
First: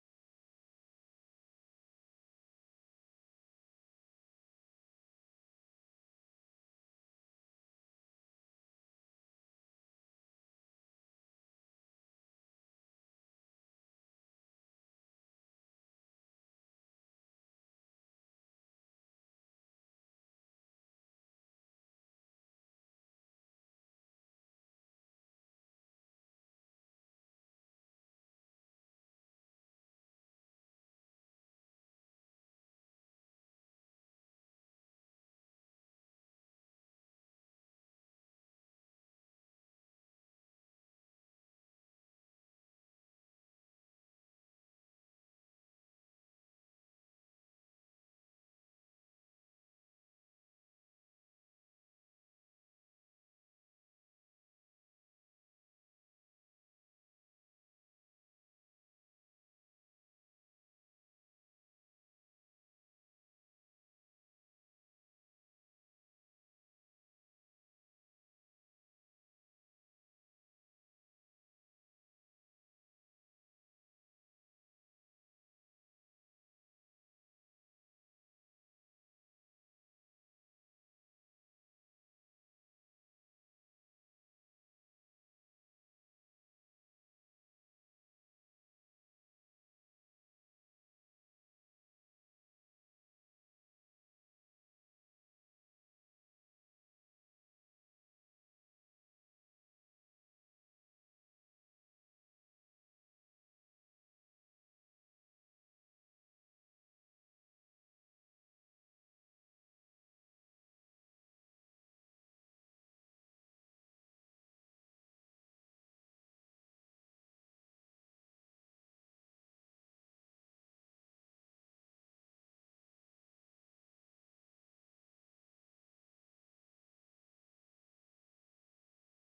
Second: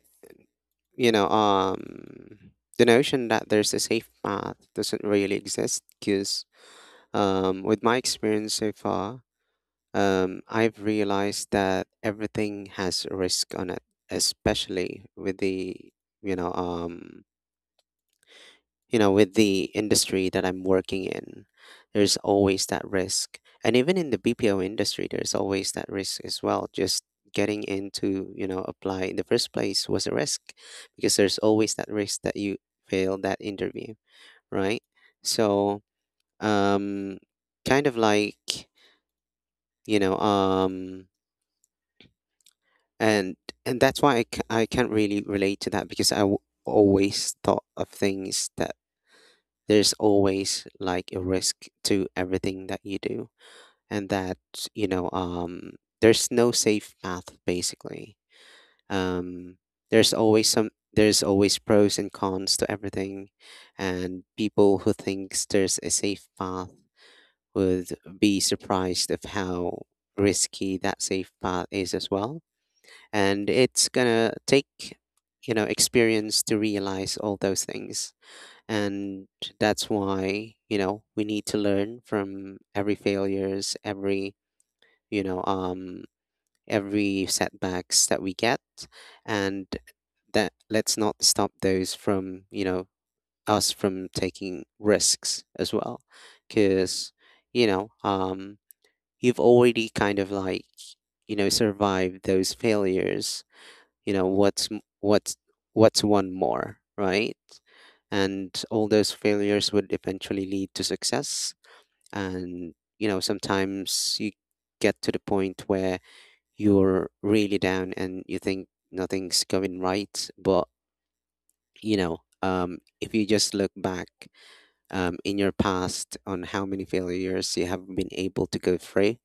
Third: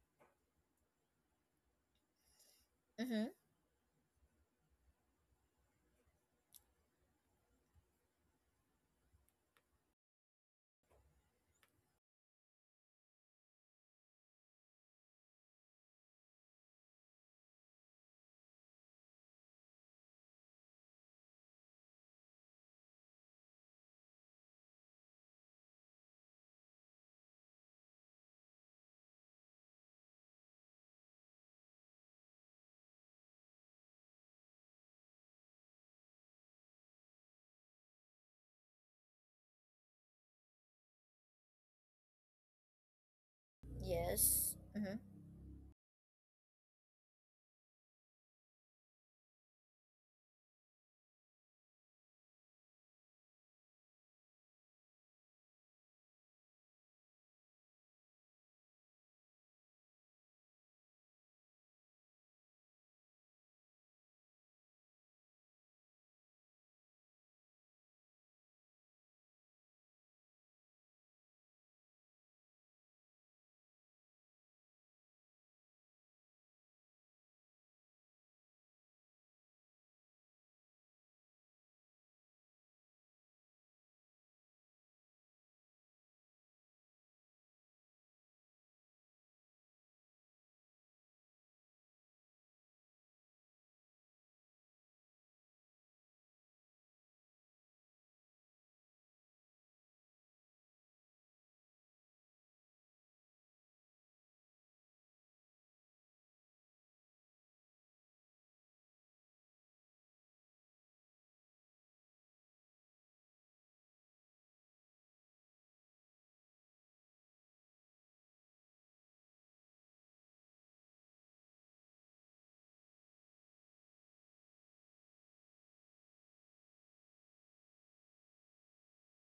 [SPEAKER 3] you know um the
[SPEAKER 1] Mm-hmm.
[SPEAKER 3] notion that there's a safe path doesn't really exist because um, with my experience so far, I've realized that everything has a risk on it, especially with the you know um with the industry that I'm working in. There's always that risk, and even in the BPO industry, there's always that risk as well. Just getting into apply in the first place was a risk because there's always that risk that you fail that interview, right? So um, kind of like. you know um and and that's why
[SPEAKER 1] Yes.
[SPEAKER 3] I can't
[SPEAKER 1] Mm-hmm.
[SPEAKER 3] really relate to that because I always thought of things that there's always like a risk to everything that you do, and that you know um there's no safe path basically. um there's always some there's always pros and cons to everything, and people who thinks there's a safe path would be surprised of how risky that safe path is as well, and it's gonna take experience to realize all those things. And that's why we need to learn from every failures, every you know um every setbacks that we get. And that, let's not stop those from us from taking risks as well, because you know um you've already kind of like survived those failures. You know what's what's one more, right? And all those failures would eventually lead to success. And sometimes you get to the point where you're really down and you think nothing's going right, but if you just look back, in your past, on how many failures you have been able to go through,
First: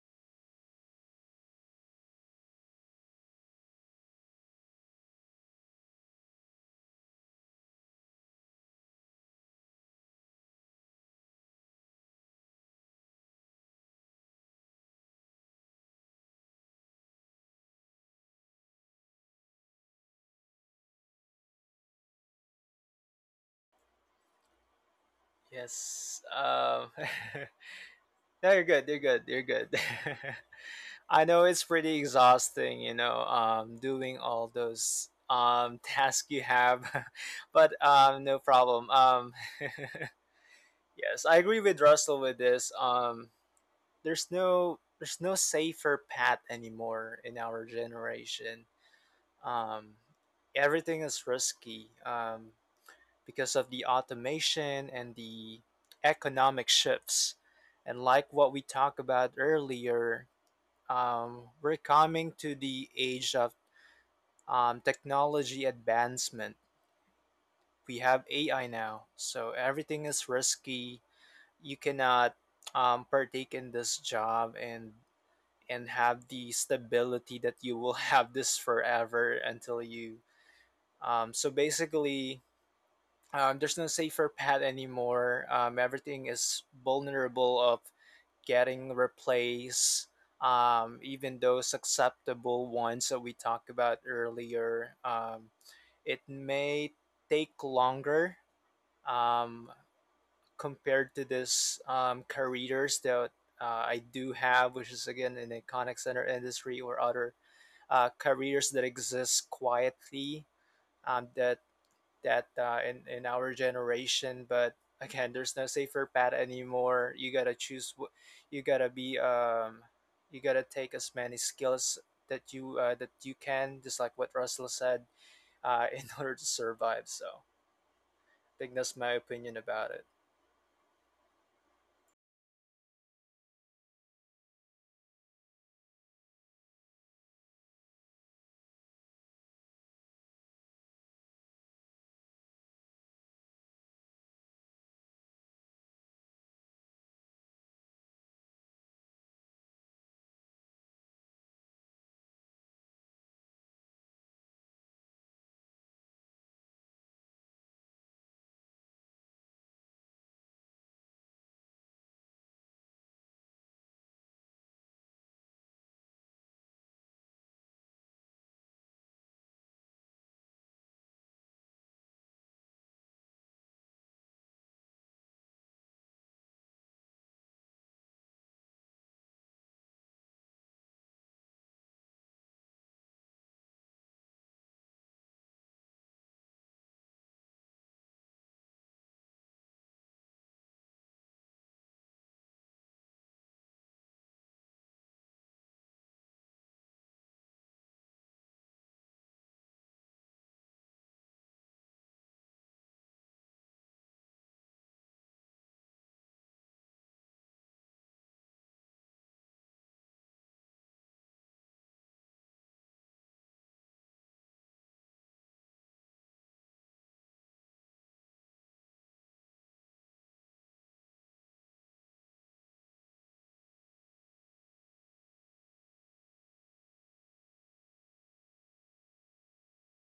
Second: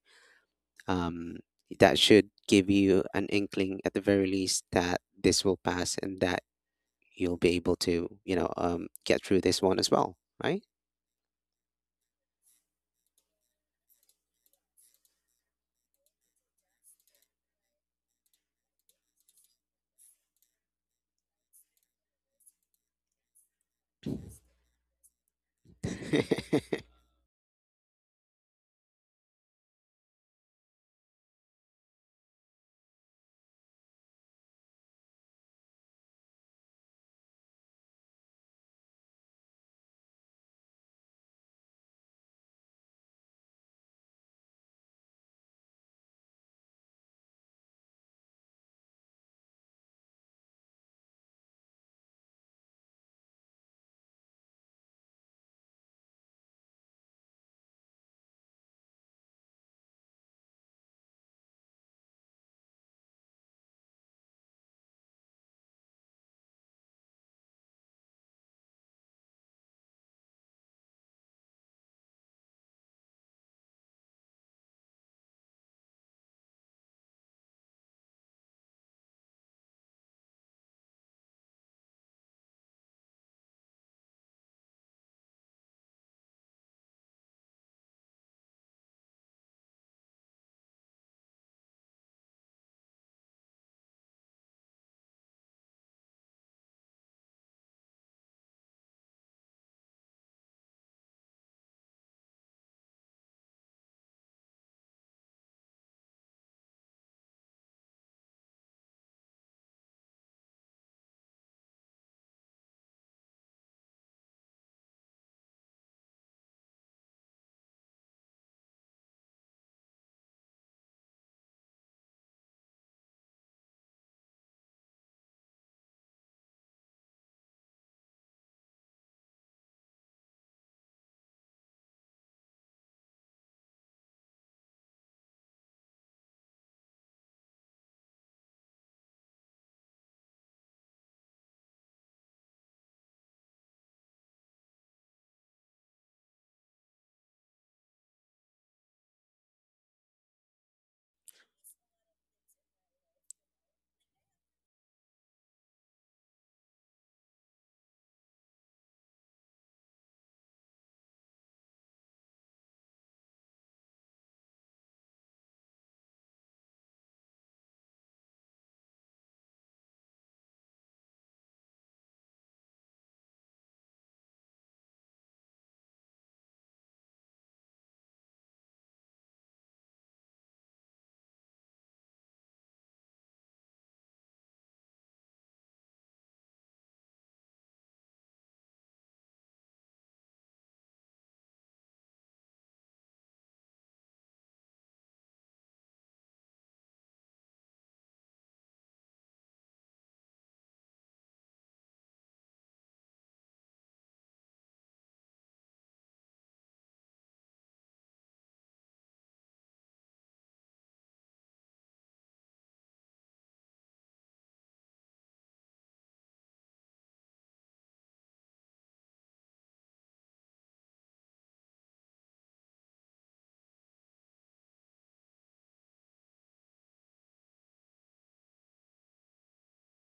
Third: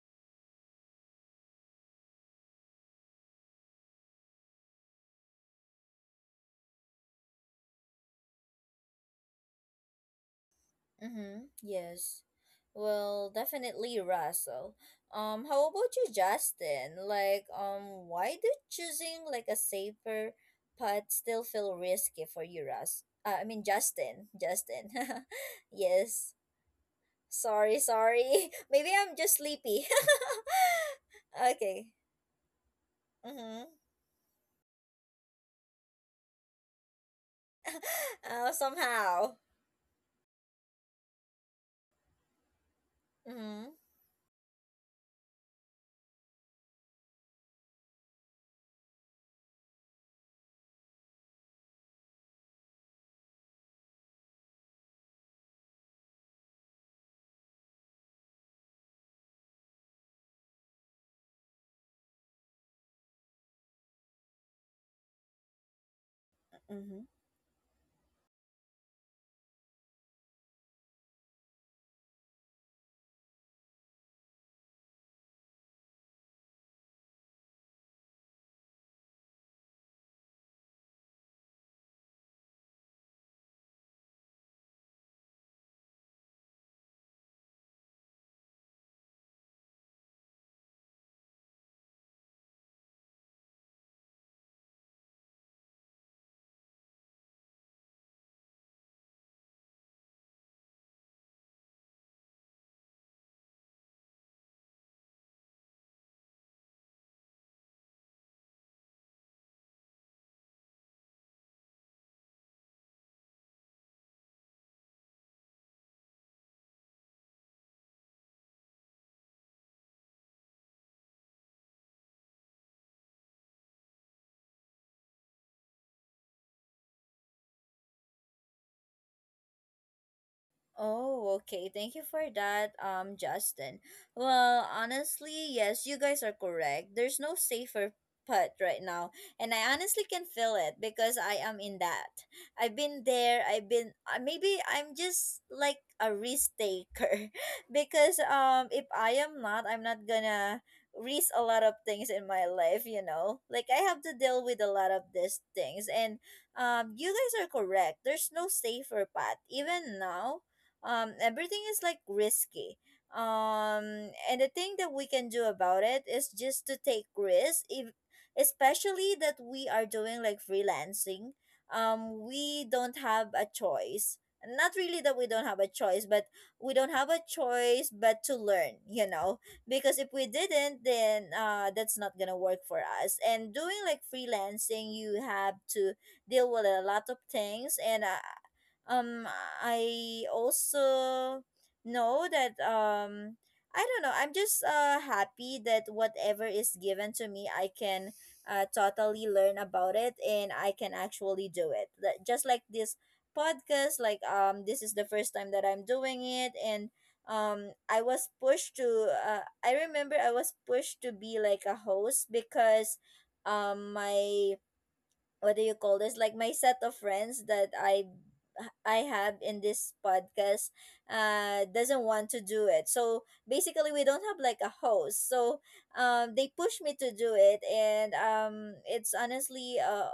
[SPEAKER 3] um, that should give you an inkling at the very least that this will pass and that you'll be able to, get through this one as well, right?
[SPEAKER 1] Mm-hmm. Yes. Well, definitely, Russell. How about you, Justin? Like, why did choosing like a safer path still feel risky for you, Russ? I mean, Justin. Justin.
[SPEAKER 2] Yes.
[SPEAKER 1] Yes. Sorry, sorry.
[SPEAKER 2] No, you're good. You're good. You're good.
[SPEAKER 1] Me.
[SPEAKER 2] I know it's pretty exhausting, you know, doing all those tasks you have, but no problem.
[SPEAKER 1] Somehow.
[SPEAKER 2] Yes, I agree with Russell with this.
[SPEAKER 1] Mm-hmm.
[SPEAKER 2] There's no safer path anymore in our generation. Um, everything is risky, because of the automation and the economic shifts, and like what we talked about earlier, we're coming to the age of technology advancement. We have AI now, so everything is risky. You cannot partake in this job and have the stability that you will have this forever until you. So basically, there's no safer path anymore. Everything is vulnerable of getting replaced. Even those acceptable ones that we talked about earlier, it may take longer um, compared to this careers that I do have, which is again in the contact center industry, or other careers that exist quietly um, that that in our generation. But again, there's no safer path anymore. You gotta choose. You gotta be. You gotta take as many skills that you can, just like what Russell said, in order to survive. So think that's my opinion about it.
[SPEAKER 1] Oh, okay. Thank you for that, Justin. Well, honestly, yes, you guys are correct. There's no safer putt right now, and I honestly can feel it because I am in that. I've been there. I've been. Maybe I'm just like a risk taker, because if I am not, I'm not gonna risk a lot of things in my life. You know, like, I have to deal with a lot of these things. And you guys are correct. There's no safer path even now. Um, everything is like risky. Um, and the thing that we can do about it is just to take risks, if, especially that we are doing like freelancing, we don't have a choice. Not really that we don't have a choice, but we don't have a choice but to learn, you know. Because if we didn't, then that's not gonna work for us. And doing like freelancing, you have to deal with a lot of things. And um I also know that, I don't know, I'm just happy that whatever is given to me, I can totally learn about it, and I can actually do it. That, just like this podcast, like, this is the first time that I'm doing it. And I was pushed to I remember I was pushed to be like a host, because my, what do you call this, like my set of friends that I have in this podcast doesn't want to do it. So basically we don't have like a host. So they push me to do it. And it's honestly uh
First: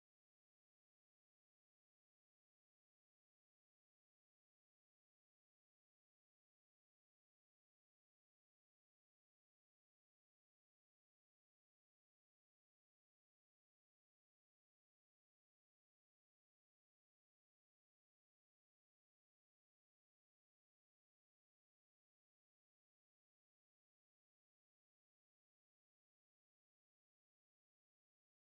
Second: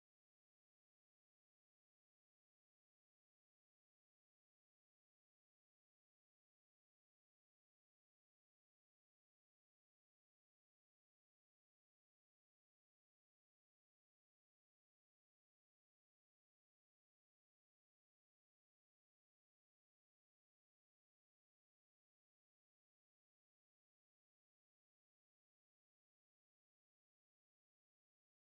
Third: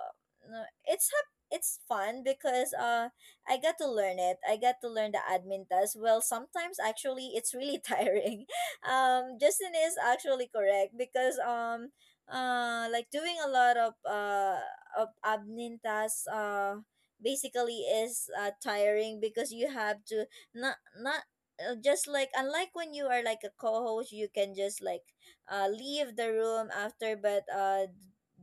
[SPEAKER 1] no- it's hap- it's fun, because I got to learn it. I got to learn the admin task. Well, sometimes actually it's really tiring. Justin is actually correct because, like doing a lot of admin tasks basically is tiring, because you have to, not not just like, unlike when you are like a co-host, you can just like leave the room after. But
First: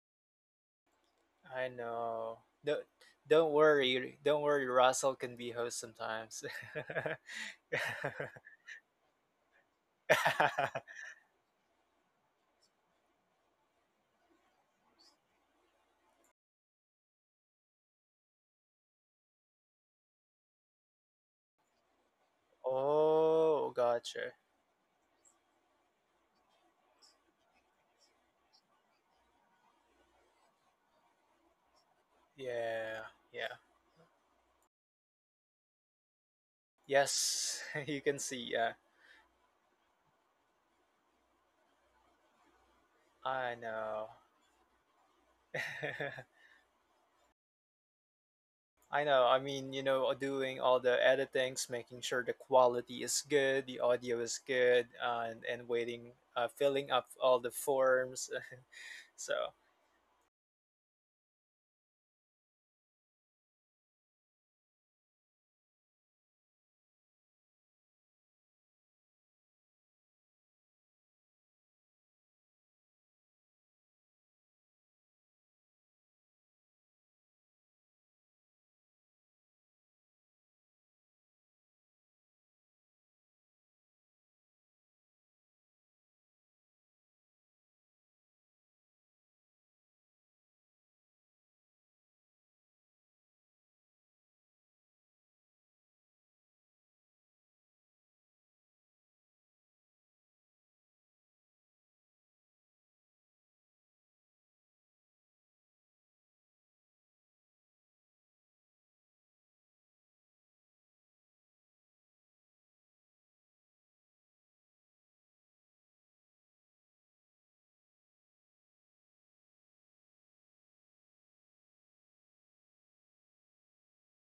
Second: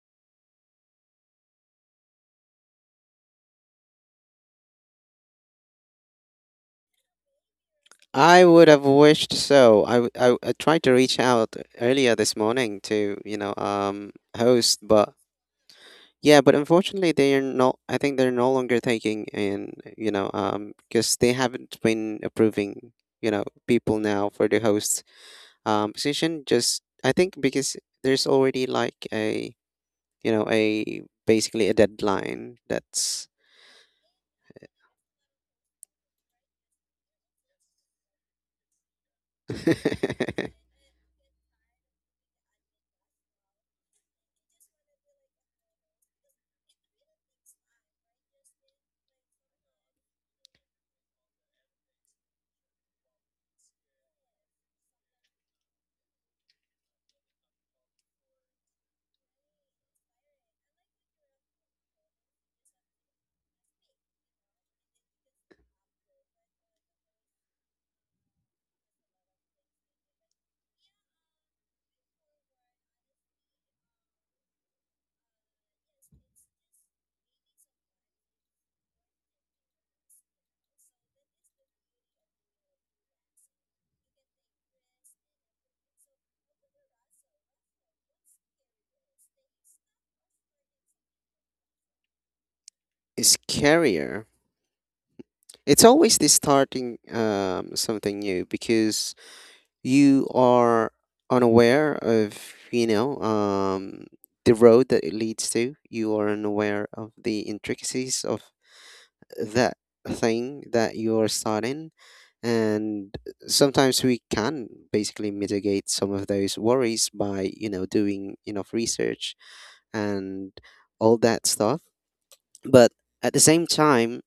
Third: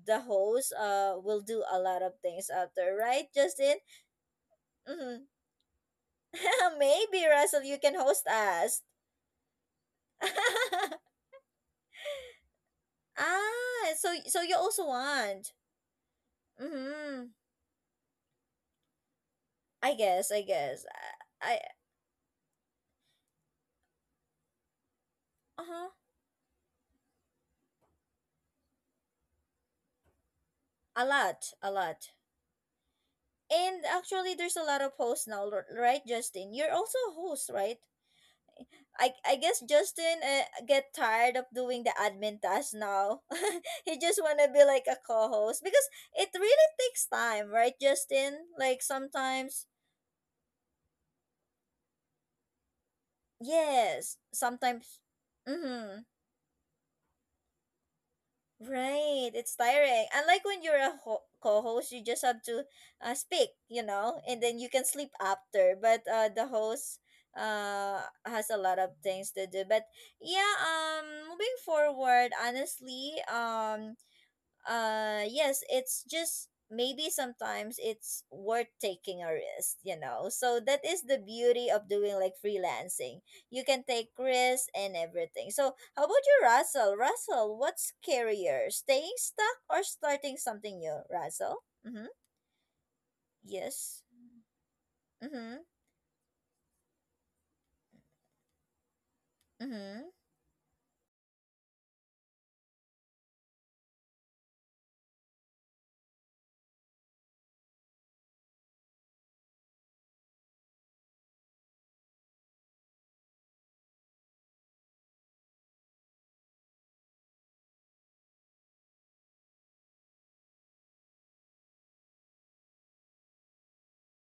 [SPEAKER 1] the host will do
[SPEAKER 2] I
[SPEAKER 1] a lot of
[SPEAKER 2] know.
[SPEAKER 1] things
[SPEAKER 2] Don't
[SPEAKER 1] after, right,
[SPEAKER 2] don't
[SPEAKER 1] Justin?
[SPEAKER 2] worry, don't worry. Russell
[SPEAKER 1] Mm-hmm.
[SPEAKER 2] can be host sometimes.
[SPEAKER 1] Maybe Russell, you can host
[SPEAKER 3] I would
[SPEAKER 1] us.
[SPEAKER 3] have wished so. I tried to reach out earlier this morning to,
[SPEAKER 1] Ah, so, so you
[SPEAKER 3] host,
[SPEAKER 1] also
[SPEAKER 3] but
[SPEAKER 1] want.
[SPEAKER 3] yeah, but unfortunately
[SPEAKER 1] Mm-hmm.
[SPEAKER 3] they are not, I think they're no longer taking in,
[SPEAKER 1] i guess i guess
[SPEAKER 3] because they
[SPEAKER 1] I
[SPEAKER 3] haven't been approving, you know,
[SPEAKER 2] Oh,
[SPEAKER 3] people now
[SPEAKER 2] gotcha.
[SPEAKER 3] for the host,
[SPEAKER 1] uh-huh,
[SPEAKER 3] position. Just, I think because there's already like a, a
[SPEAKER 1] a lot,
[SPEAKER 3] basically
[SPEAKER 1] a
[SPEAKER 3] a
[SPEAKER 1] lot.
[SPEAKER 3] deadline
[SPEAKER 2] Yeah,
[SPEAKER 3] that's
[SPEAKER 2] yeah.
[SPEAKER 1] And actually, there's a lot of hosts now, right, Justin? You're also a host,
[SPEAKER 2] Yes,
[SPEAKER 1] right?
[SPEAKER 2] you can see. Yeah,
[SPEAKER 1] I guess Justin get tired of doing the admin task now.
[SPEAKER 2] I
[SPEAKER 1] He
[SPEAKER 2] know.
[SPEAKER 1] just want to be like a co-host, because it really takes time, right, Justin? Like
[SPEAKER 2] I know. I
[SPEAKER 1] sometimes,
[SPEAKER 2] mean, you know, doing all the editings, making sure the quality is good, the
[SPEAKER 1] yes,
[SPEAKER 2] audio is good,
[SPEAKER 1] sometimes.
[SPEAKER 2] and
[SPEAKER 1] Mm-hmm.
[SPEAKER 2] waiting, filling up all the forms.
[SPEAKER 1] Right, it's
[SPEAKER 2] So
[SPEAKER 1] tiring. Unlike when you're a co-host, you just have to speak, you know, and then you can sleep after. But the host has a lot of things to do. But yeah, moving forward, honestly, yes, it's just maybe sometimes it's worth taking a risk, you know. So that is the beauty of doing like freelancing. You can take risks and everything. So how about you, Russell? Russell, what's scarier, staying stuck or starting something new, Russell? Mm-hmm. Yes.
[SPEAKER 3] scarier.
[SPEAKER 1] Mm-hmm.
[SPEAKER 3] It's always this starting something new because
[SPEAKER 1] Mm-hmm.
[SPEAKER 3] you are unaware of, you know, um, the road that it leads to. You are unaware of the intricacies of that thing that you're starting. And sometimes we can basically mitigate some of those worries by, doing enough research and all that stuff, but at the same time,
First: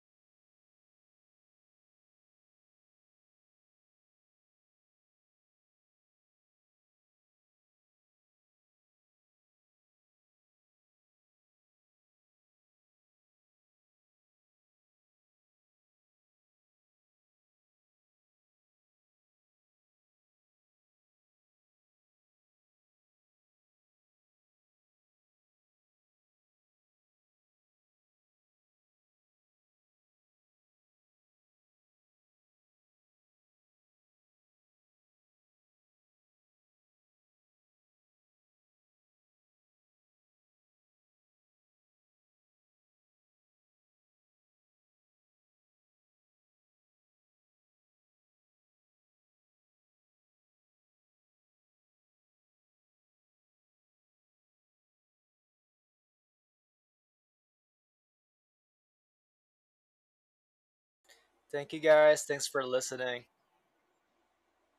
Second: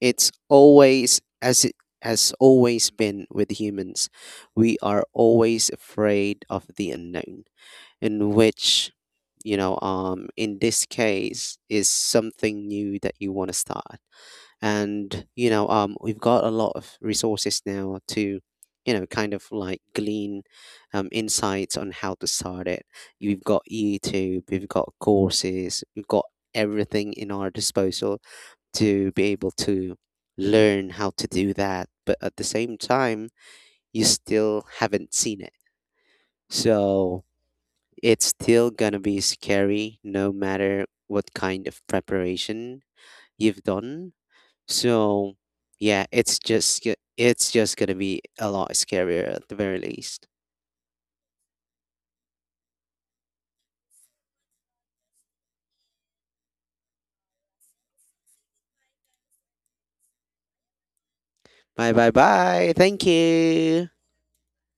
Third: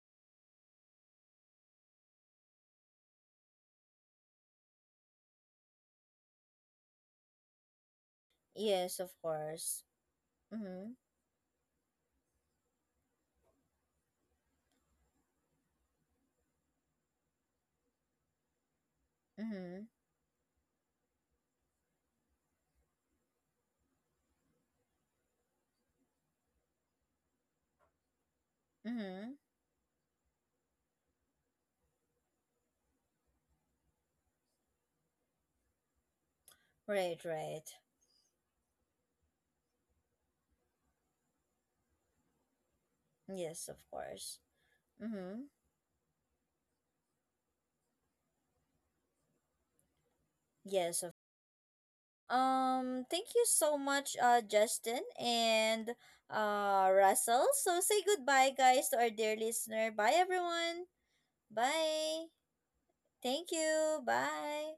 [SPEAKER 3] it's always as it has always been with humans. We are always afraid of the unknown, in which,
[SPEAKER 1] Yes, of course.
[SPEAKER 3] in this
[SPEAKER 1] Mm-hmm.
[SPEAKER 3] case, is something new that you want to start. And we've got a lot of resources now to
[SPEAKER 1] Mm-hmm.
[SPEAKER 3] glean insights on how to start it. You've got YouTube, we've got courses, we've got everything in our disposal to be
[SPEAKER 1] Mm-hmm.
[SPEAKER 3] able to learn how to do that. But at the same time, you still haven't seen it. So
[SPEAKER 1] Right, right.
[SPEAKER 3] it's still going to be scary no matter what kind of preparation you've
[SPEAKER 1] Yes, of
[SPEAKER 3] done.
[SPEAKER 1] course.
[SPEAKER 3] So
[SPEAKER 1] Mm-hmm.
[SPEAKER 3] yeah, it's just going to be a lot scarier at the very least.
[SPEAKER 1] Yes. Thank you so much, Justin and Russell. So say goodbye, guys, to our dear listener. Bye, everyone.
[SPEAKER 2] thank you
[SPEAKER 3] Bye bye
[SPEAKER 2] guys.
[SPEAKER 1] Bye.
[SPEAKER 2] Thanks for
[SPEAKER 3] bye. Thank
[SPEAKER 2] listening.
[SPEAKER 1] Thank
[SPEAKER 3] you.
[SPEAKER 1] you. Bye.